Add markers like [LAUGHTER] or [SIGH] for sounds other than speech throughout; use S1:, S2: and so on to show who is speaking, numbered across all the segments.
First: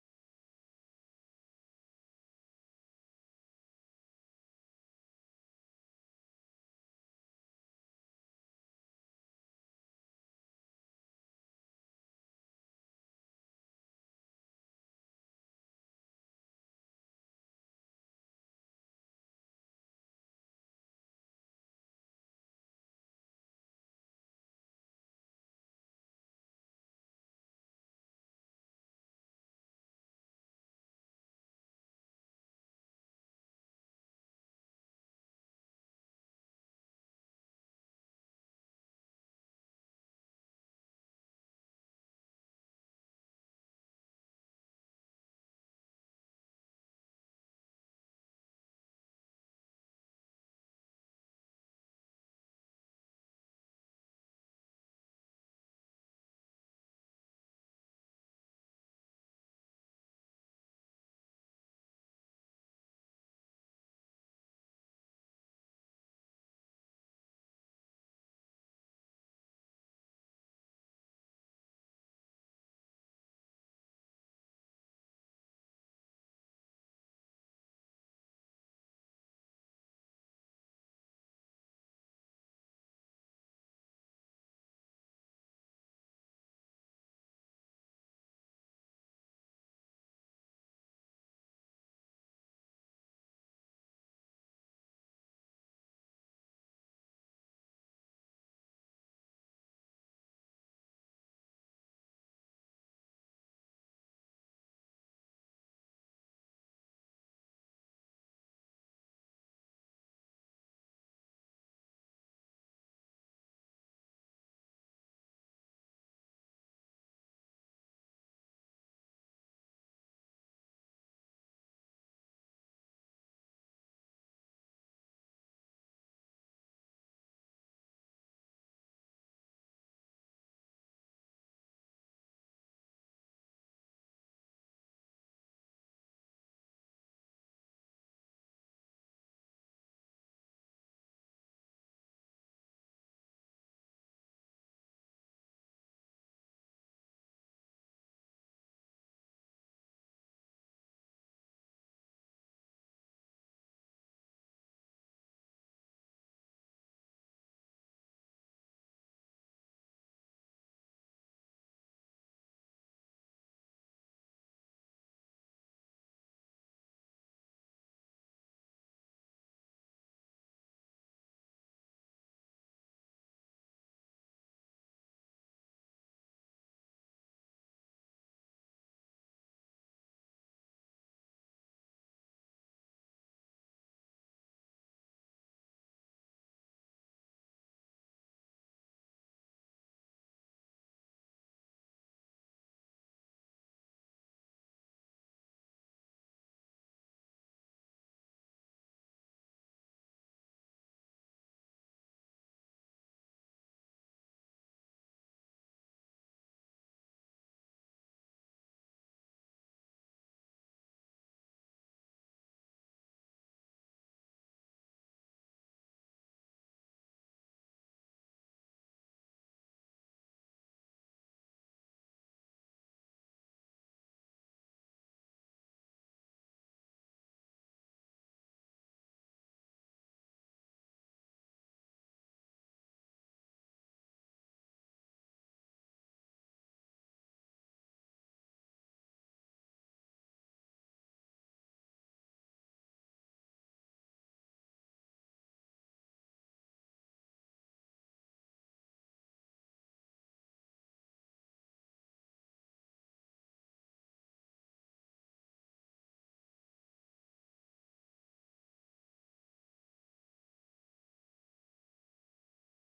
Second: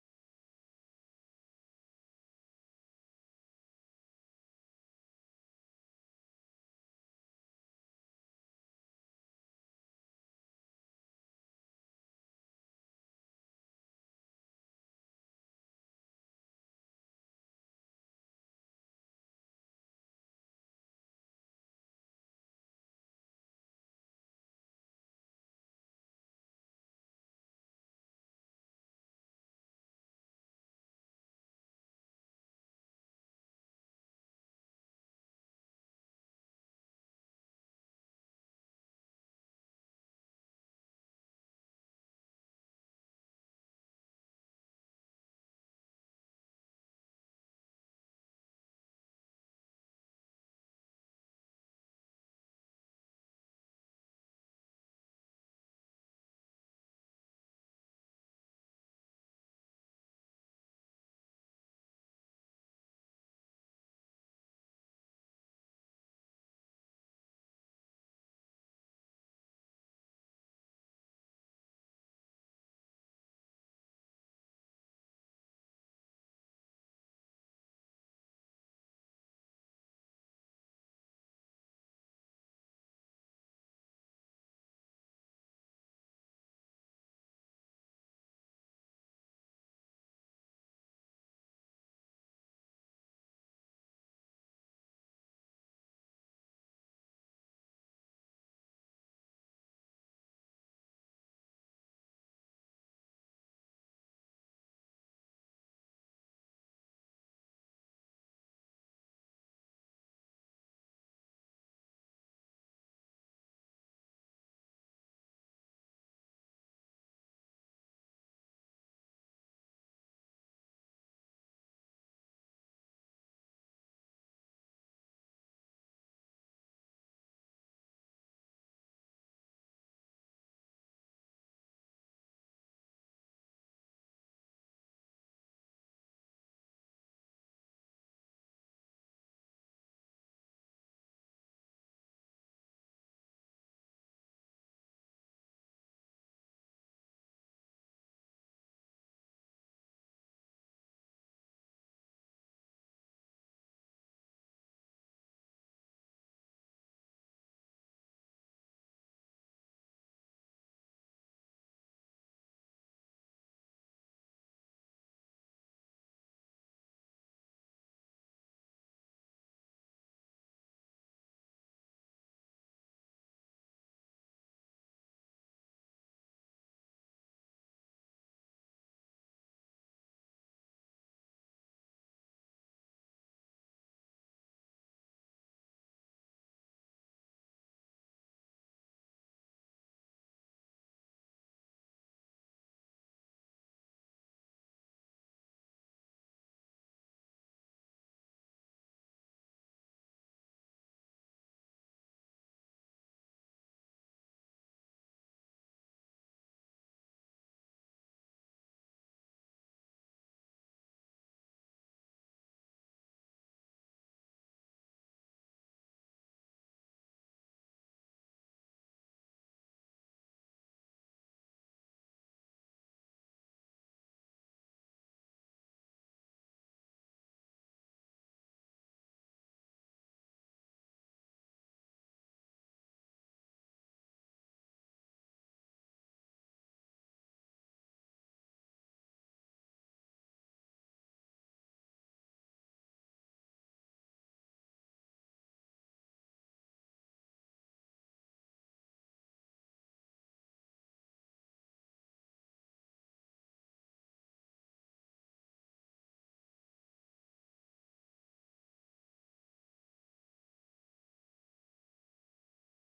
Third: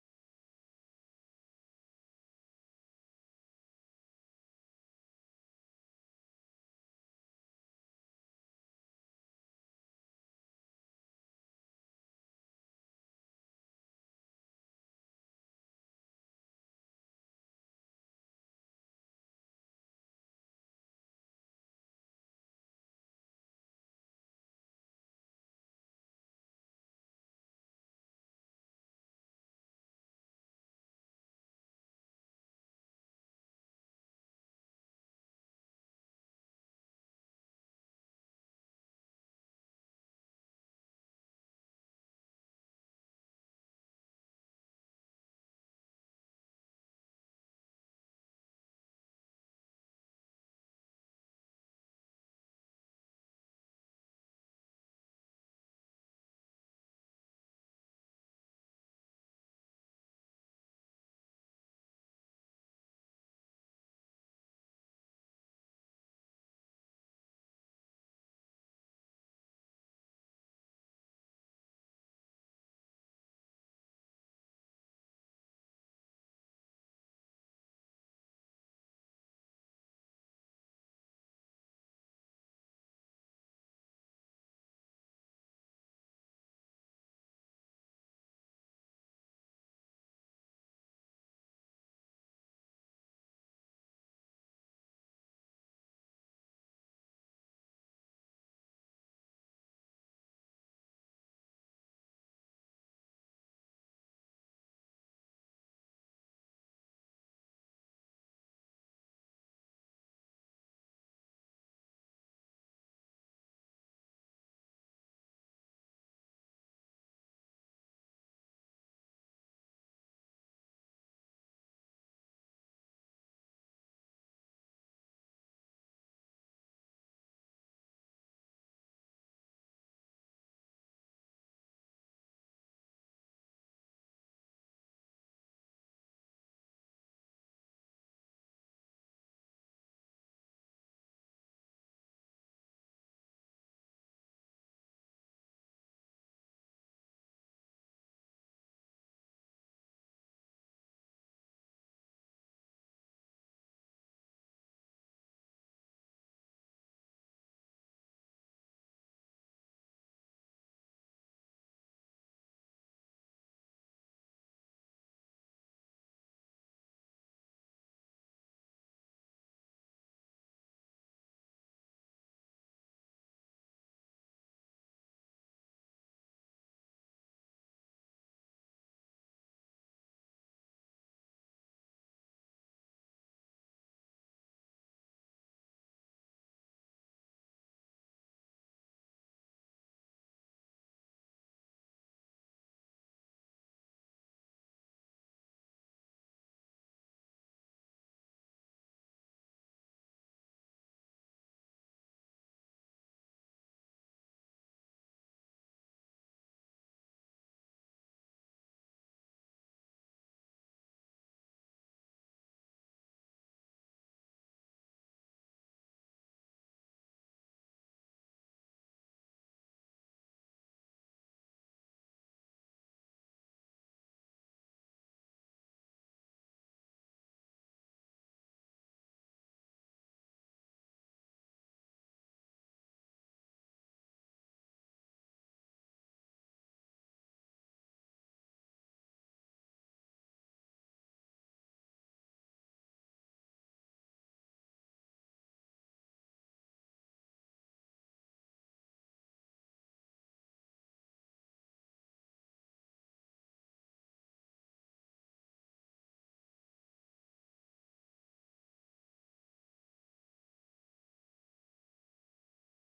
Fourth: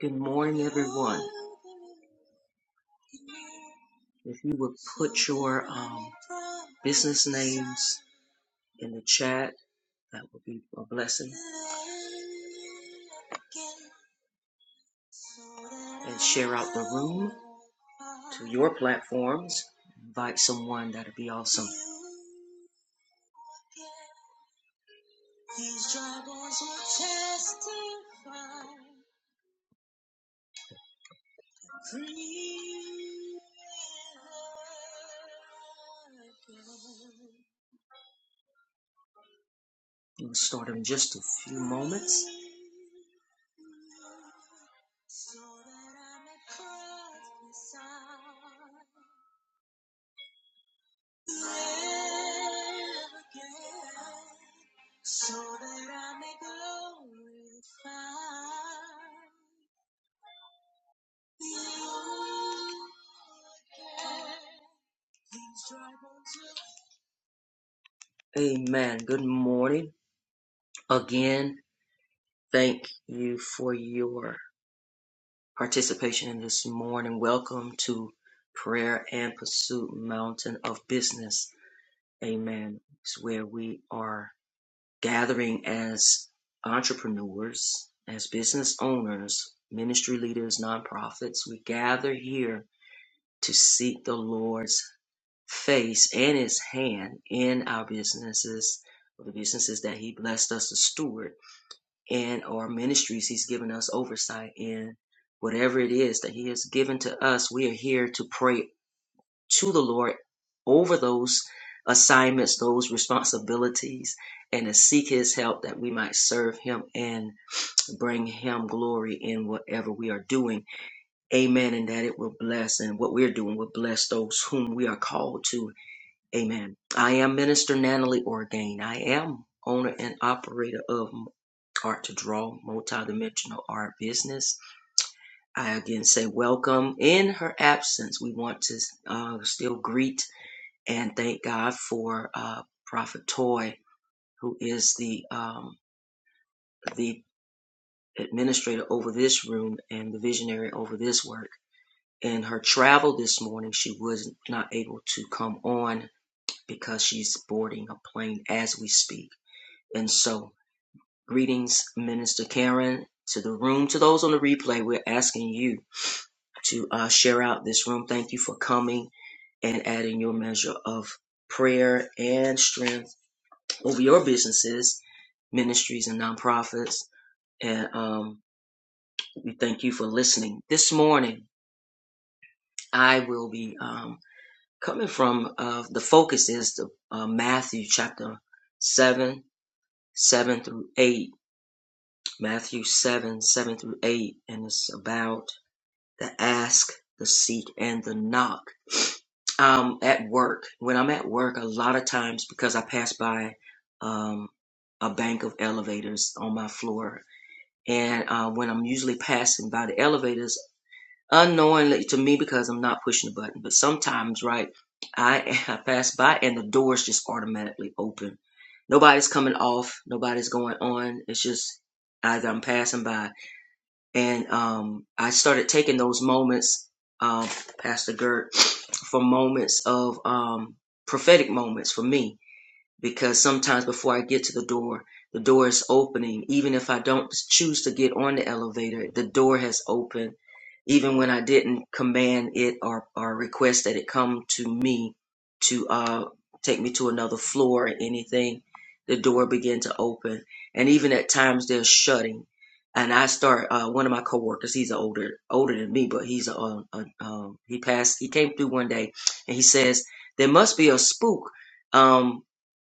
S1: Good morning, everyone. If you would put your um, business names in the chat, that would be a blessing. And share out the room to your platforms. Invite someone, that'd be awesome. We'll start in just a few moments. Amen. Good morning. Again, thank you for your participation in this morning. Welcome to Prayer and Pursuit Mountain of Business. Amen. It's where we are gathering as entrepreneurs, as business owners, ministry leaders, nonprofits. We gather here to seek the Lord's face and his hand in our businesses, or the businesses that he blessed us to steward and our ministries. He's given us oversight in whatever it is that He has given to us. We are here to pray to the Lord over those assignments, those responsibilities, and to seek His help that we might serve Him and bring Him glory in whatever we are doing. Amen. And that it will bless, and what we're doing will bless those whom we are called to Amen. I am Minister Natalie Orgain. I am owner and operator of Art to Draw, multidimensional art business. I again say welcome. In her absence, we want to uh, still greet and thank God for uh, Prophet Toy, who is the um, the administrator over this room and the visionary over this work. In her travel this morning, she was not able to come on because she's boarding a plane as we speak. And so, greetings, Minister Karen, to the room. To those on the replay, we're asking you to uh, share out this room. Thank you for coming and adding your measure of prayer and strength over your businesses, ministries, and nonprofits. And um, we thank you for listening. This morning, I will be um, coming from uh, the focus is the uh, Matthew chapter seven, seven through eight Matthew 7 7 through 8, and it's about the ask, the seek, and the knock. Um, at work, when I'm at work, a lot of times because I pass by um, a bank of elevators on my floor, and uh, when I'm usually passing by the elevators, unknowingly to me because I'm not pushing the button, but sometimes, right, I, [LAUGHS] I pass by and the doors just automatically open. Nobody's coming off, nobody's going on. It's just either I'm passing by and um, I started taking those moments, um, Pastor Gert, for moments of um, prophetic moments for me because sometimes before I get to the door, the door is opening. Even if I don't choose to get on the elevator, the door has opened. Even when I didn't command it or, or request that it come to me to uh, take me to another floor or anything, the door began to open. And even at times they're shutting. And I start uh, one of my coworkers. He's older older than me, but he's a, a, a um, he passed. He came through one day, and he says there must be a spook. Um,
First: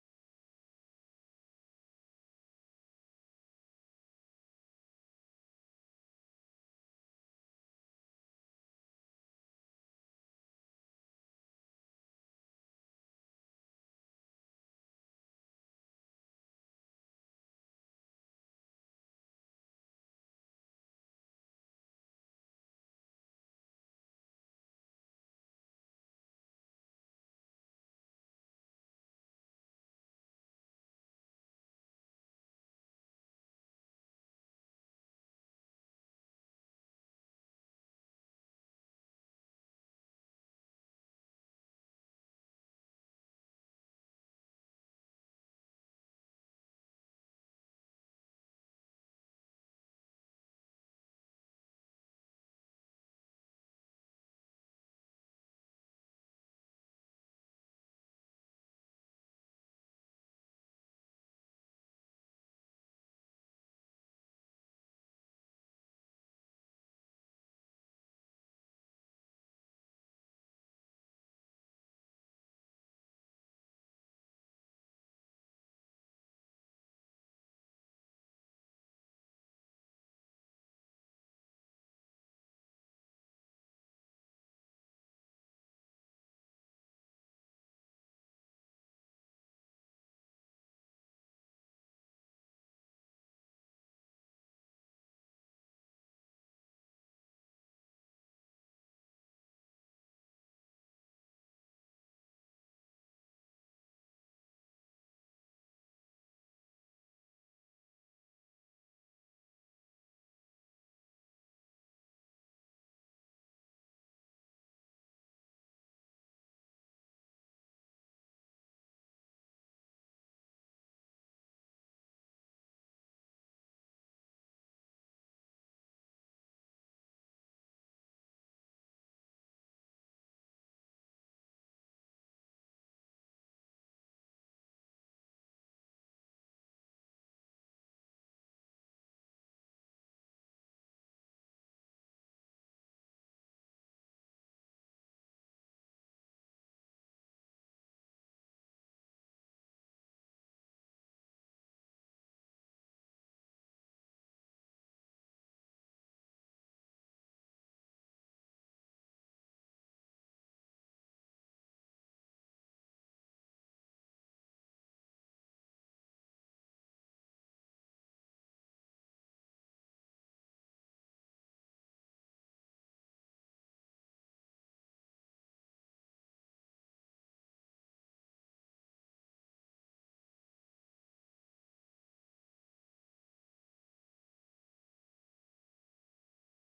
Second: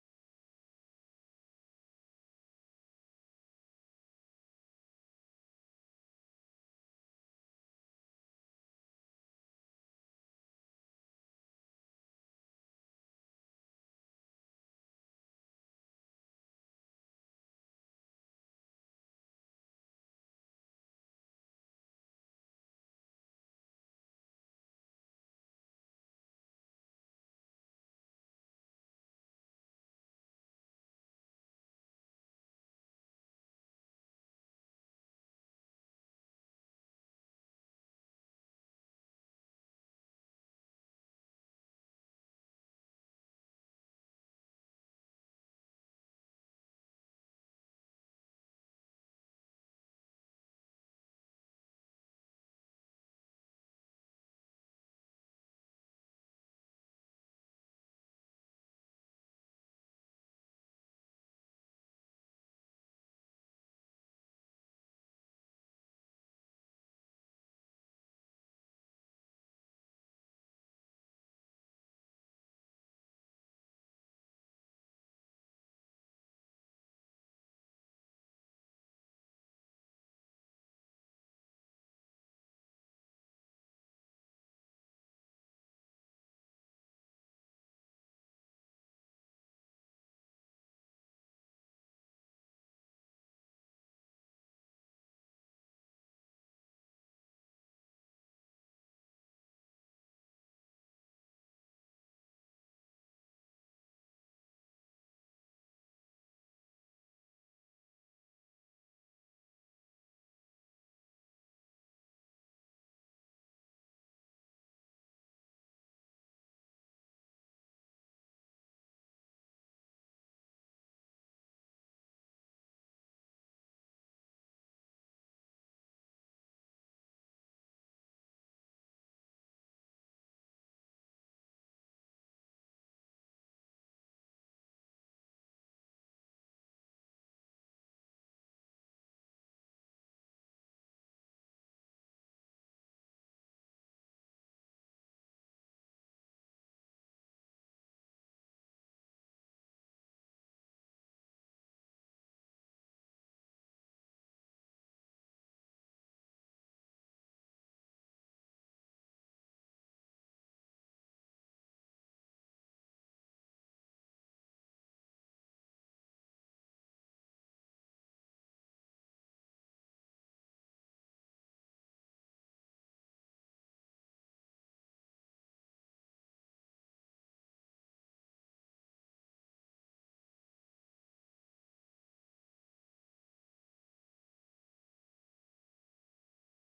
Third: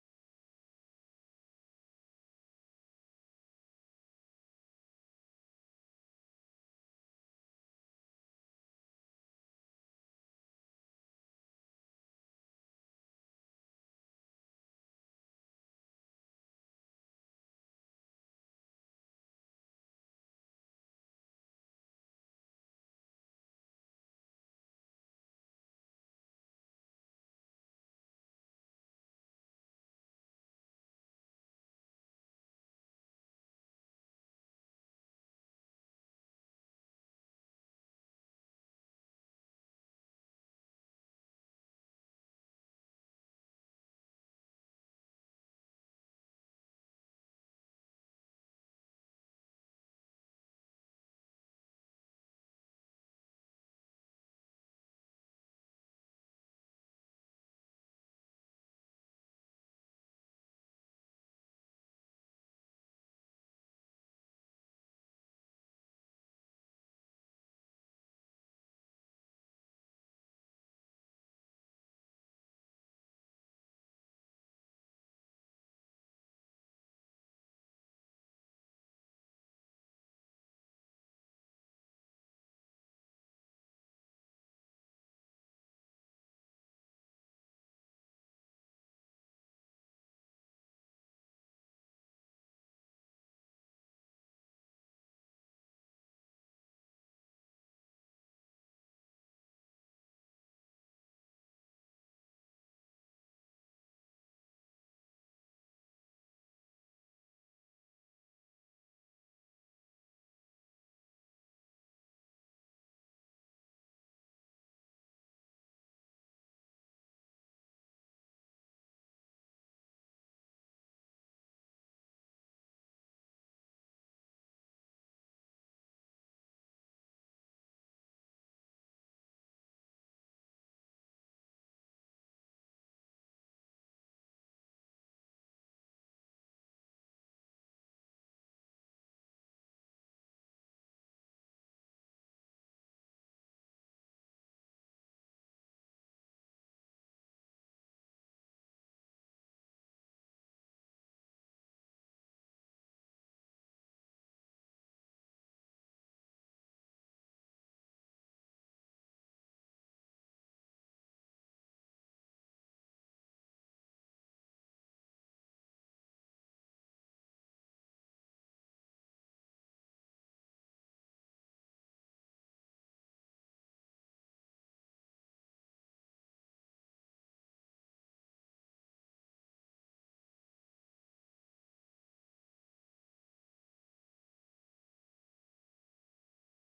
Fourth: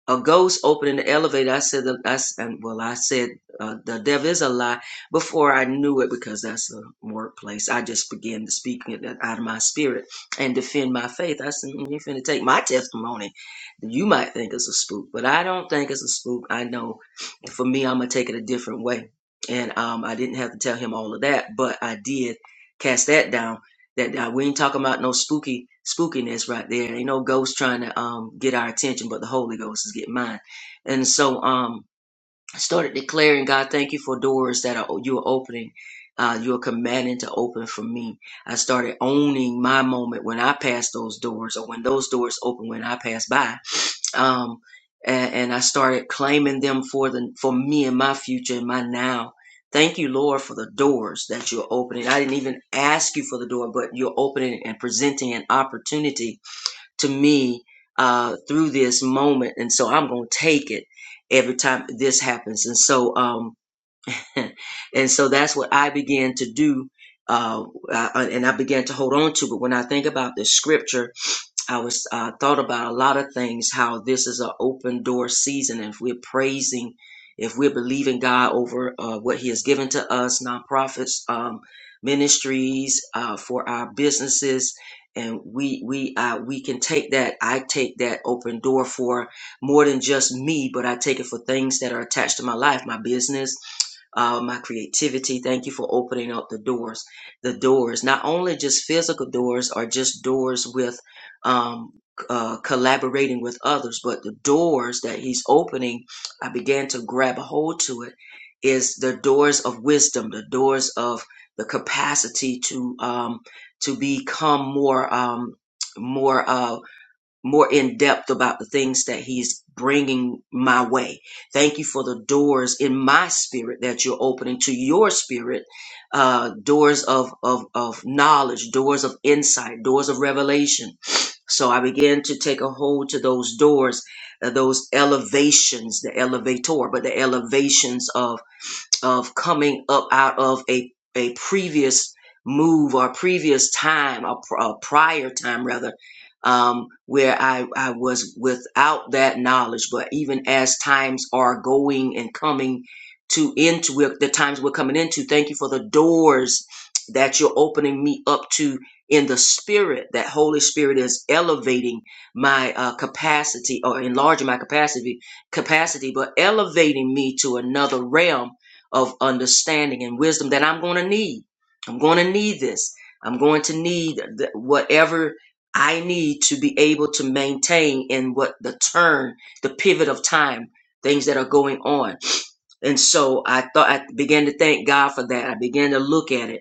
S1: a ghost opening the elevator. I said, the, I, s- and, well, I said, uh, the devil is a lie before I knew it because that's a workplace. I just began to speak it uh, out of my spirit and defend my faith. I said, "Mm, you finna take my testimony. You might think it's a spook, but I don't think it's a spook. I know for me, I'm going to take it a different way. And um, I didn't have to tell him all of that, but I did cast that down that uh, we ain't talking about no spooky spookiness right there. Ain't no ghost trying to um get our attention, but the Holy Ghost is getting mine. And so um started declaring, God, thank you for doors that are, you are opening. Uh, you are commanding to open for me. I started owning my moment when I pass those doors or when those doors open when I pass by. Um, and, and I started claiming them for the for me and my future and my now. Thank you, Lord, for the doors that you're opening. I didn't even ask you for the door, but you're opening and presenting an opportunity to me uh, through this moment, and so I'm going to take it every time this happens. And so, um, [LAUGHS] and so that's what I began to do, uh, uh, and I began to hold on to. But when I think about the scripture I was uh, thought about a lot of things. How this is an open door season. If we're praising, if we're believing God over uh, what He has given to us, nonprofits, um, ministries, uh, for our businesses, and we we uh, we can take that. I take that open door for more than just me, but I take it for things that are attached to my life, my business, uh, my creativity. Thank you for opening up the doors. The doors, not only just physical doors, or just doors with um, uh, collaborating with others, but the doors that he's opening, I began to grab a hold to it, is the doors of wisdom, the doors of the capacity to um, to become more um, more uh, more in depth about the things that he's bringing my way. Thank you for the doors in my spirit that you're opening to your spirit, uh, doors of, of of knowledge, doors of insight, doors of revelation so I began to take a hold to those doors, uh, those elevations, the elevator, but the elevations of coming up out of a, a previous move or previous time or, pr- or prior time rather um, where I, I was without that knowledge but even as times are going and coming to into we're- the times we're coming into thank you for the doors that you're opening me up to in the spirit that holy spirit is elevating my uh, capacity or enlarging my capacity capacity but elevating me to another realm of understanding and wisdom that I'm going to need. I'm going to need this. I'm going to need th- whatever I need to be able to maintain in what the turn, the pivot of time, things that are going on. And so I thought I began to thank God for that. I began to look at it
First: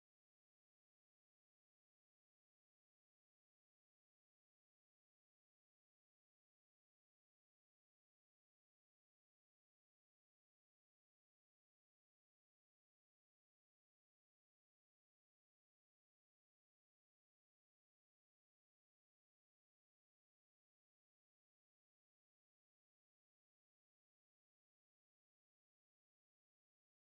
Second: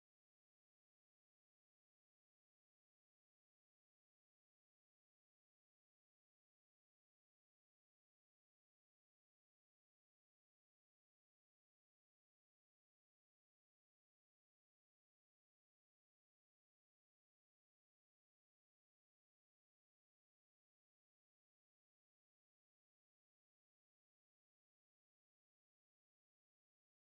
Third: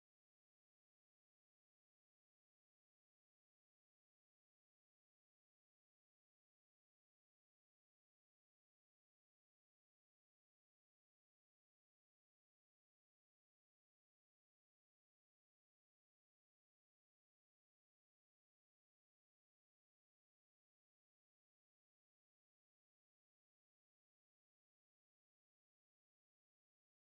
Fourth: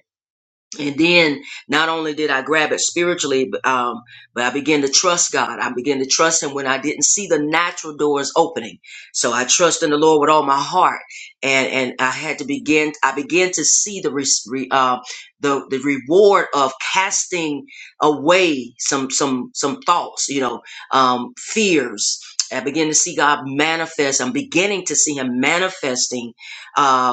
S1: and then not only did I grab it spiritually, but, um, but I began to trust God. I began to trust Him when I didn't see the natural doors opening. So I trust in the Lord with all my heart, and and I had to begin. I began to see the re, re- uh, the the reward of casting away some some some thoughts, you know, um, fears. I began to see God manifest. I'm beginning to see Him manifesting uh,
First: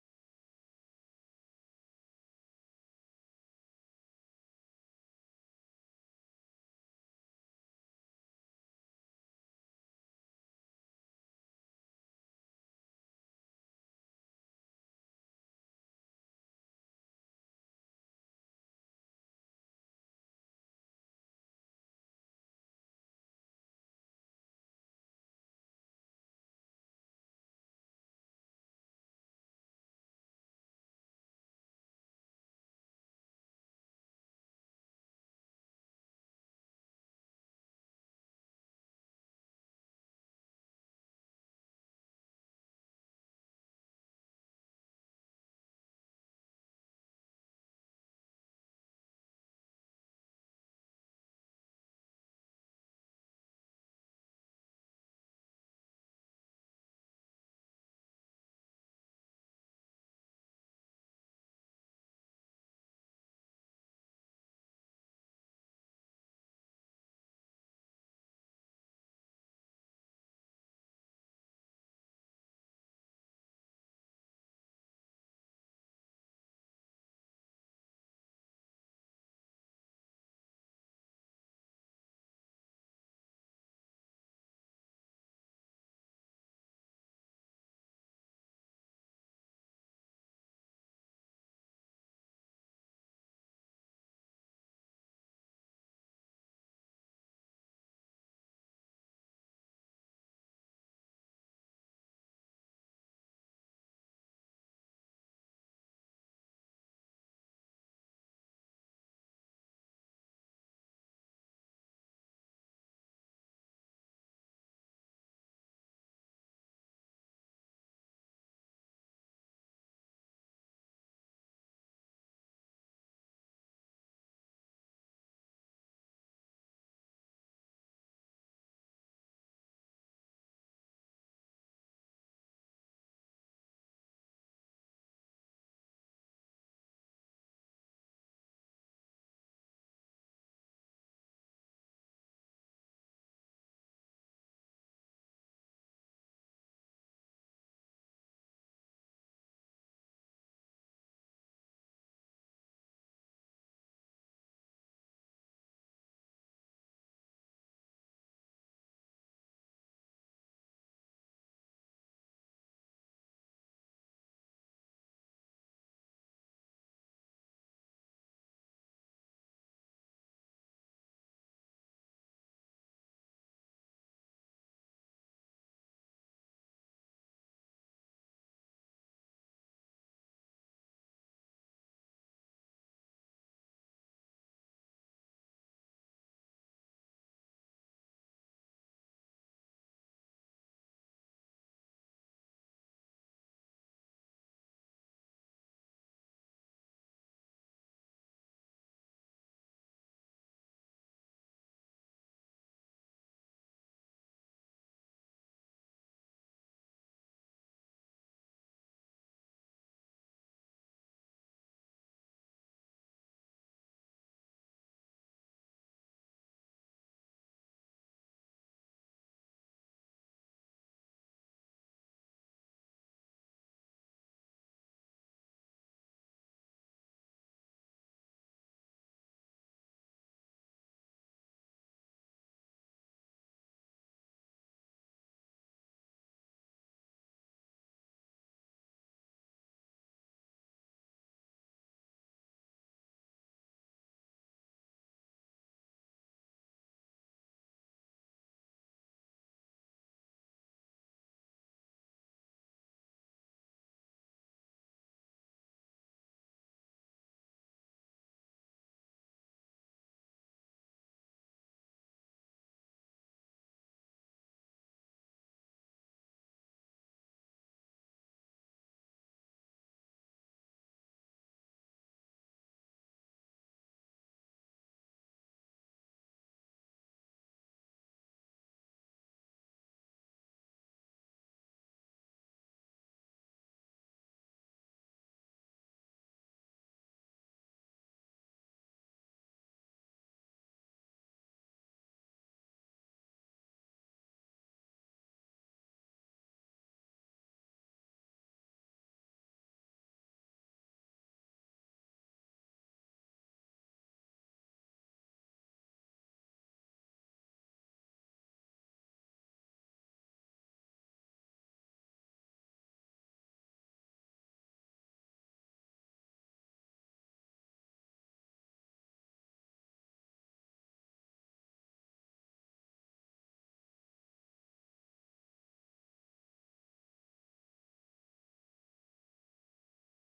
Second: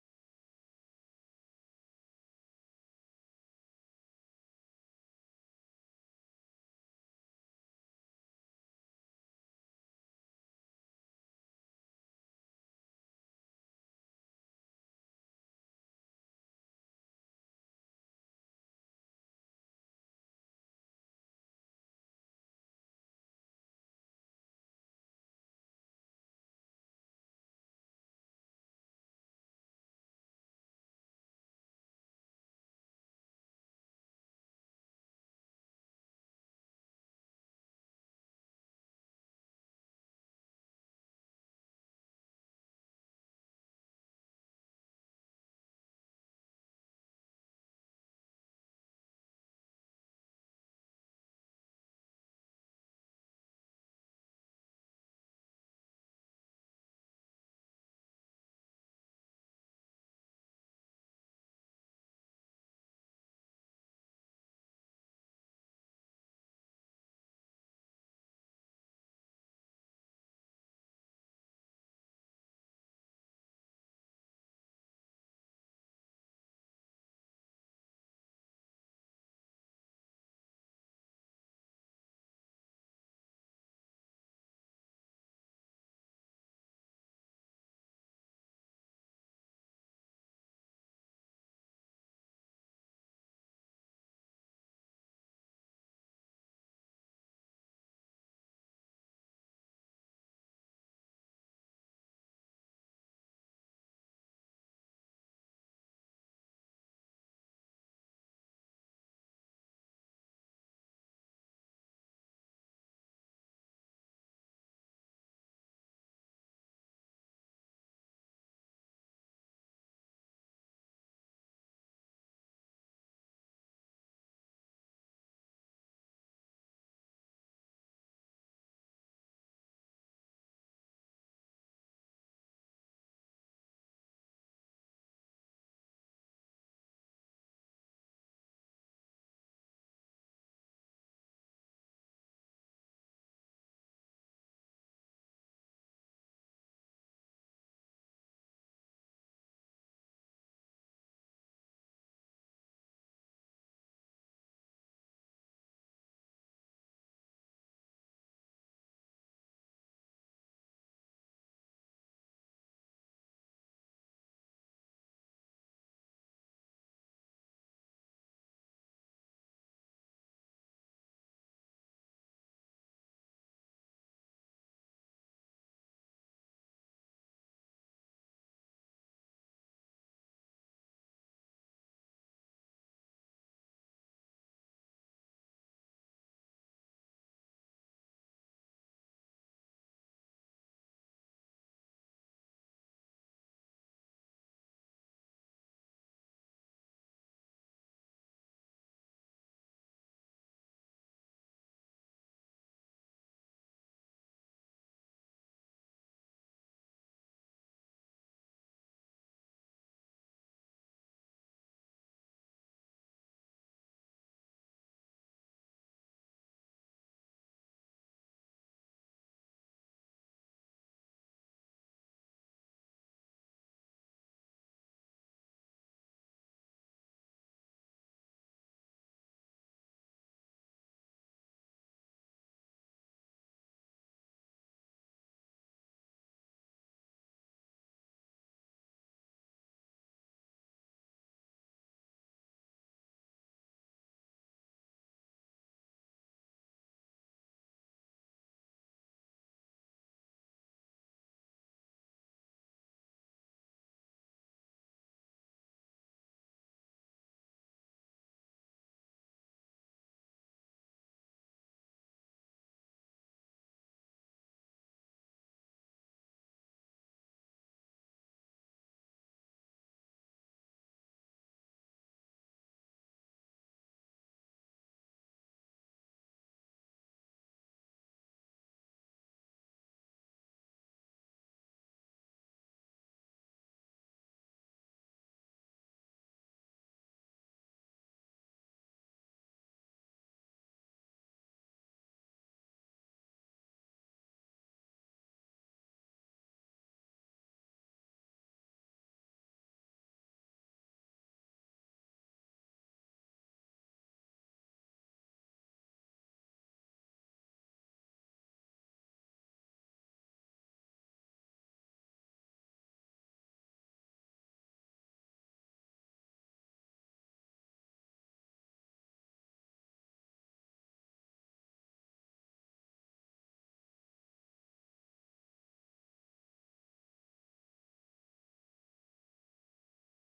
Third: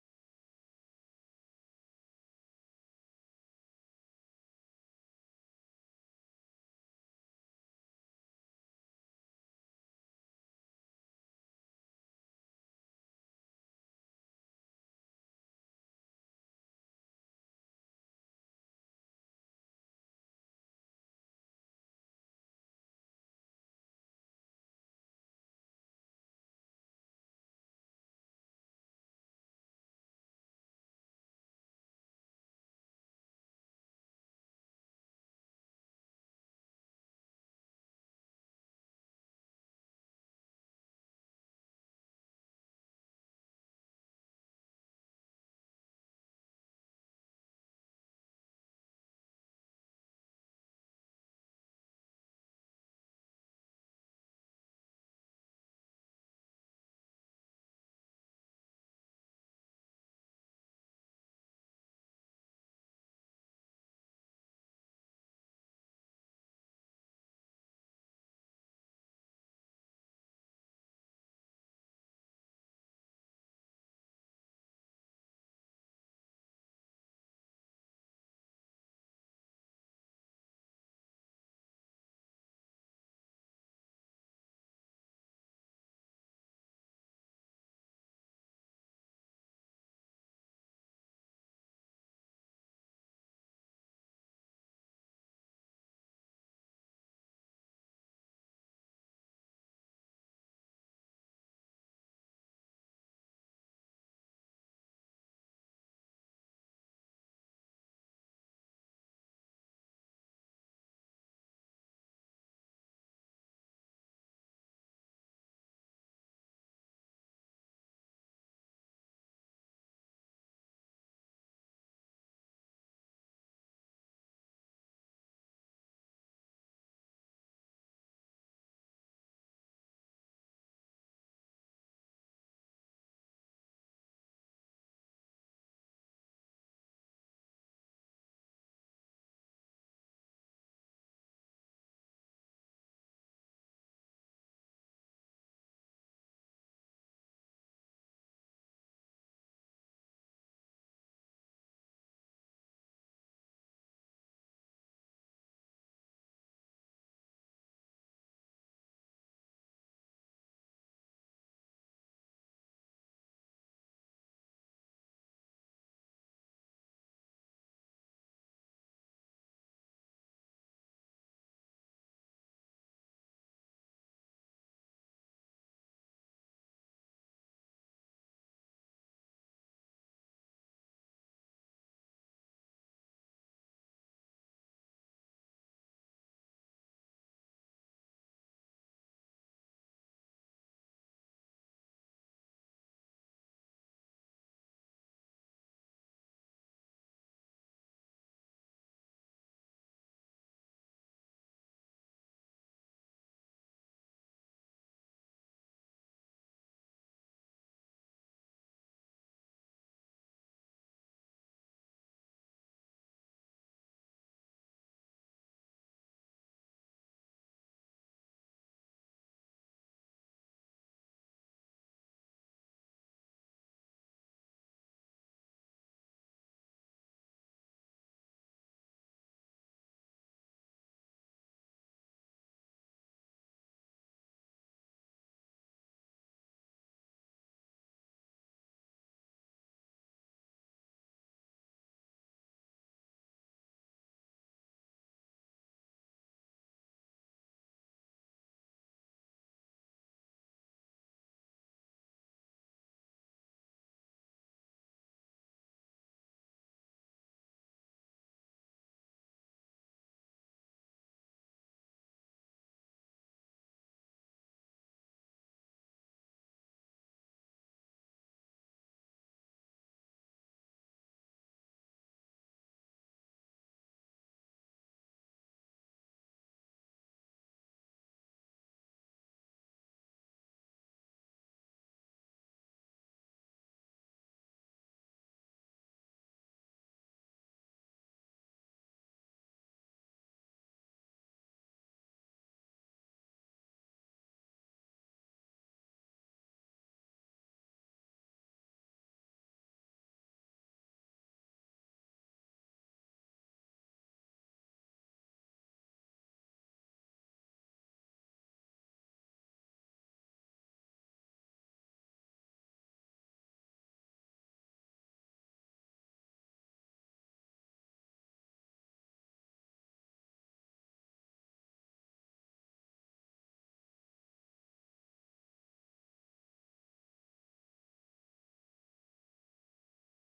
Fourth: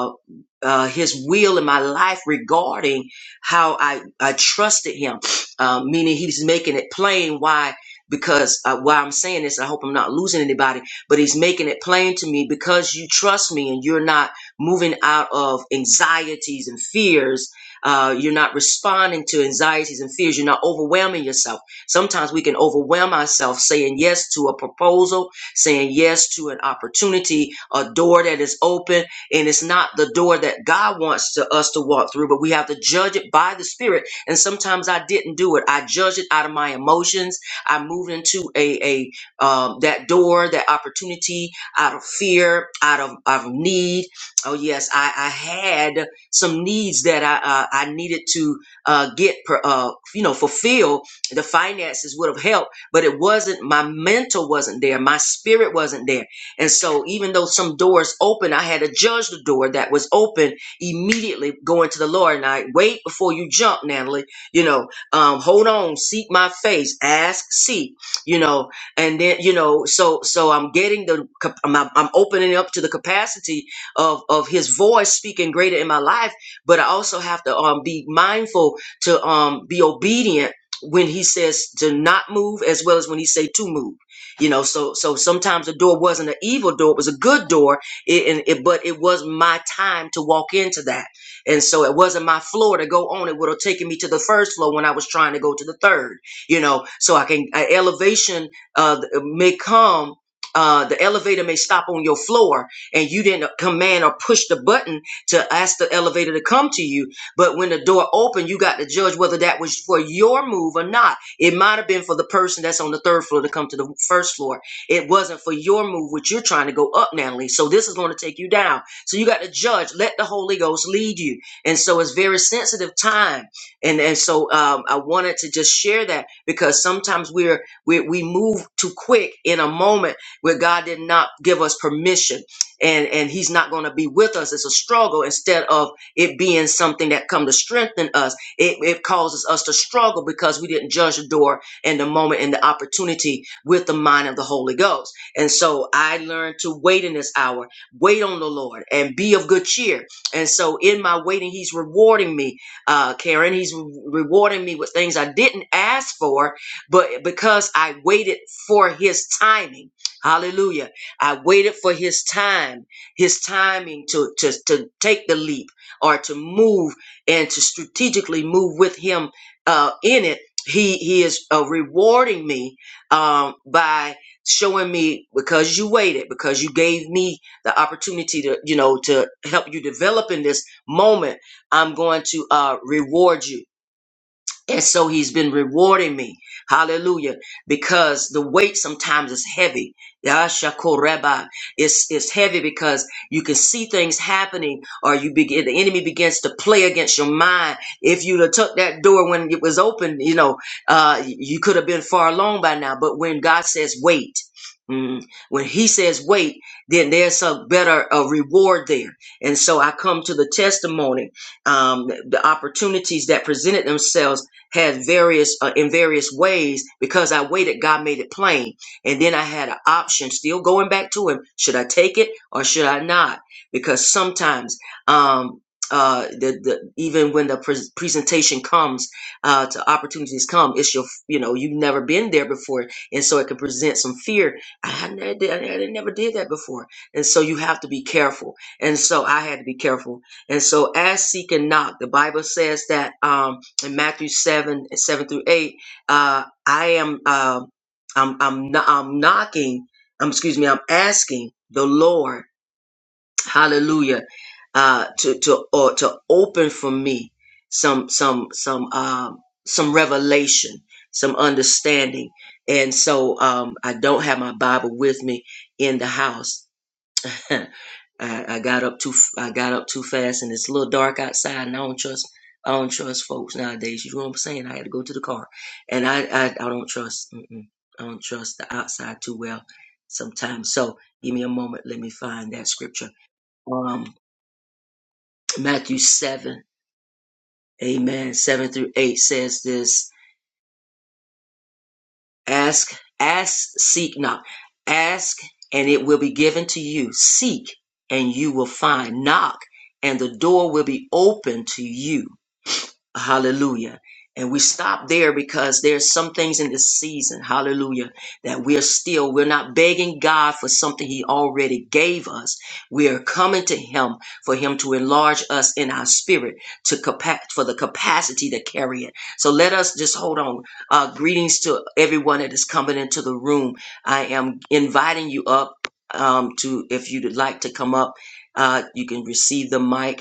S1: uh, his will in my life regarding how I, I trusted him. Uh, meaning he's making it plain why, because uh, why I'm saying this, I hope I'm not losing anybody, but he's making it plain to me because you trust me and you're not moving out of anxieties and fears. Uh, you're not responding to anxieties and fears. You're not overwhelming yourself. Sometimes we can overwhelm ourselves saying yes to a proposal, saying yes to an opportunity, a door that is open, and it's not the door that God wants to us to walk through, but we have to judge it by the Spirit. And sometimes I didn't do it. I judged it out of my emotions. I moved into a a um, that door, that opportunity, out of fear, out of of need. Oh yes, I I had some needs that I uh, I needed to uh, get per, uh, you know fulfill. The finances would have helped, but it wasn't. My mental wasn't there. My spirit wasn't there and so, even though some doors open, I had to judge the door that was open immediately going to the Lord. And I wait before you jump, Natalie. You know, um, hold on, seek my face, ask, seek. You know, and then you know, so so I'm getting the cap- I'm, I'm opening up to the capacity of of His voice speaking greater in my life. But I also have to um, be mindful to um, be obedient when He says to not move, as well as when He say to move you know so so sometimes the door wasn't an evil door it was a good door it, and it but it was my time to walk into that and so it wasn't my floor to go on it would have taken me to the first floor when i was trying to go to the third you know so i can uh, elevation uh may come uh, the elevator may stop on your floor and you didn't command or push the button to ask the elevator to come to you. But when the door opened, you got to judge whether that was for your move or not it might have been for the person that's on the third floor to come to the first floor. It wasn't for your move, which you're trying to go up, Natalie. So this is going to take you down. So you got to judge. Let the Holy Ghost lead you. And so it's very sensitive time. And and so um, I wanted to just share that because sometimes we're we, we move too quick in a moment where God did not give us permission, and and He's not going to be with us. It's a struggle instead of it being something that come to strengthen us it, it causes us to struggle because we didn't judge the door and the moment and the opportunity with the mind of the Holy Ghost. And so I learned to wait in this hour, wait on the Lord and be of good cheer. And so in my waiting, he's rewarding me, uh, Karen, he's re- rewarding me with things I didn't ask for, but because I waited for his timing. Hallelujah. I waited for his time, his timing to, to, to take the leap or to move and to strategically move with him uh, in it he he is uh, rewarding me um, by showing me because you waited because you gave me the opportunity to you know to help you develop in this moment i'm going to uh, reward you and so he's been rewarding me. Hallelujah. Because the weight sometimes is heavy. Yashakoreba. It's, it's heavy because you can see things happening or you begin, the enemy begins to play against your mind. If you'd have took that door when it was open, you know, uh, you could have been far along by now. But when God says wait, mm, when he says wait, then there's a better uh, reward there. And so I come to the testimony, um, the opportunities that presented themselves had various uh, in various ways because I waited God made it plain and then I had an option still going back to him should I take it or should I not because sometimes um uh, the, the even when the pres presentation comes, uh, to opportunities come, it's your, you know, you've never been there before, and so it can present some fear. I, I, never did, I, I never did that before, and so you have to be careful. And so I had to be careful. And so, as seek and knock, the Bible says that. Um, in Matthew 7 and 7 through 8, uh, I am, uh, I'm, I'm, kno- I'm knocking, um, excuse me, I'm asking the Lord, hallelujah, uh, to, to, or to open for me some, some, some, um, some revelation, some understanding. And so, um, I don't have my Bible with me in the house. [LAUGHS] I, I got up too I got up too fast and it's a little dark outside and I don't trust I don't trust folks nowadays. You know what I'm saying? I had to go to the car, and I I, I don't trust mm-mm, I don't trust the outside too well sometimes. So give me a moment. Let me find that scripture. Um, Matthew seven, Amen. Seven through eight says this. Ask, ask, seek, knock. Ask, and it will be given to you. Seek, and you will find. Knock, and the door will be open to you. Hallelujah. And we stop there because there's some things in this season, hallelujah, that we're still, we're not begging God for something He already gave us. We are coming to Him for Him to enlarge us in our spirit to capa- for the capacity to carry it. So let us just hold on. Uh, greetings to everyone that is coming into the room. I am inviting you up um, to, if you'd like to come up, uh, you can receive the mic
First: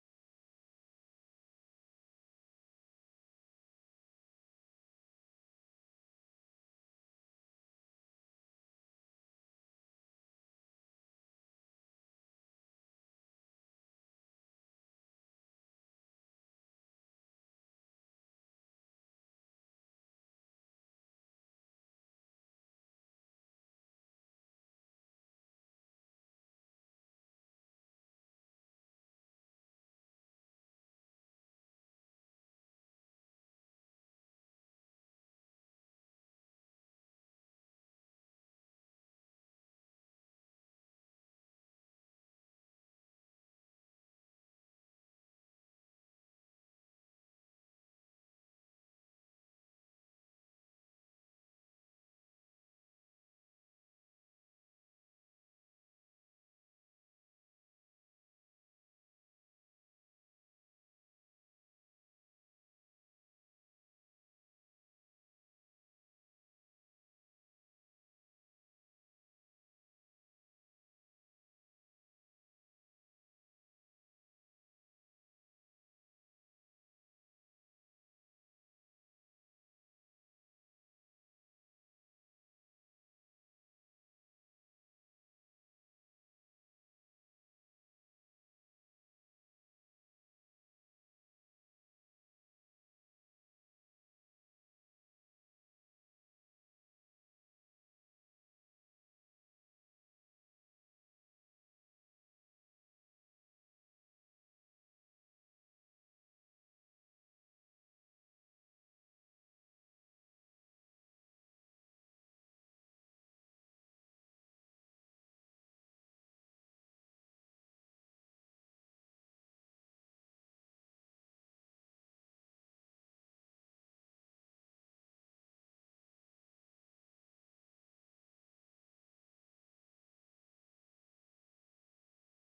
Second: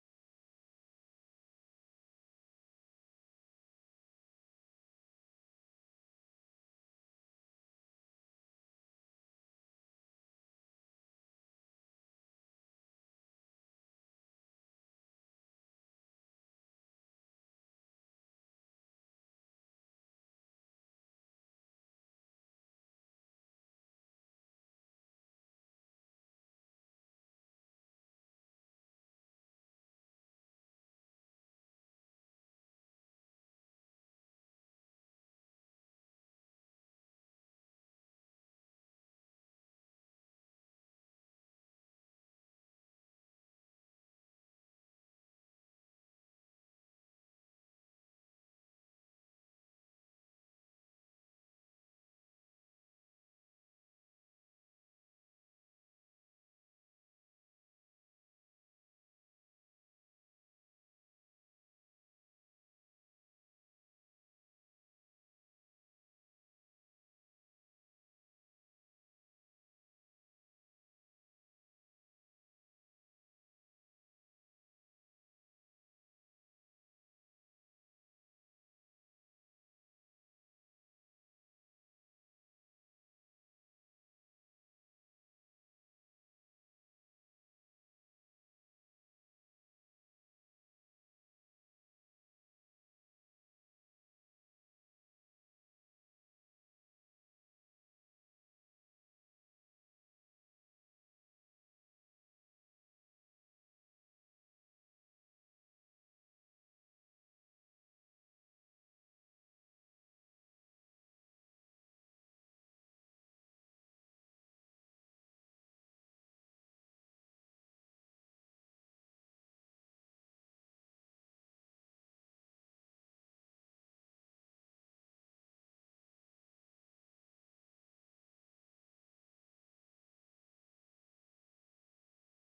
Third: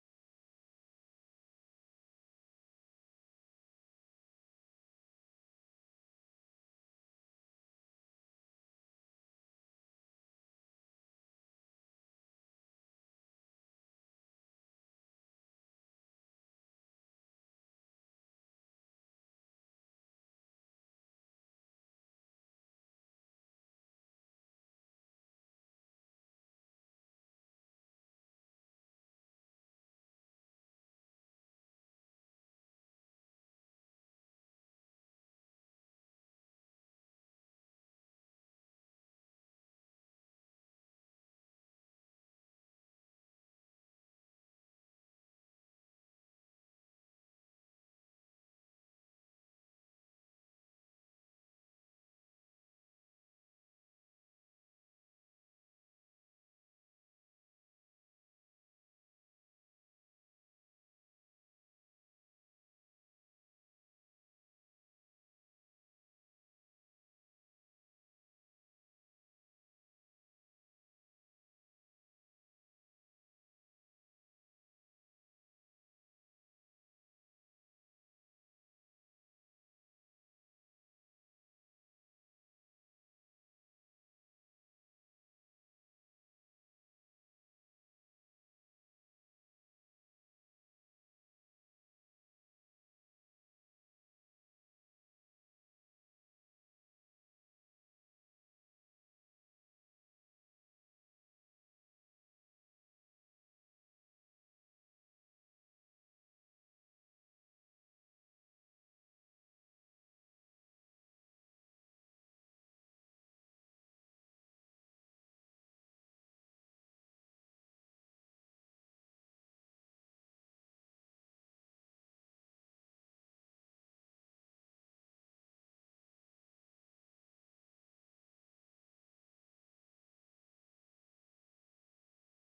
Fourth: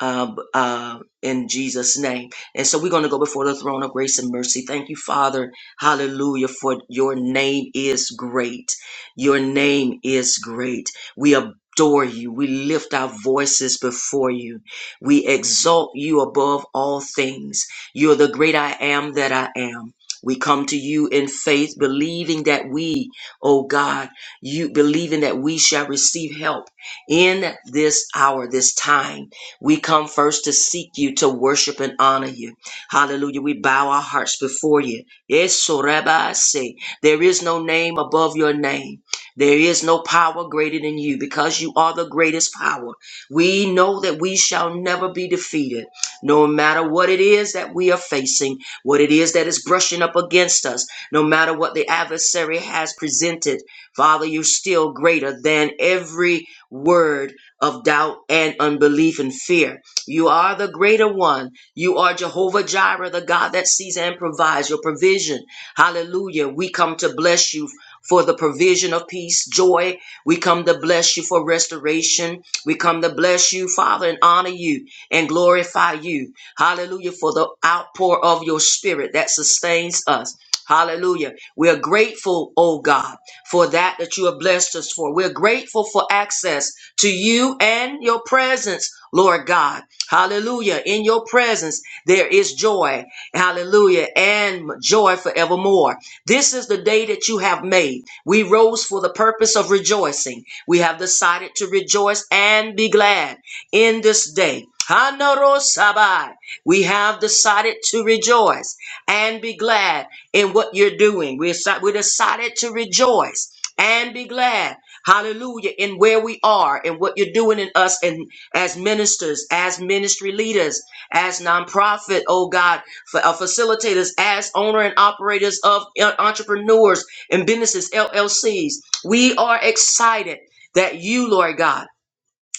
S1: uh, uh, in Jesus' name. And so we're going to go before the throne of grace and mercy. Thank you, Father. Hallelujah. For your name is great. Your name is great. We adore you. We lift our voices before you. We exalt you above all things. You're the great I am that I am. We come to you in faith, believing that we, oh God, you believing that we shall receive help in this hour, this time we come first to seek you, to worship and honor you. Hallelujah. We bow our hearts before you. Yes, so Rabbi, I say, there is no name above your name. There is no power greater than you because you are the greatest power. We know that we shall never be defeated, no matter what it is that we are facing, what it is that is brushing up against us, no matter what the adversary has presented. Father, you're still greater than every word of doubt and unbelief and fear. You are the greater one. You are Jehovah Jireh, the God that sees and provides your provision. Hallelujah. We come to bless you for the provision of peace, joy. We come to bless you for restoration. We come to bless you, Father, and honor you and glorify you. Hallelujah. For the outpour of your spirit that sustains us. Hallelujah. We are grateful, oh God, for that that you have blessed us for. We're grateful for access to you and your presence, Lord God. Hallelujah. In your presence, there is joy. Hallelujah. And joy forevermore. This is the day that you have made. We rose for the purpose of rejoicing. We have decided to rejoice and be glad in this day. Hanorosabai. We have decided to rejoice and be glad in what you're doing. We're, we decided to rejoice and be glad Hallelujah. In where we are and what you're doing in us and as ministers, as ministry leaders, as nonprofit, oh God, for, uh, facilitators, as owner and operators of uh, entrepreneurs and businesses, LLCs. We are excited that you, Lord God,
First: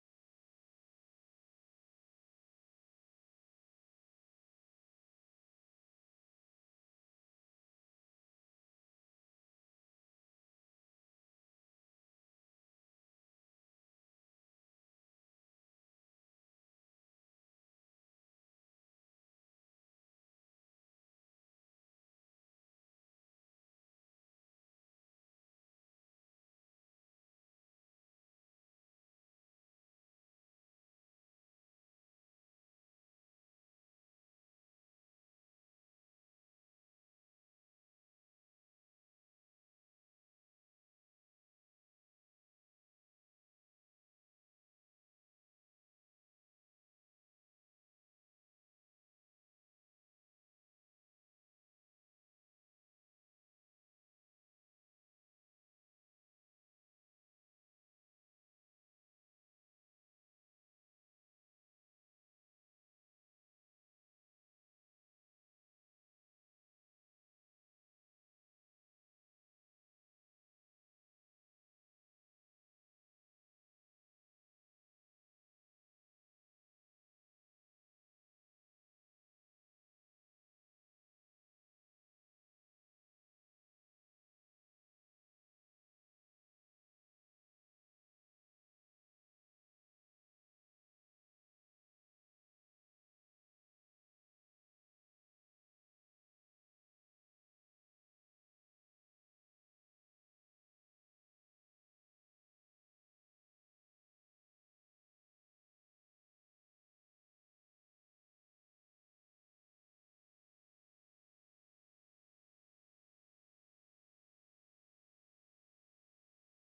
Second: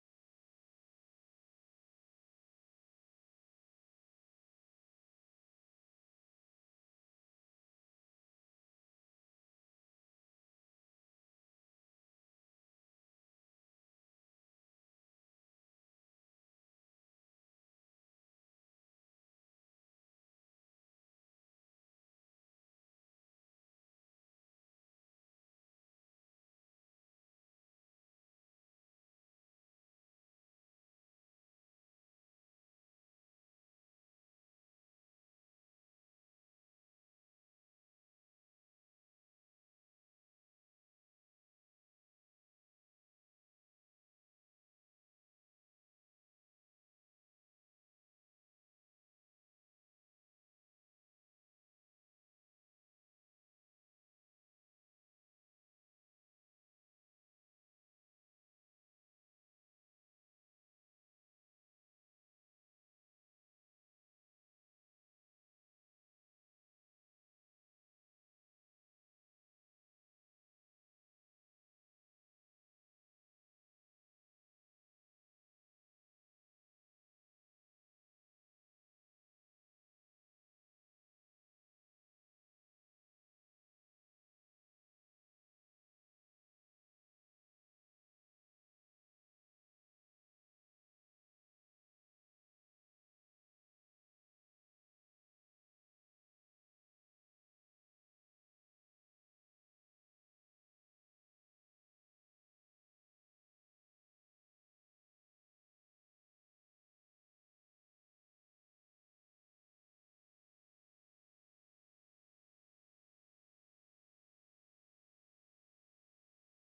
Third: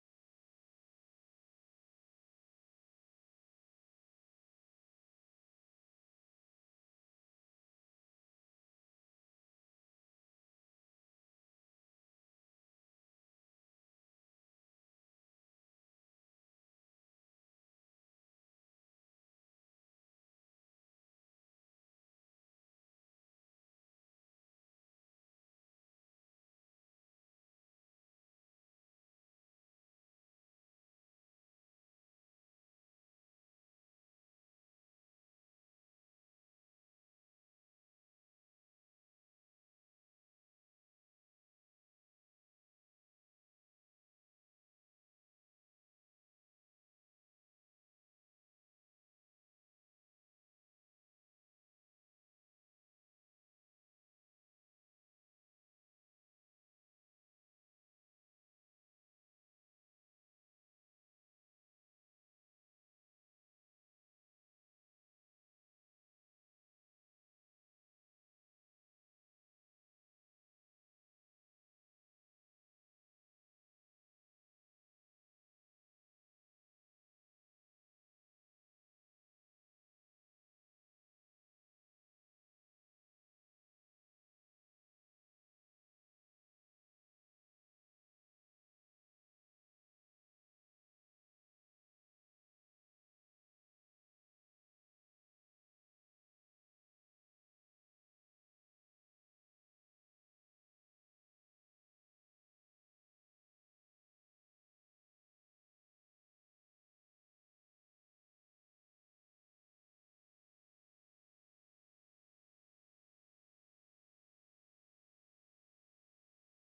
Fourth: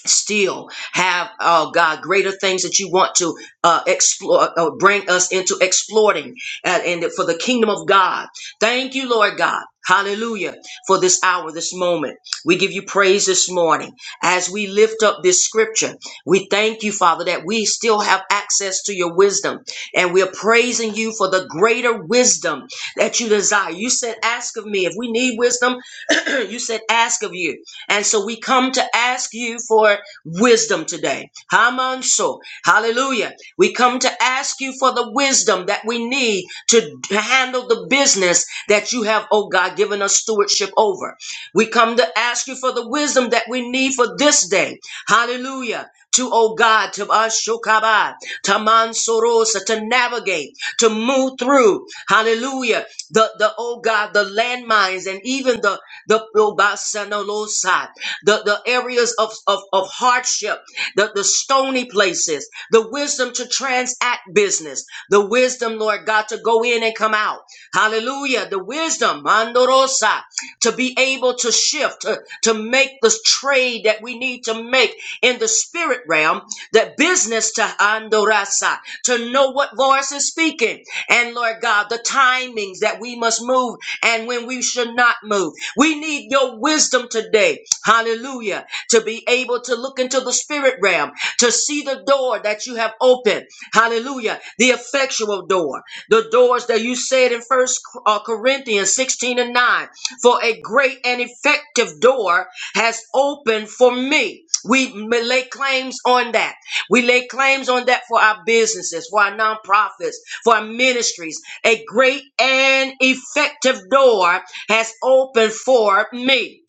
S1: still have oh God greater things that you want to uh, explore uh, bring us into exploiting uh, and for the kingdom of God. Thank you, Lord God. Hallelujah for this hour, this moment. We give you praise this morning as we lift up this scripture. We thank you, Father, that we still have access to your wisdom and we're praising you for the greater wisdom that you desire. You said, ask of me if we need wisdom. [CLEARS THROAT] you said, ask of you. And so we come to ask you for wisdom today. Hamanso. Hallelujah. We come to ask you for the wisdom that we need to handle the business that you have, oh God, given us stewardship over. We come to ask you for the wisdom that we need for this day. Hallelujah. To, oh God, to Ashokaba, to Mansorosa, to navigate, to move through, hallelujah, the, the, oh God, the landmines and even the the Yobasanolosa, the, the areas of, of, of hardship, the, the stony places, the wisdom to transact business, the wisdom, Lord God, to go in and come out. Hallelujah. The wisdom, Mandorosa, to be able to shift, to, to make the trade that we need to make in the spirit realm, that business to Andorasa, to know what voice is speaking. And Lord God, the timings that we must move and when we should not move we need your wisdom today. Hallelujah. To be able to look into the spirit realm, to see the door that you have opened. Hallelujah. The effectual door. The doors that you said in First uh, Corinthians 16 and 9. For a great and effective door has opened for me. We may lay claims on that. We lay claims on that for our businesses, for our nonprofits, for our ministries. A great and effective door has opened for me.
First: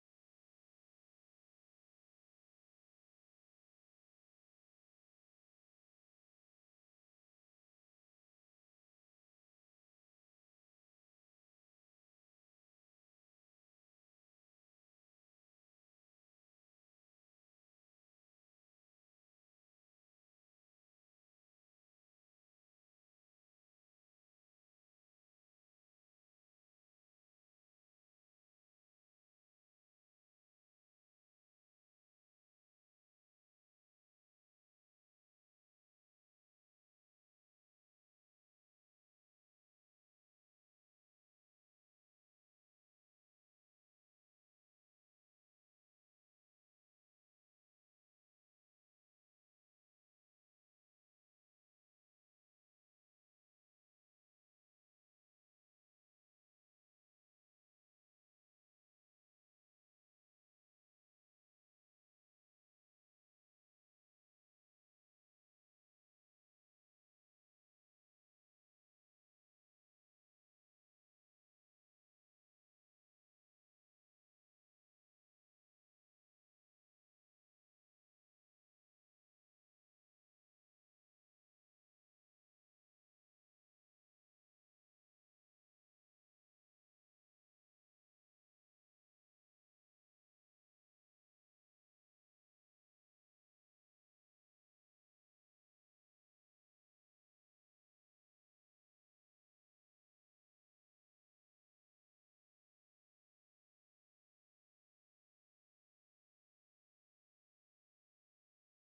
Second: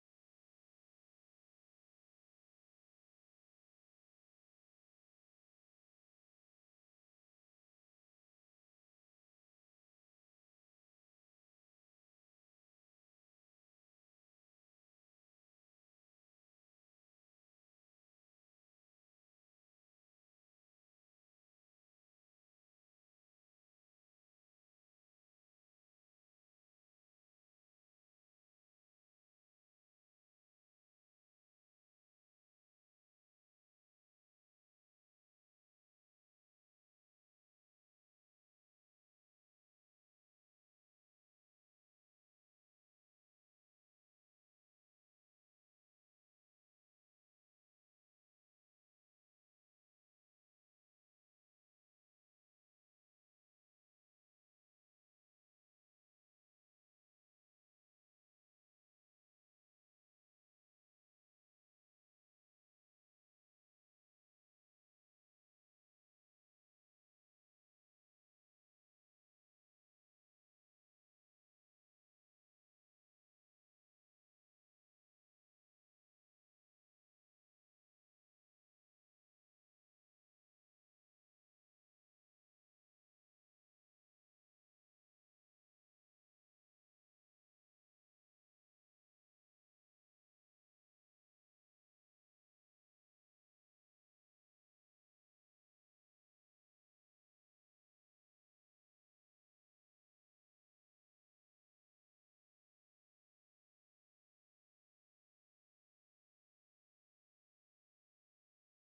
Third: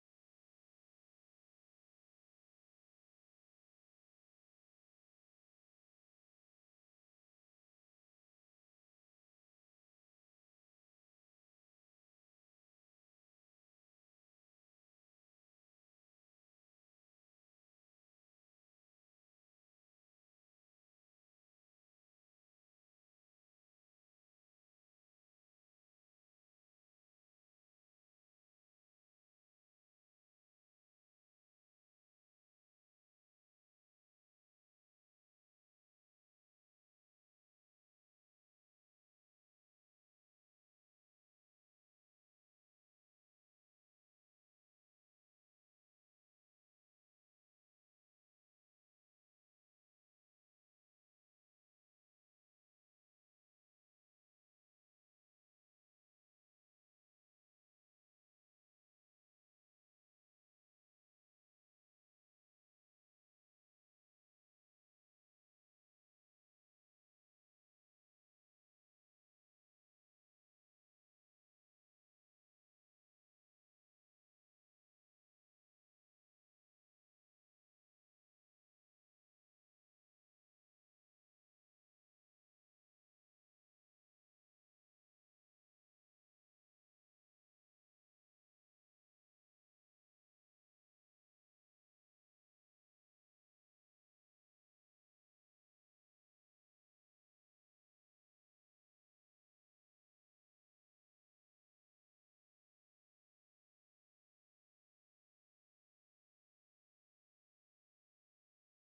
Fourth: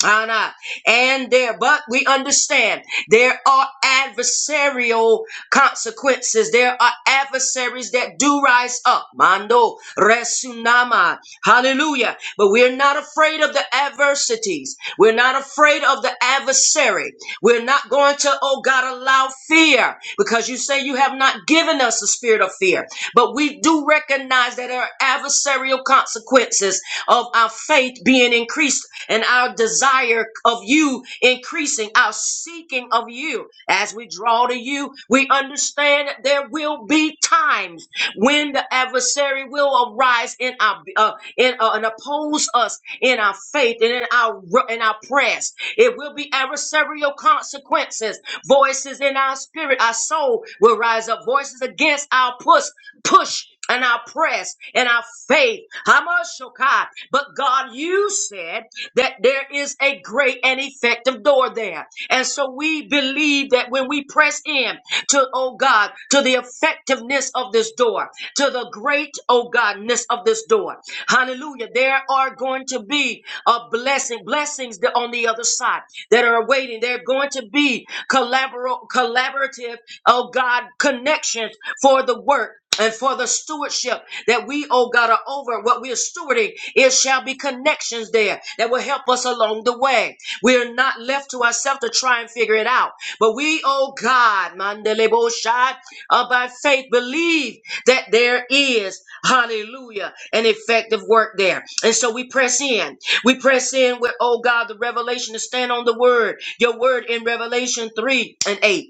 S1: And there, but we understand there are adversarial consequences. There are adversaries that do rise up. Mando, Resunama. Hallelujah. But we're not afraid of the adversities. We're not afraid of the adversary. We're not going to, oh God, allow fear because you say you have not given us a spirit of fear. But we do recognize that there are adversarial consequences of our faith being increased and our desire of you increasing, our seeking of you. As we draw to you, we understand that there will be times when the adversary will arise in our uh, in, uh, and oppose us in our faith and in our in our prayers. It will be adversarial consequences. Voices in our spirit, our soul will rise up. Voices against our push, push and our press and our faith. Hamashokai. But God, you said that there is a great and effective door there. And so we believe that when we press in to, oh God, to the effectiveness of this door, to the great, oh Godness of this door. Hallelujah. There are going to be a blessing, blessings that on the other side that are awaiting. They're going to be collabor- collaborative, oh God, connections for the work and for the stewardship that we, oh God, are over what we're stewarding, it shall be connections there that will help us along the way. We are not left to ourselves to try and figure it out. But we, oh God, Mandelebo Shad, uh, by faith believe that there is, hallelujah, an effective work there. And so we press in. We press in with, oh God, the revelation to stand on the word, your word in Revelation 3 and 8.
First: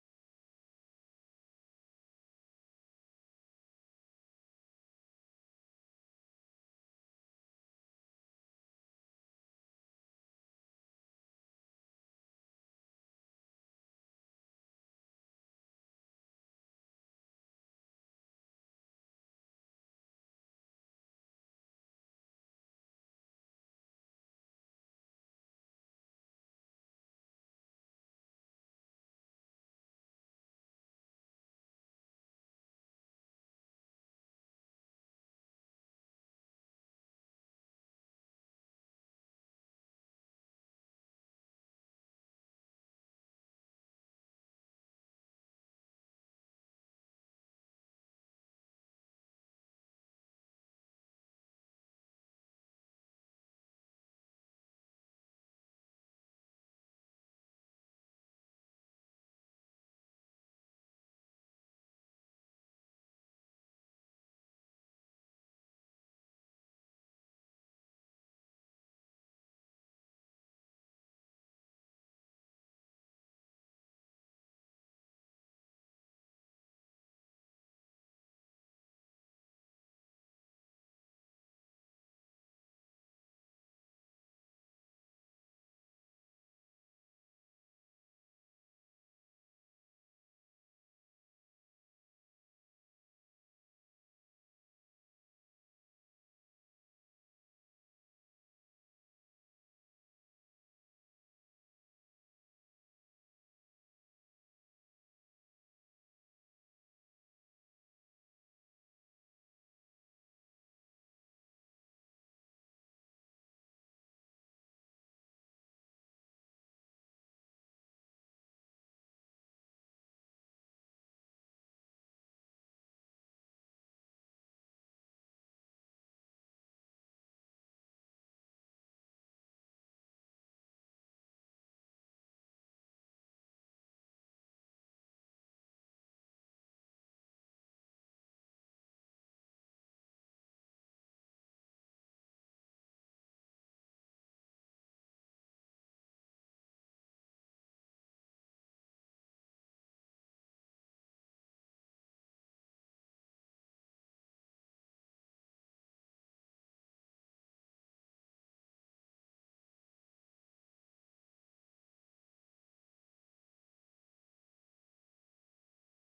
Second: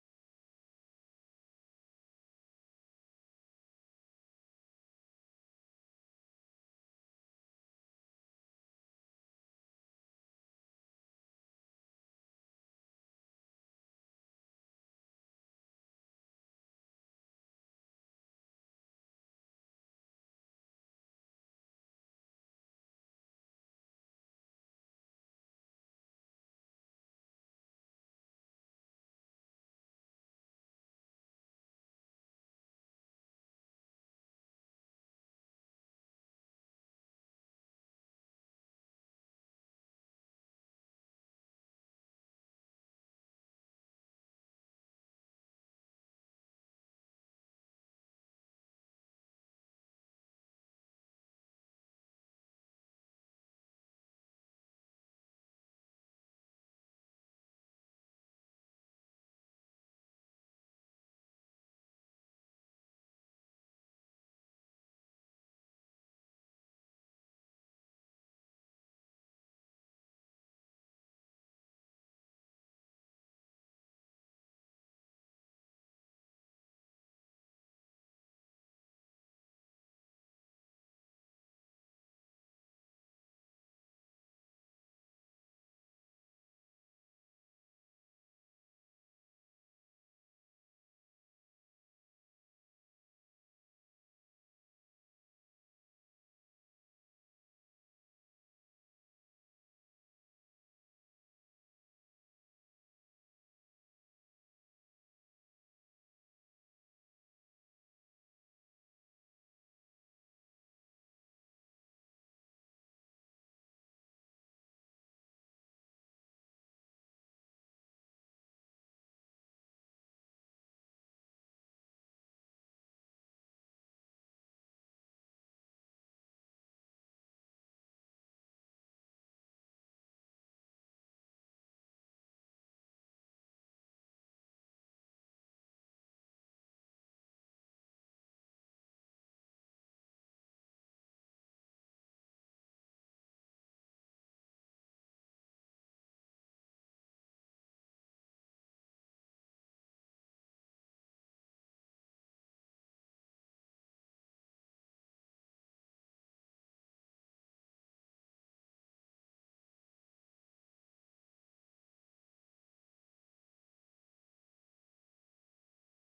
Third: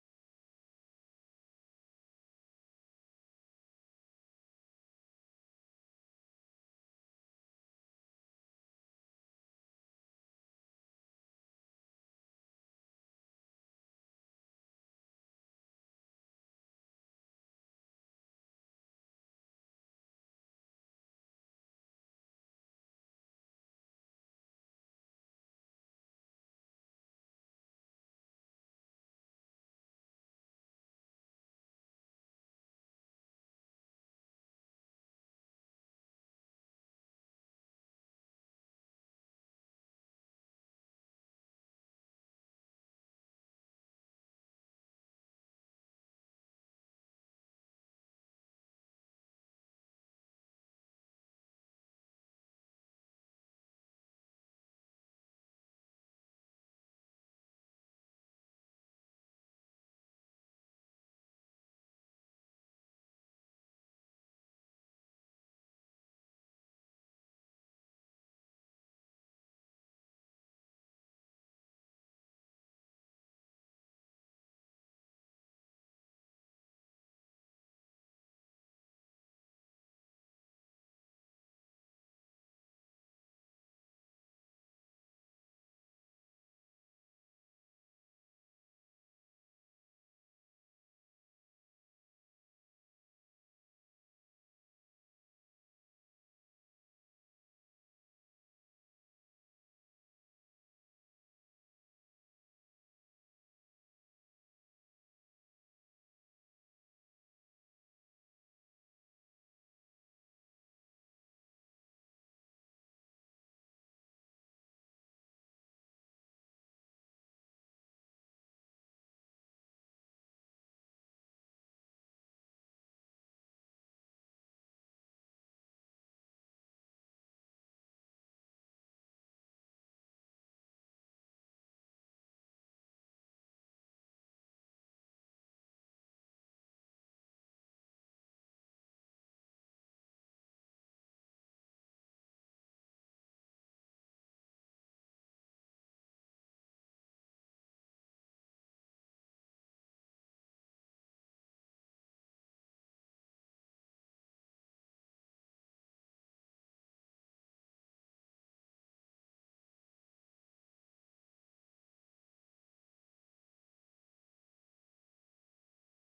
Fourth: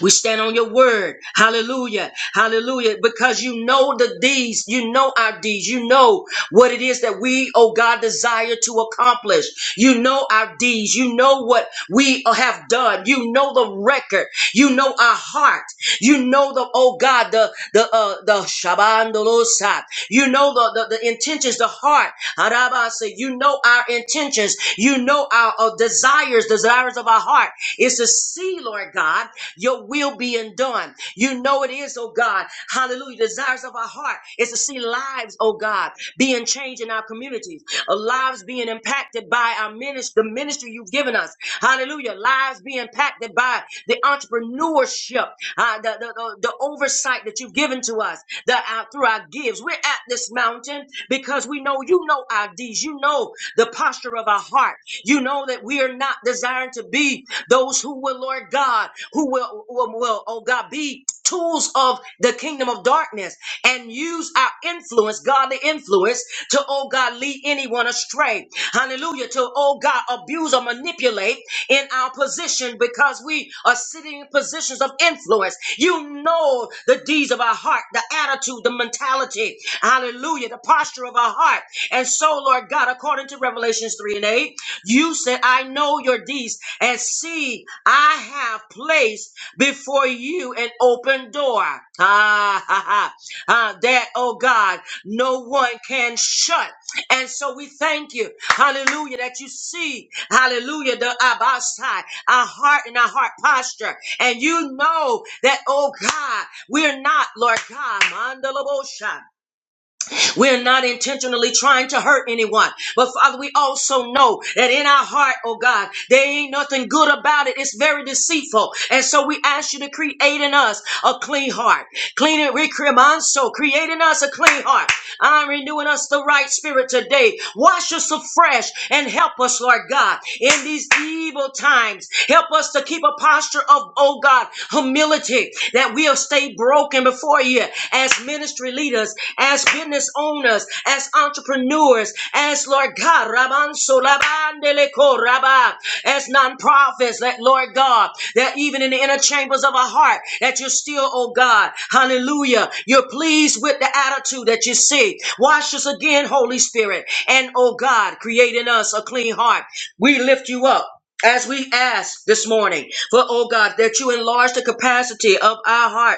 S1: We stand on your word. Hallelujah. Hallelujah. Because you know the deeds. You know our deeds. You know what it is that we, oh God, desire to accomplish. You know our deeds. You know what we have done. You know the record. You know our heart. You know the, oh God, the, the, uh, the Shabandolosa. You know the, the, the intentions, the heart. Arabasa. You know our intentions. You know our uh, desires, desires of our heart. It's to see, Lord God. Your will being done. You know it is, oh God. Hallelujah. Desires of our heart is to see lives, oh God, being changed in our communities, uh, lives being impacted by our ministry, the ministry you've given us. Hallelujah. Lives being impacted by the entrepreneurship, uh, the, the, the, the oversight that you've given to us the, our, through our gives. We're at this mountain because we know you know our deeds. You know the posture of our heart. You know that we are not desiring to be those who will, Lord God, who will, will, will, oh God, be tools of the kingdom of darkness and use our influence, godly influence, to, oh God, lead anyone astray. Hallelujah. To, oh God, abuse or manipulate in our position because we are sitting in positions of influence. You know the deeds of our heart, the attitude, the mentality. Hallelujah. The posture of our heart. And so, Lord God, according to Revelations 3 and 8, you said, I know your deeds, and see, I have placed before you an open door. Ah, ha, ha. Ah, that, oh God, no one can shut. And so we thank you, hallelujah, that you see, hallelujah, the Abbasai, our heart and our heart posture. And you know that, oh God, we're not, Lord God, mandalabosha. We're not intentionally trying to hurt anyone. But Father, we also know that in our heart, oh God, there ain't nothing good about it. It's very deceitful. And so we ask you to create in us a clean heart. Clean it, recreate so create in us a clean heart I'm renewing us the right spirit today. Wash us afresh and help us, Lord God, in these evil times. Help us to keep a posture of, oh God, humility that we'll stay broken before you as ministry leaders, as business owners, as entrepreneurs, as Lord God, Raman Sulabandeleko Rabba, as nonprofits, that Lord God, that even in the inner chambers of our heart, that you're still, oh God, hallelujah, you're pleased with the attitude that you see. Wash us again, Holy Spirit, and oh God, create in us a clean heart. We lift you up. As we ask this morning for, oh God, that you enlarge the capacity of our hearts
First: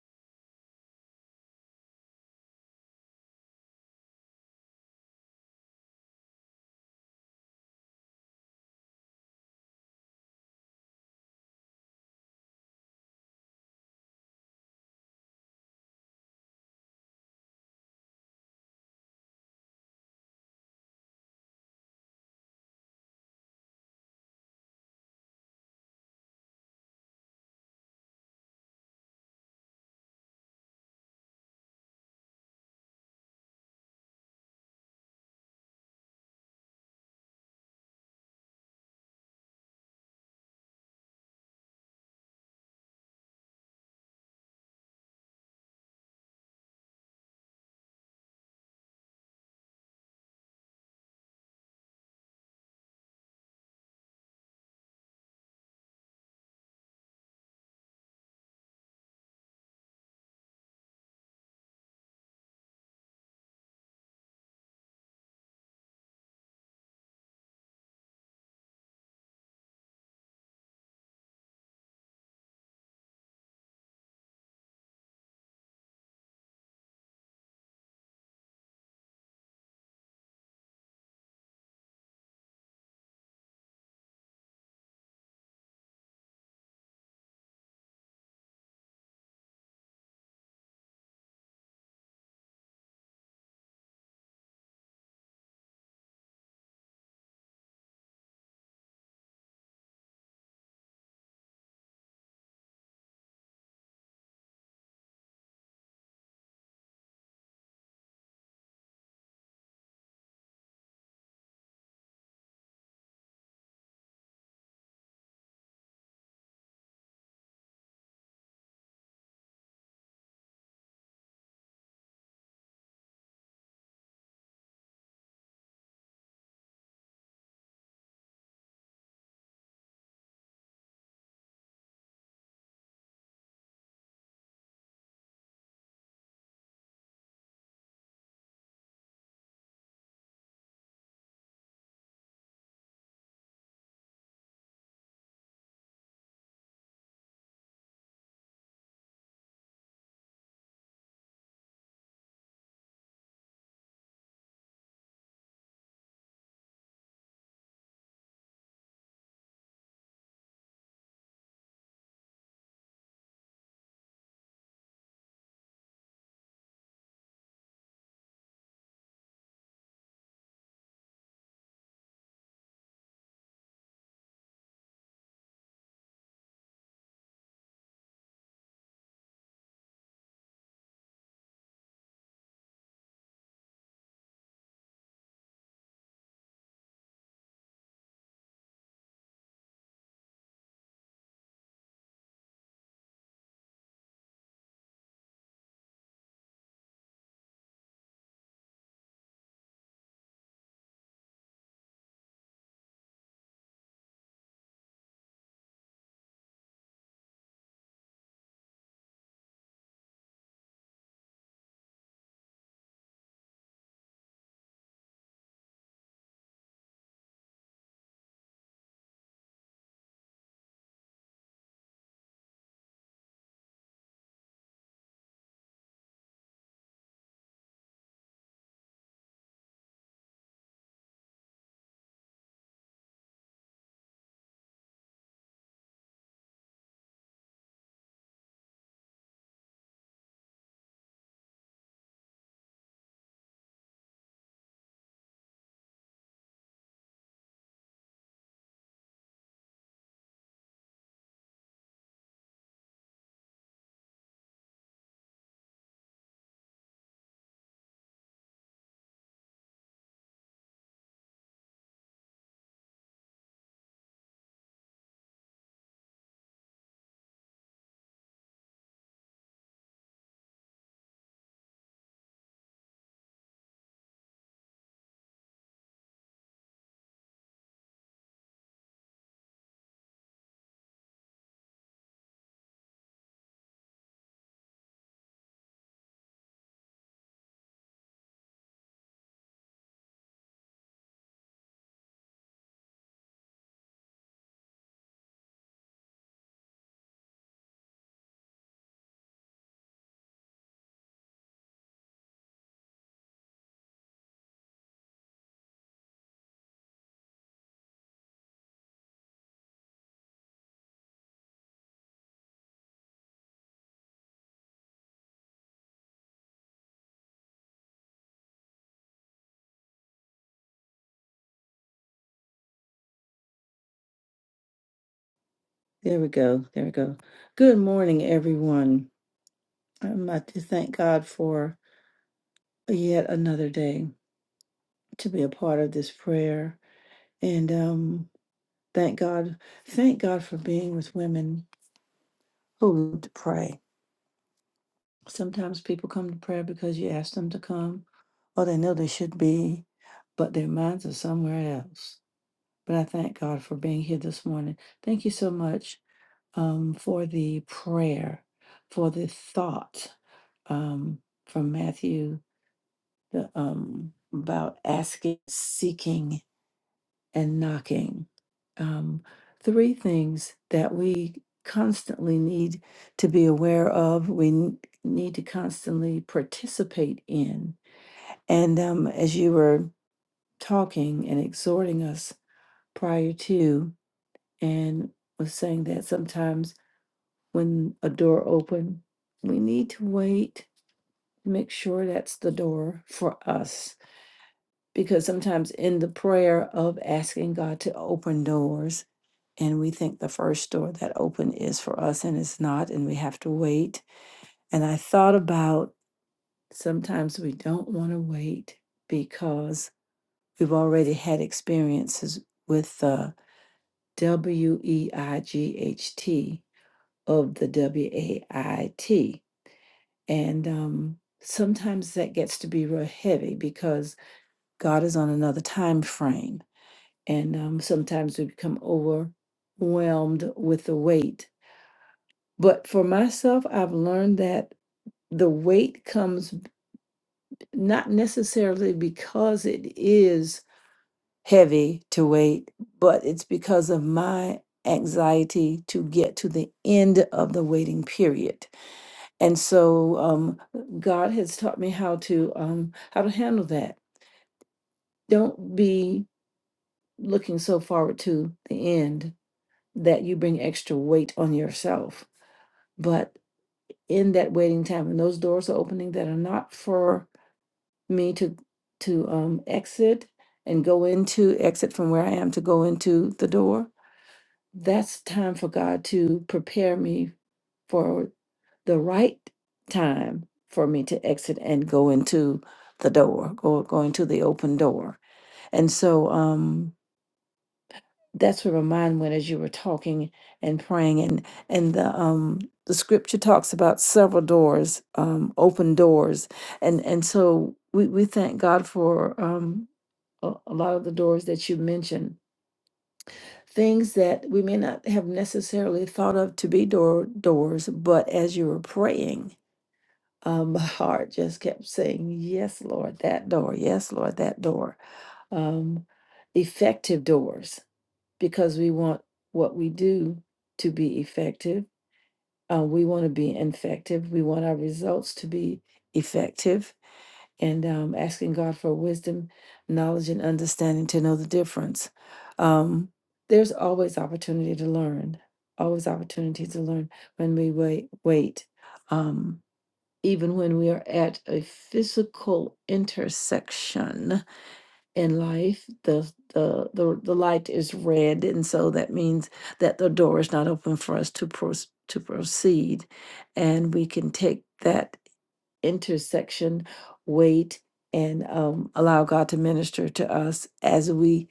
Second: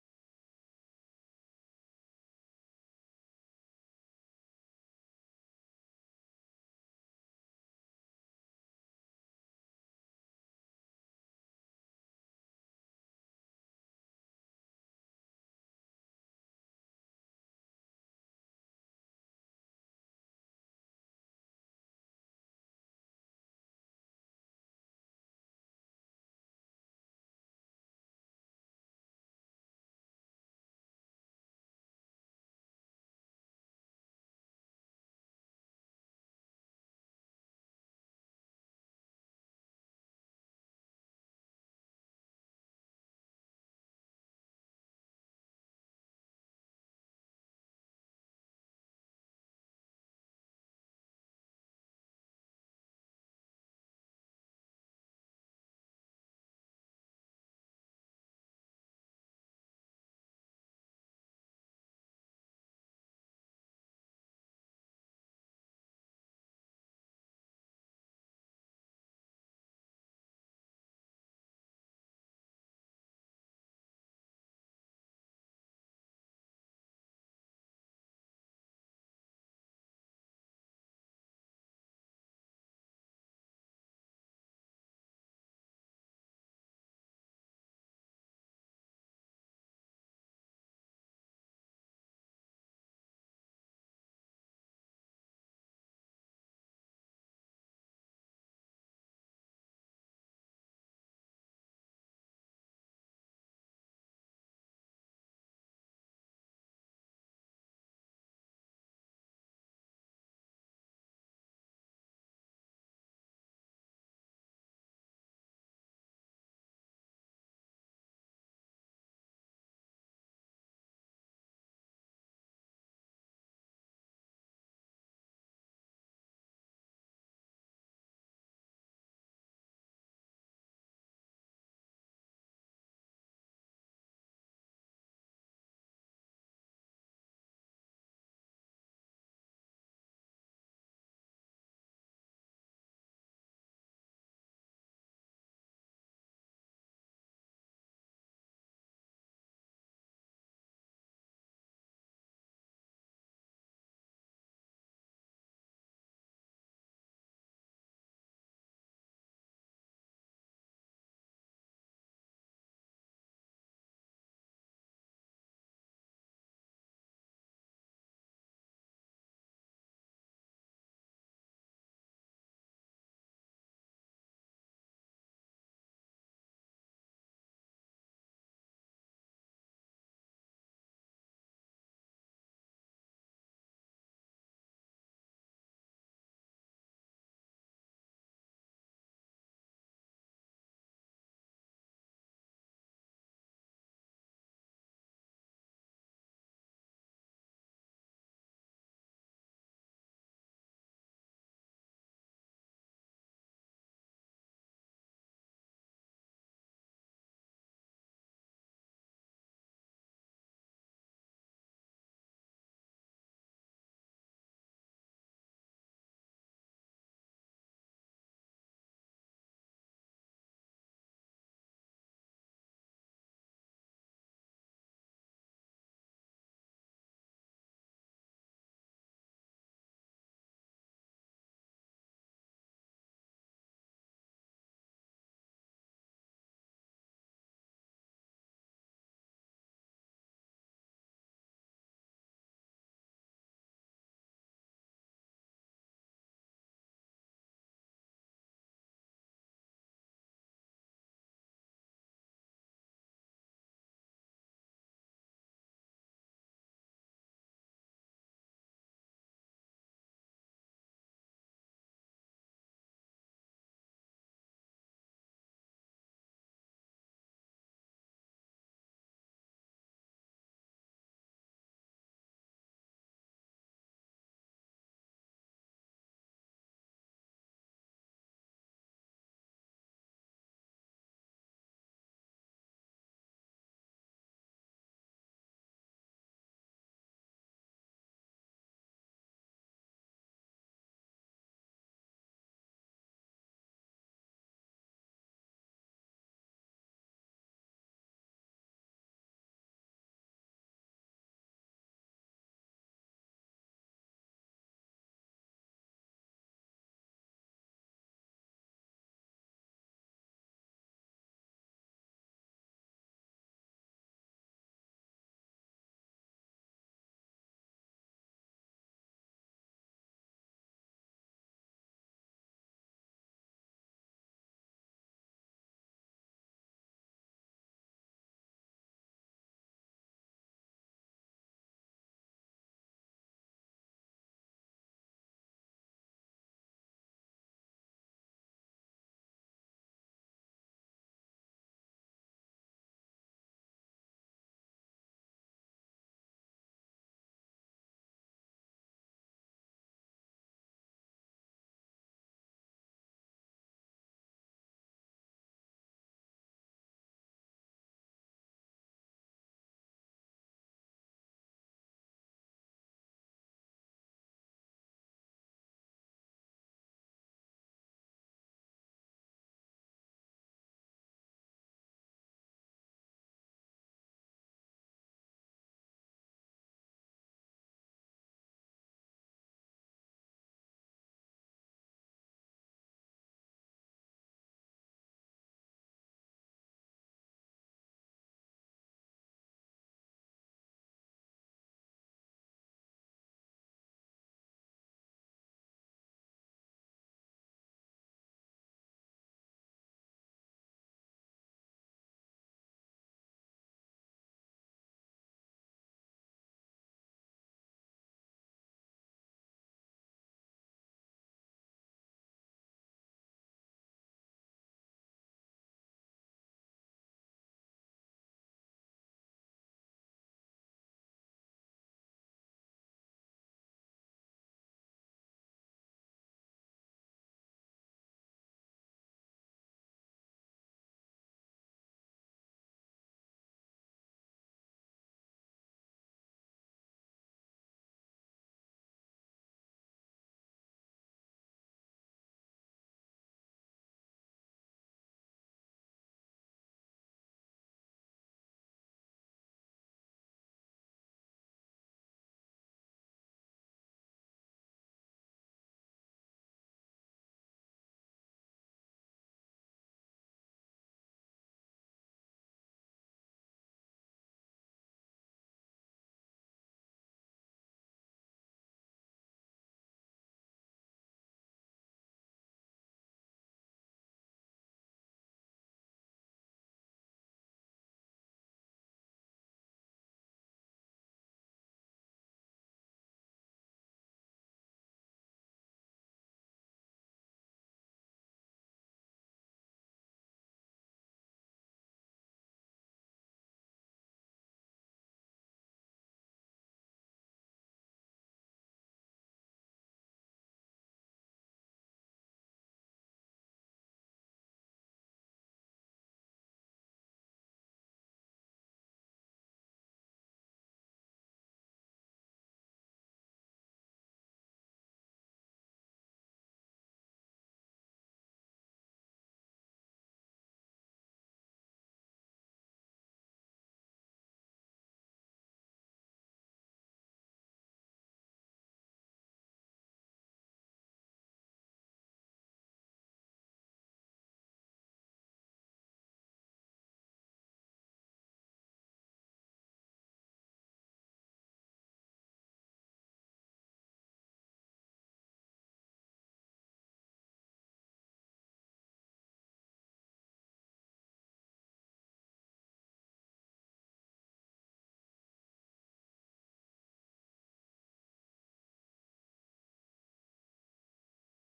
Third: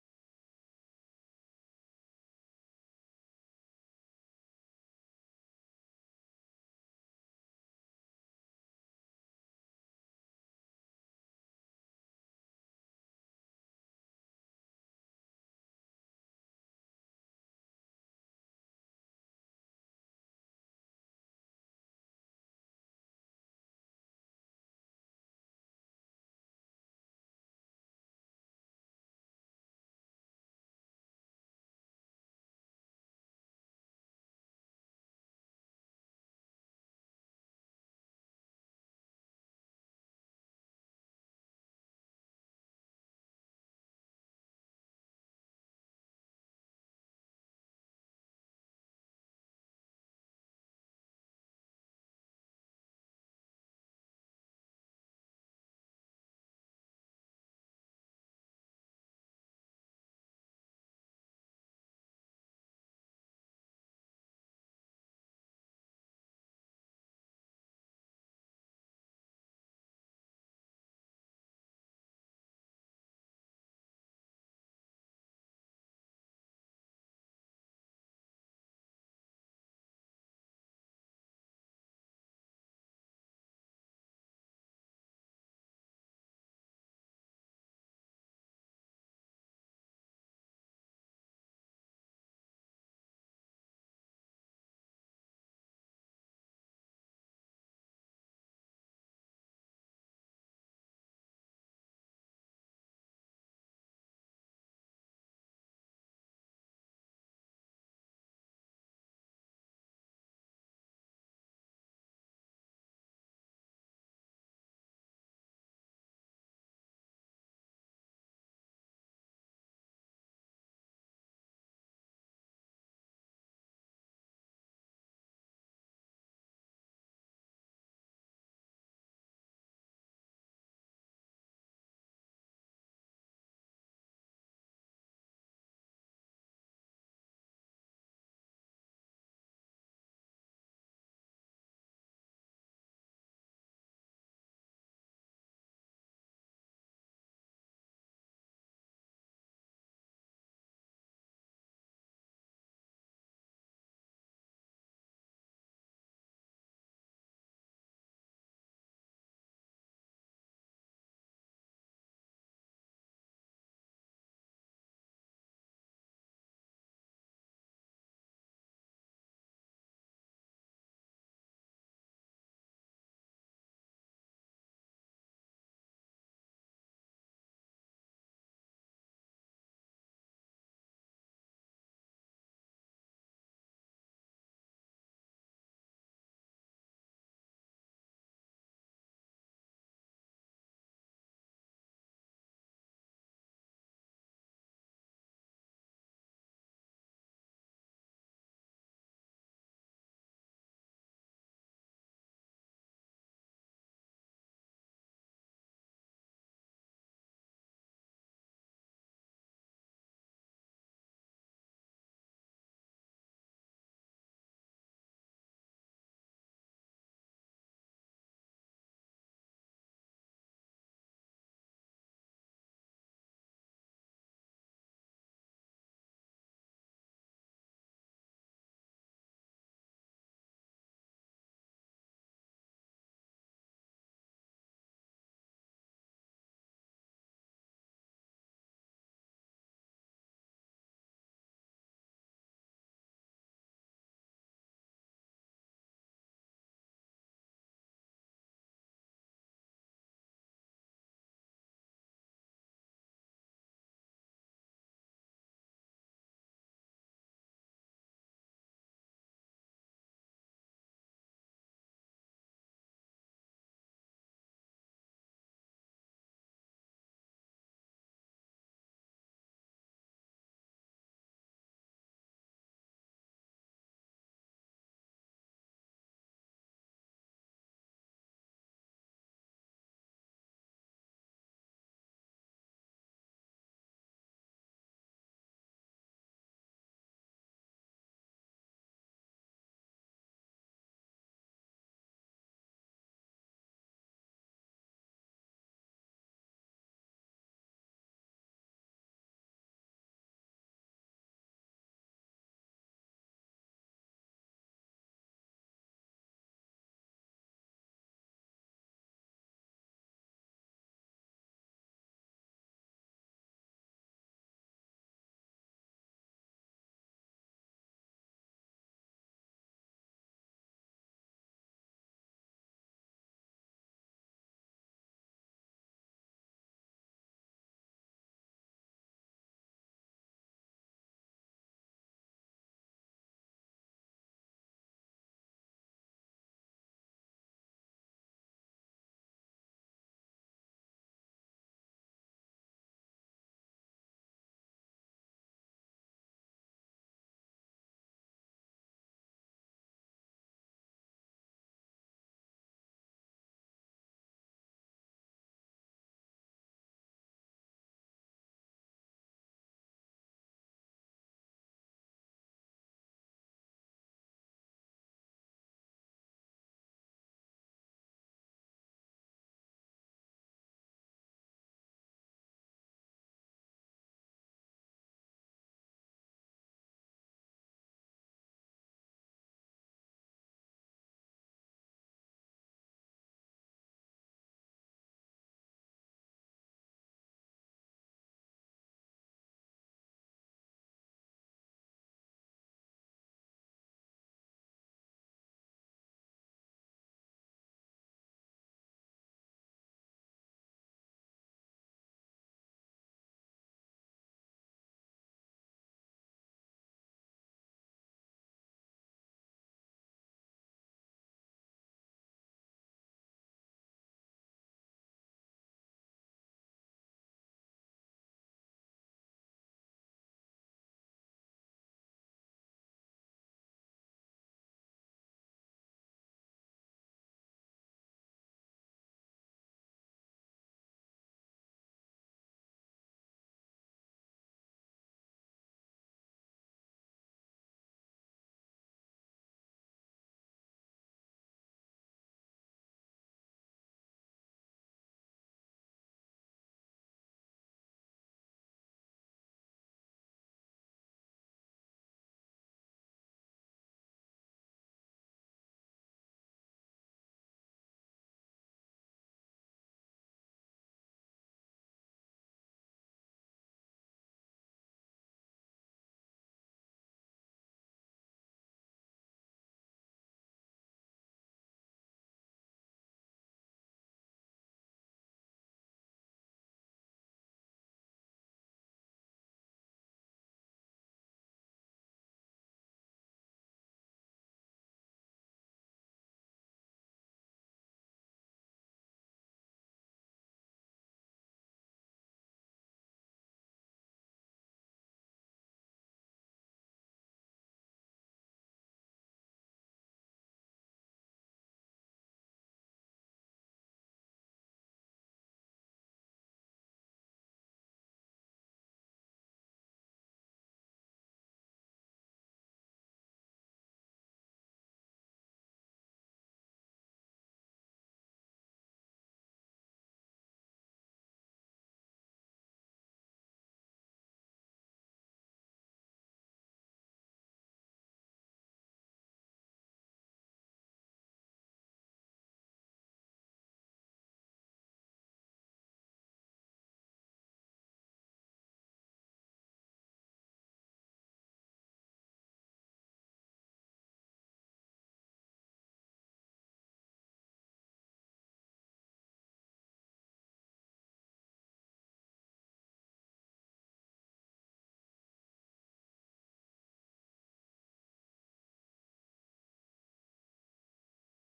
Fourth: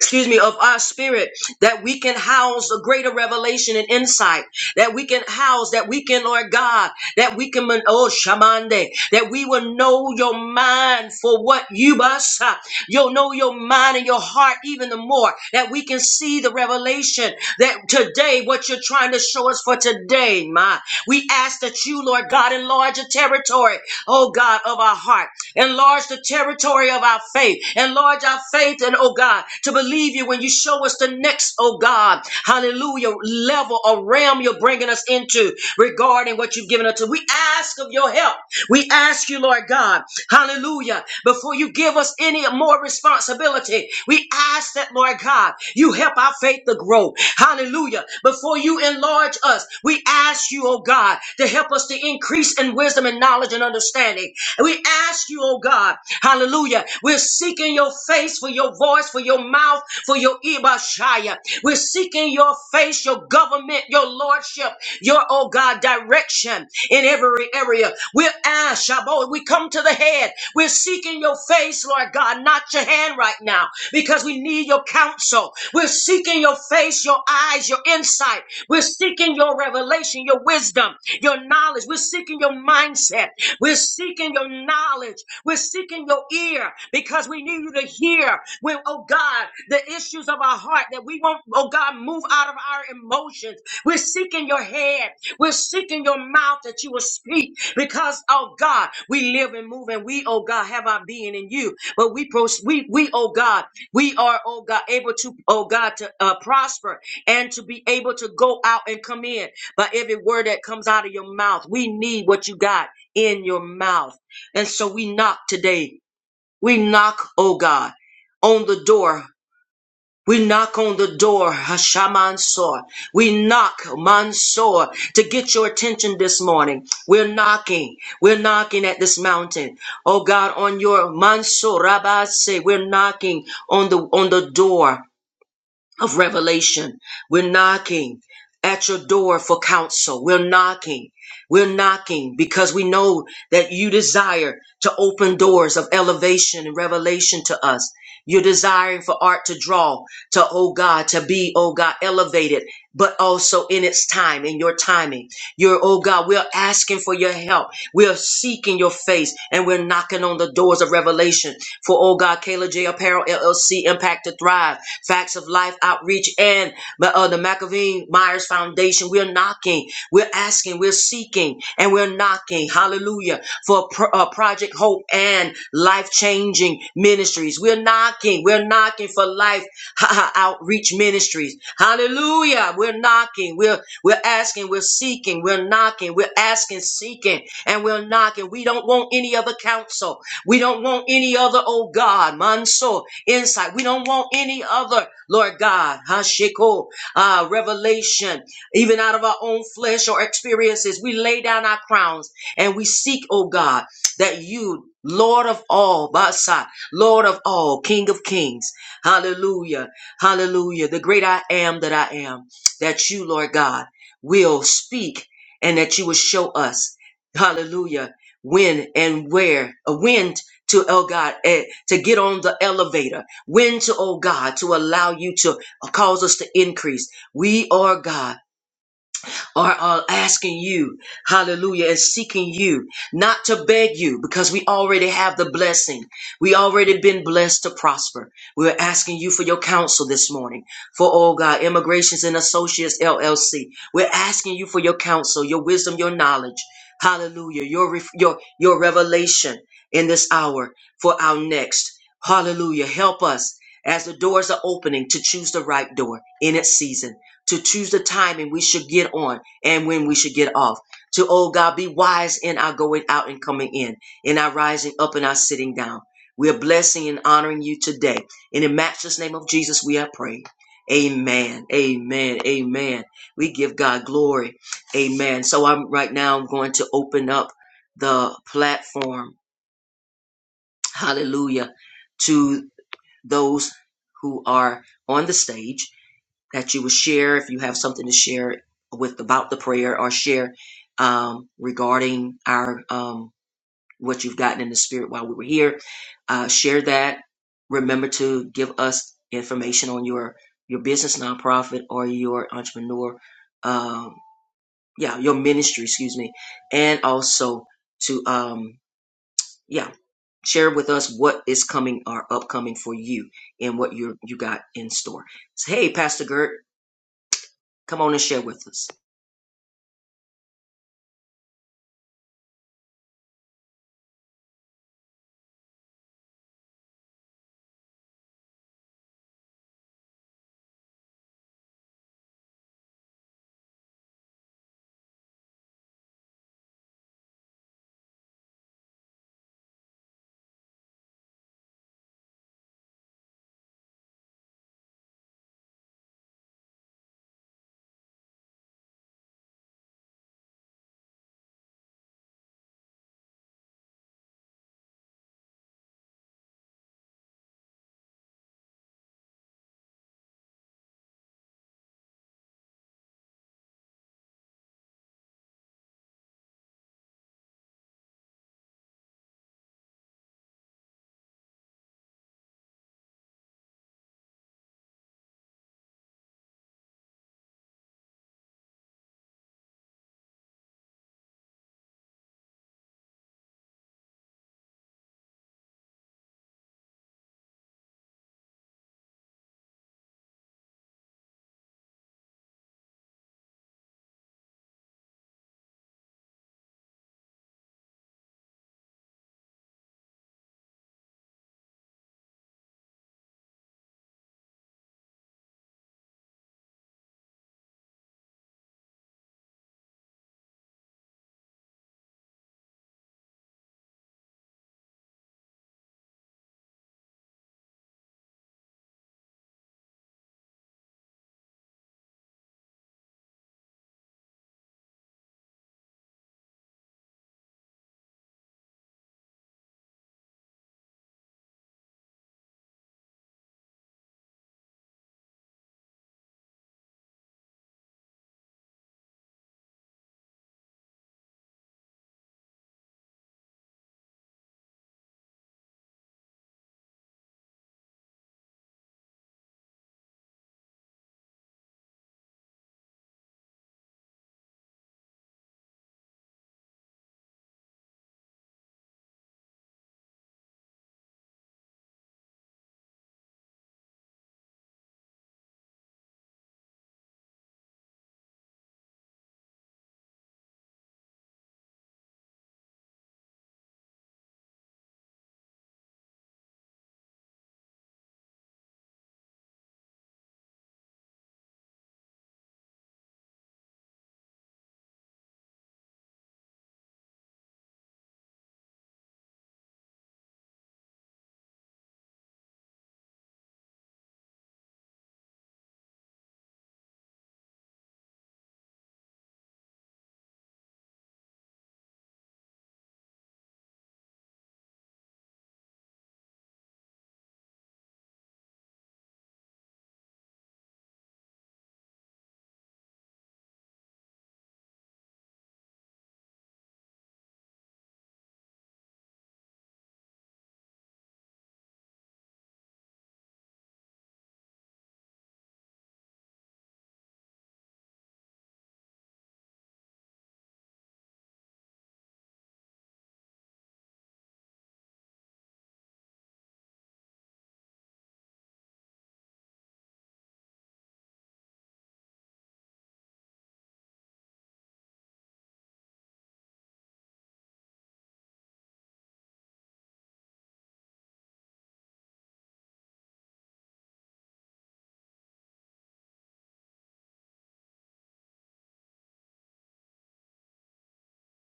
S1: excuse me, of our spirit, that we can house a greater revelation and insight, that we can house, that we can, Lord God, that we can, oh, Shamande, that we will know your mind for what you must, uh, you'll know your mind and your heart even the more, that we can see the revelation that today, what you're trying to show us for today, my, we ask that you, Lord God, enlarge the territory, oh God, of our heart Enlarge the territory of our faith. Enlarge our faith, and oh God, to believe you when you show us the next, oh God, hallelujah, level or realm you're bringing us into regarding what you've given us. We ask of your help. We ask you, Lord God, hallelujah, before you give us any more responsibility, we ask that, Lord God, you help our faith to grow. Hallelujah. Before you enlarge us, we ask you, oh God, to help us to increase in wisdom and knowledge and understanding. And We ask you, oh God, hallelujah. We're seeking your face for your voice, for your mouth, for your Ibashaya. We're seeking your face, your government, your lordship, your, oh God, direction in every area. We're asked, Shabbat, we come to the head. We're seeking your face, Lord God, not your hand right now, because we need your counsel. We're seeking your face, your eyes, your insight. We're seeking your revelation, your wisdom, your knowledge. We're seeking your mindset. We're seeking your knowledge. We're seeking your ear because we need you to hear when, oh God, the issues of our heart that we won't, oh God, move out of our emotions we're seeking your head. We're seeking your mouth that you will speak because, oh God, we live and move and we, oh God, have our being in you. But we, pros- we, we, oh God, we are, oh God, able to, oh God, to uh, prosper and to be able to go out and come in by every word that comes out of your mouth. We need what you got in your mouth. And so we knock today. We knock, oh God, on the door we knock on the door, Hashamansor. We knock, Mansoor, to get your attention this morning. We're knocking. We're knocking at this mountain. Oh God, on your Mansoor, Rabbi say, we're knocking on the on the door of revelation. We're knocking at your door for counsel. We're knocking. We're knocking because we know that you desire to open doors of elevation and revelation to us. You're desiring for art to draw, to, oh God, to be, oh God, elevated, but also in its time, in your timing. You're, oh God, we're asking for your help. We are seeking your face and we're knocking on the doors of revelation for, oh God, Kayla J. Apparel, LLC, Impact to Thrive. Facts of Life Outreach and uh, the McAveen Myers Foundation. We're knocking, we're asking, we're seeking, and we're knocking. Hallelujah. For pro- uh, Project Hope and life changing ministries. We're knocking, we're knocking for life [LAUGHS] outreach ministries. Hallelujah. We're knocking, we're, we're asking, we're seeking, we're knocking, we're asking, seeking, and we're knocking. We don't want any other counsel. We don't want any other, oh God, manso, insight. We don't want any other, Lord God, hashiko, uh, revelation, even out of our own flesh or experiences. We lay down our crowns and we seek, oh God, that you, Lord of all, Basa, Lord of all, King of kings, hallelujah, hallelujah, the great I am that I am, that you, Lord God, will speak and that you will show us. Hallelujah when and where, uh, when to, oh God, eh, to get on the elevator, when to, oh God, to allow you to uh, cause us to increase. We are God are, are asking you, hallelujah, and seeking you, not to beg you, because we already have the blessing. We already been blessed to prosper. We're asking you for your counsel this morning for, oh God, Immigrations and Associates LLC. We're asking you for your counsel, your wisdom, your knowledge. Hallelujah. Your, ref- your, your revelation in this hour for our next. Hallelujah. Help us as the doors are opening to choose the right door in its season to choose the timing we should get on and when we should get off. To, oh God, be wise in our going out and coming in, in our rising up and our sitting down. We are blessing and honoring you today. In the matchless name of Jesus, we are praying. Amen. Amen. Amen. We give God glory. Amen. So I'm right now I'm going to open up the platform. Hallelujah. To those who are on the stage that you would share if you have something to share with about the prayer or share um, regarding our um, what you've gotten in the spirit while we were here. Uh, share that. Remember to give us information on your your business nonprofit or your entrepreneur, um, yeah, your ministry, excuse me, and also to um, yeah, share with us what is coming or upcoming for you and what you you got in store. So, hey, Pastor Gert, come on and share with us.
S2: There we go. There we go. Good morning, everyone. Um, I to thank God for yet another day to be a part of this prayer, and um, thank God, thank God for being with women who love to pray. Sometimes people come to prayer because you ask them to come, or they know they should be, but their minds are somewhere else. But I thank God for being here this morning. Thank you so much um, for the prayer, for the thought um, from Matthew the, um, about asking, seeking, and knocking. Um, three things that we constantly need to be aware of, we n- need to constantly participate in. And um, as you were talking and exhorting us prior to, and was saying that sometimes when a door open. We need to wait, make sure that's the door for us. Because sometimes in the prayer of asking God to open doors, and we think the first door that open is for us and it's not, and we have to wait. And I thought about sometimes we don't want to wait because we've already had experiences with the W E I G H T of the W A I T And um, sometimes that gets to be real heavy because God is on another time frame. And um, sometimes we become overwhelmed with the weight. But for myself, I've learned that the weight comes b- not necessarily because it is heavy to weight, but it's because of my anxiety to get to the end of the waiting period and so um, God has taught me how to um, how to handle that. Don't be looking so forward to the end that you bring extra weight on yourself. But in that waiting time, when those doors are opening that are not for me to to um, exit and go into exit from where I am to go into the door, that's time for God to prepare me for the right time for me to exit and go into the door, go go into the open door. And so um that's where my mind went as you were talking and praying and and the um the scripture talks about several doors, um, open doors. And and so we, we thank God for um a, a lot of the doors that you mentioned things that we may not have necessarily thought of to be door doors, but as you were praying, um, [LAUGHS] my heart just kept saying, "Yes, Lord, that door. Yes, Lord, that door." Um, effective doors, because we want what we do to be effective. Uh, we want to be effective. We want our results to be effective and um, asking God for wisdom, knowledge, and understanding to know the difference. Um, there's always opportunity to learn, always opportunity to learn when we wait. Wait, um, even when we are at a physical intersection in life, the, the the the light is red, and so that means that the door is not open for us to pros- to proceed, and we can take that intersection, wait, and um, allow God to minister to us as we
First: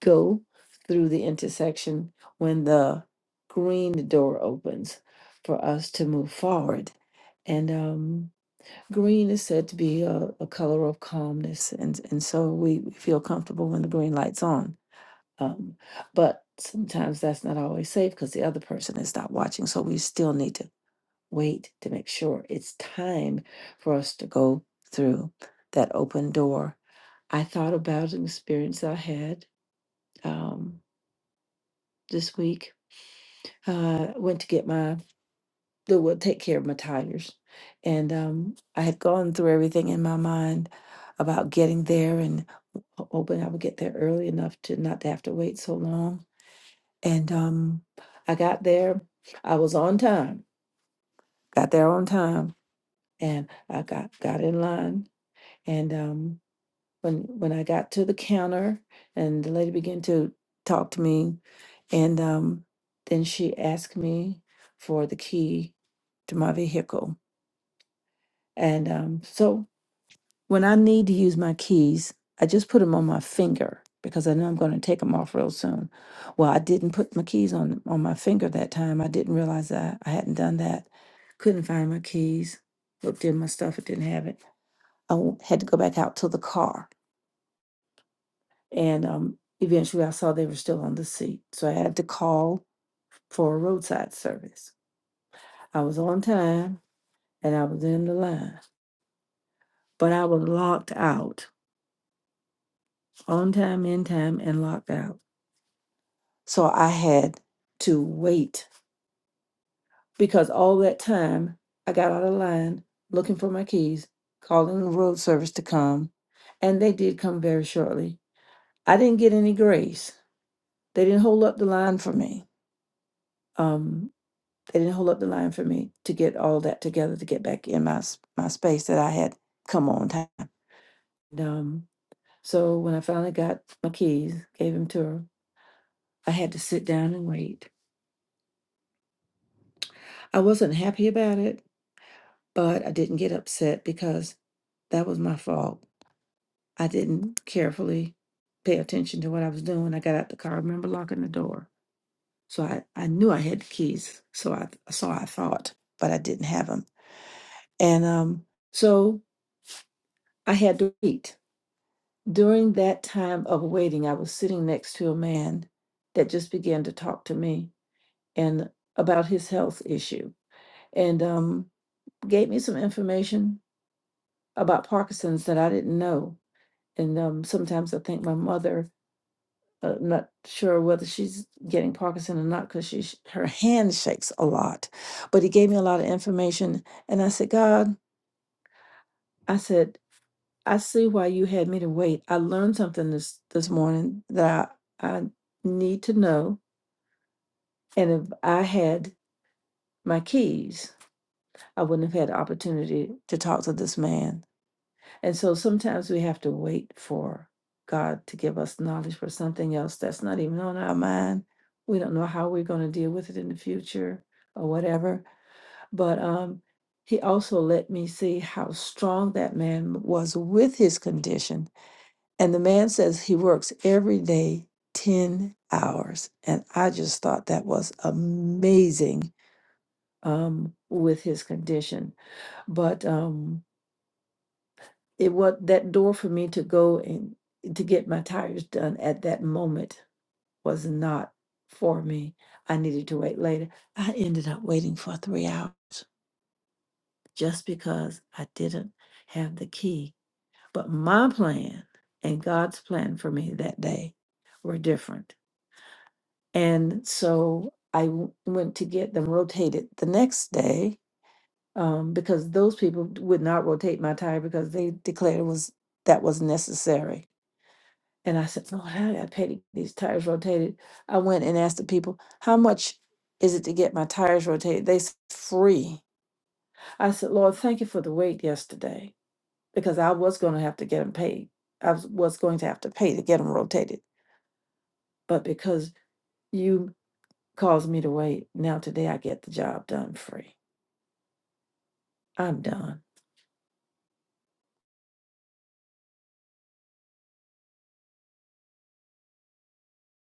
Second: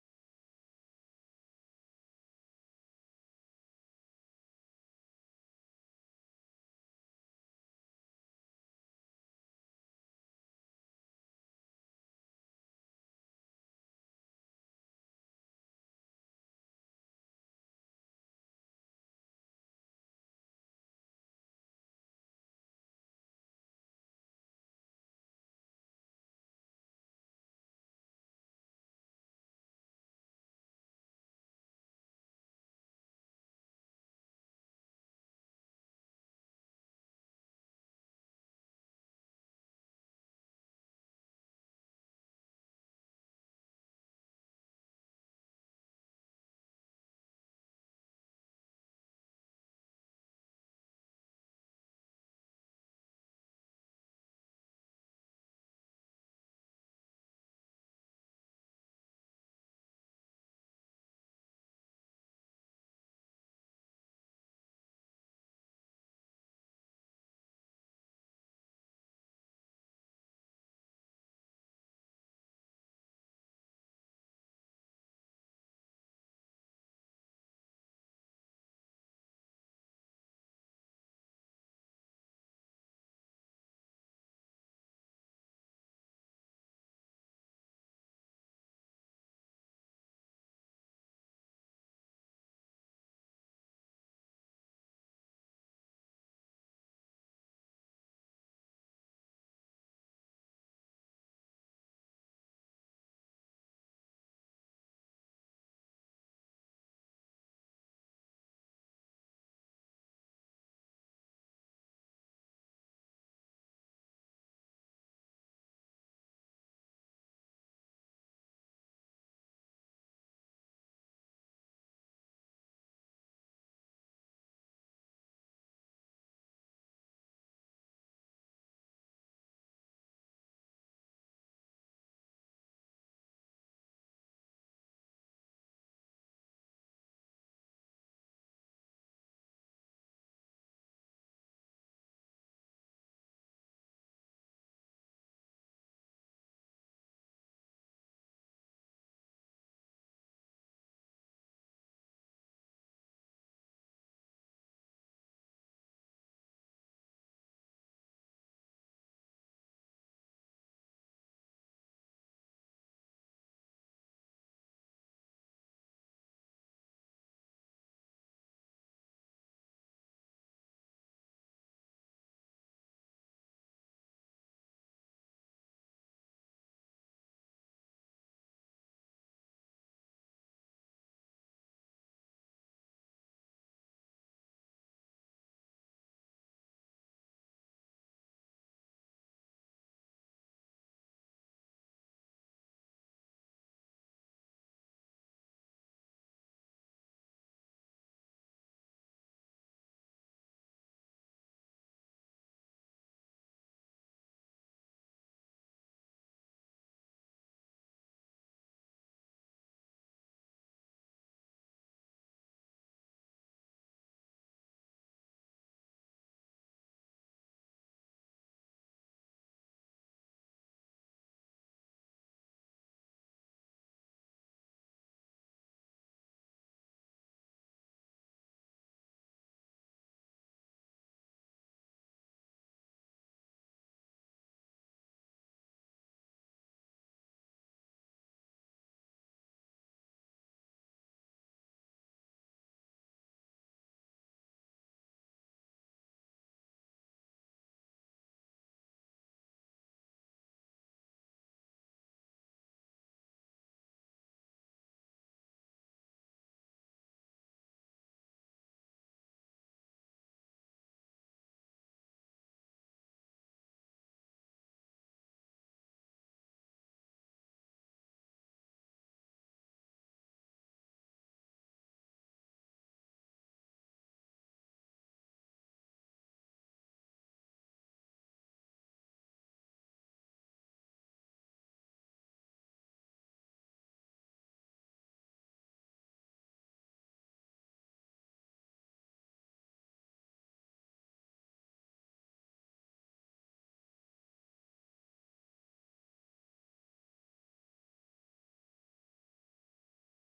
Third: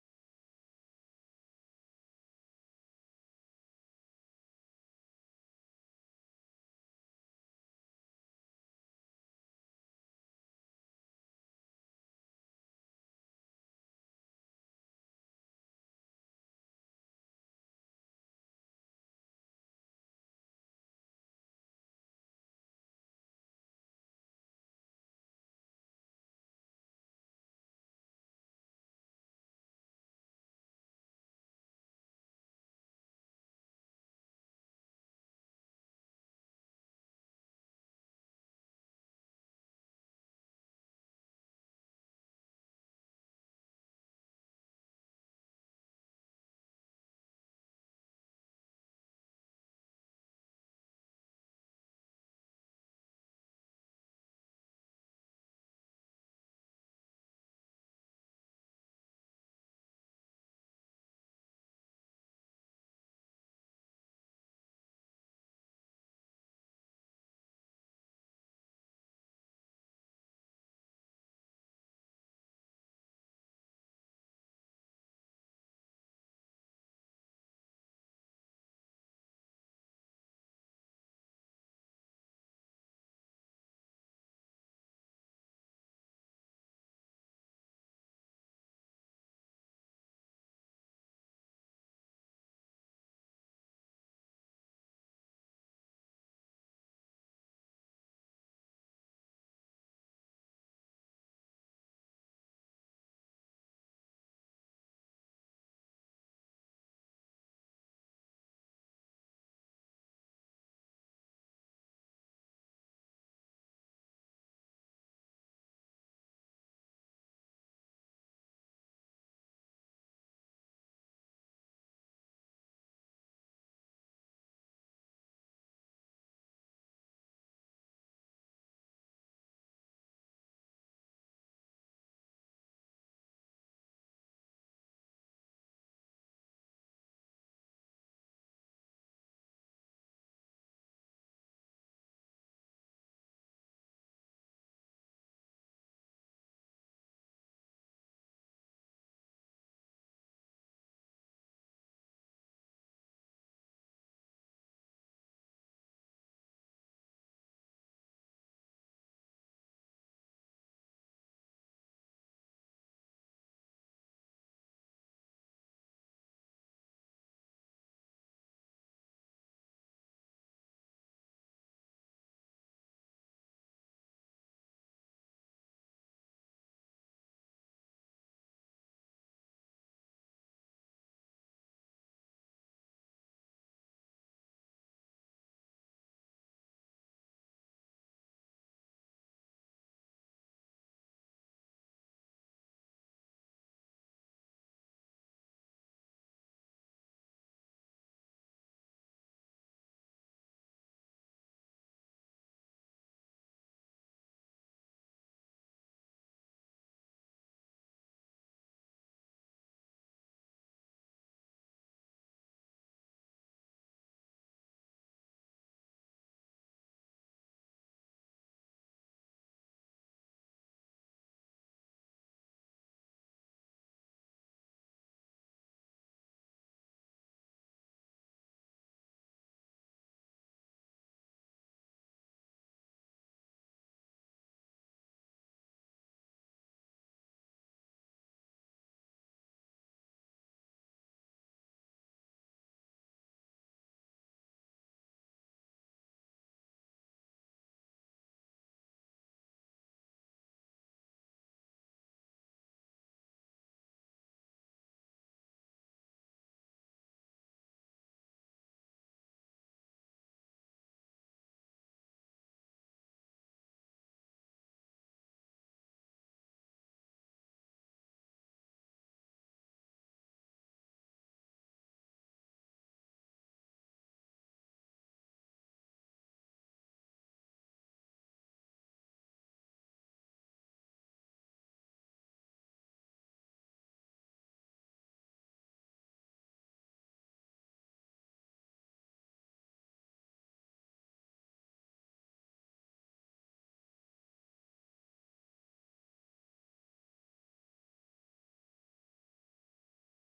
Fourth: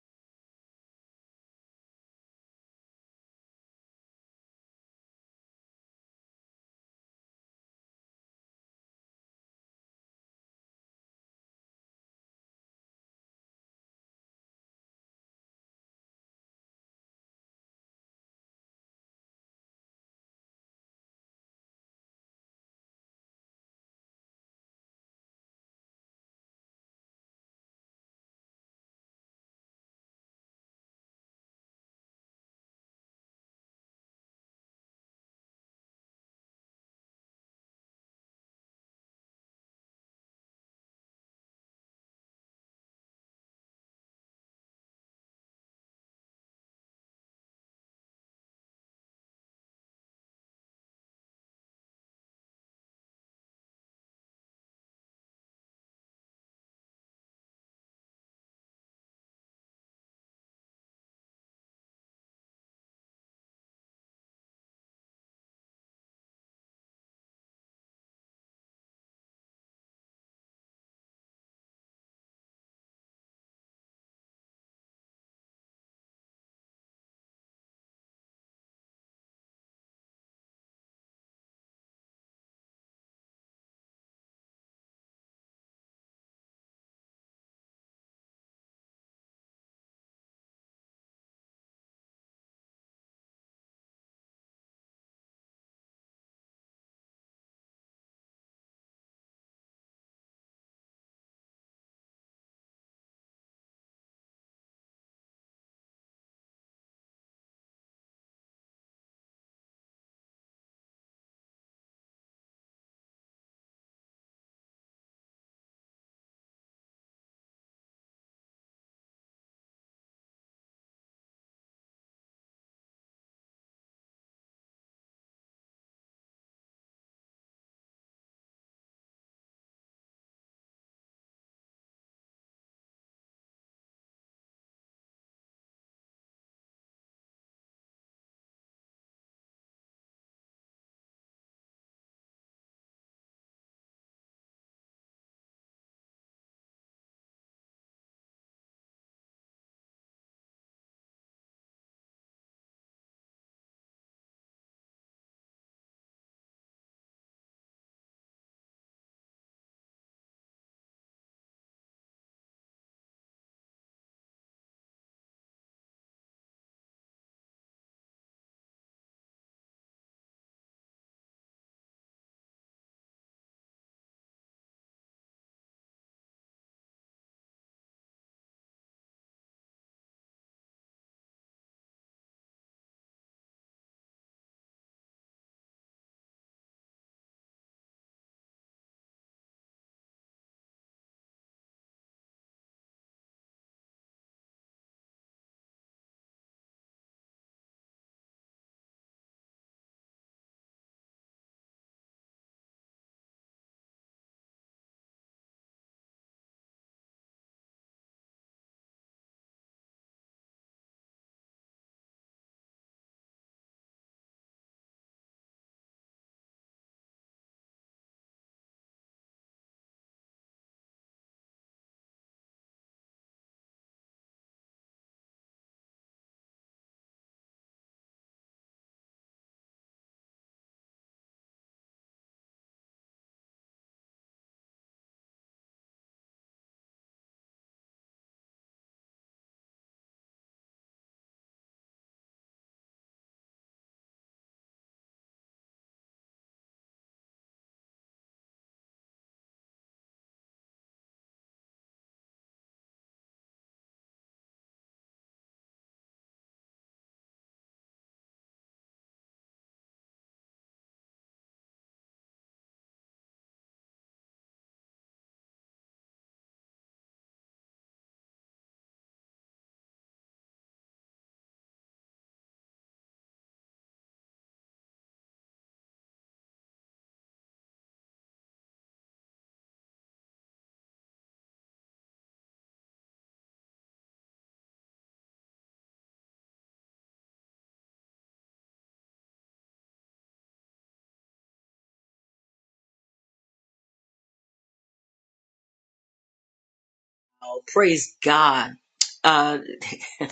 S2: go through the intersection when the green door opens for us to move forward. And um, green is said to be a, a color of calmness, and, and so we we feel comfortable when the green light's on. Um, but sometimes that's not always safe because the other person is not watching, so we still need to wait to make sure it's time for us to go through that open door. I thought about an experience I had um, this week. Uh, went to get my that would take care of my tires, and um, I had gone through everything in my mind about getting there and ho- hoping I would get there early enough to not to have to wait so long. And um, I got there. I was on time. Got there on time, and I got got in line And um, when when I got to the counter, and the lady began to talk to me, and um, then she asked me for the key to my vehicle. And um, so when I need to use my keys, I just put them on my finger because I know I'm going to take them off real soon. Well, I didn't put my keys on on my finger that time. I didn't realize I, I hadn't done that. Couldn't find my keys. Looked in my stuff, it didn't have it. I w- had to go back out to the car And um, eventually I saw they were still on the seat. So I had to call for a roadside service. I was on time and I was in the line, but I was locked out on time, in time, and locked out. So I had to wait because all that time I got out of line looking for my keys, calling the road service to come, and they did come very shortly. I didn't get any grace. They didn't hold up the line for me. Um, They didn't hold up the line for me to get all that together to get back in my my space that I had come on time. And, um, so when I finally got my keys, gave them to her, I had to sit down and wait. I wasn't happy about it, but I didn't get upset because that was my fault. I didn't carefully pay attention to what I was doing. I got out the car. I remember locking the door. So I, I knew I had the keys. So I so I thought, but I didn't have them. And um, so I had to wait During that time of waiting, I was sitting next to a man that just began to talk to me and about his health issue and um, gave me some information about Parkinson's that I didn't know. And um, sometimes I think my mother, uh, not sure whether she's getting Parkinson or not because she her hand shakes a lot. But he gave me a lot of information, and I said, God, I said. I see why you had me to wait. I learned something this this morning that I, I need to know. And if I had my keys, I wouldn't have had the opportunity to talk to this man. And so sometimes we have to wait for God to give us knowledge for something else that's not even on our mind. We don't know how we're going to deal with it in the future or whatever. But um, he also let me see how strong that man was with his condition And the man says he works every day 10 hours. And I just thought that was amazing um, with his condition. But um, it was that door for me to go and to get my tires done at that moment was not for me. I needed to wait later. I ended up waiting for three hours just because I didn't have the key. But my plan and God's plan for me that day were different And so I w- went to get them rotated the next day um, because those people would not rotate my tire because they declared it was that was necessary. And I said, Lord, how did I pay to get these tires rotated? I went and asked the people, how much is it to get my tires rotated? They said, free. I said, Lord, thank you for the wait yesterday because I was going to have to get them paid. I was was going to have to pay to get them rotated. But because you caused me to wait. Now today I get the job done free. I'm done.
S1: Praise God. Uh, [LAUGHS]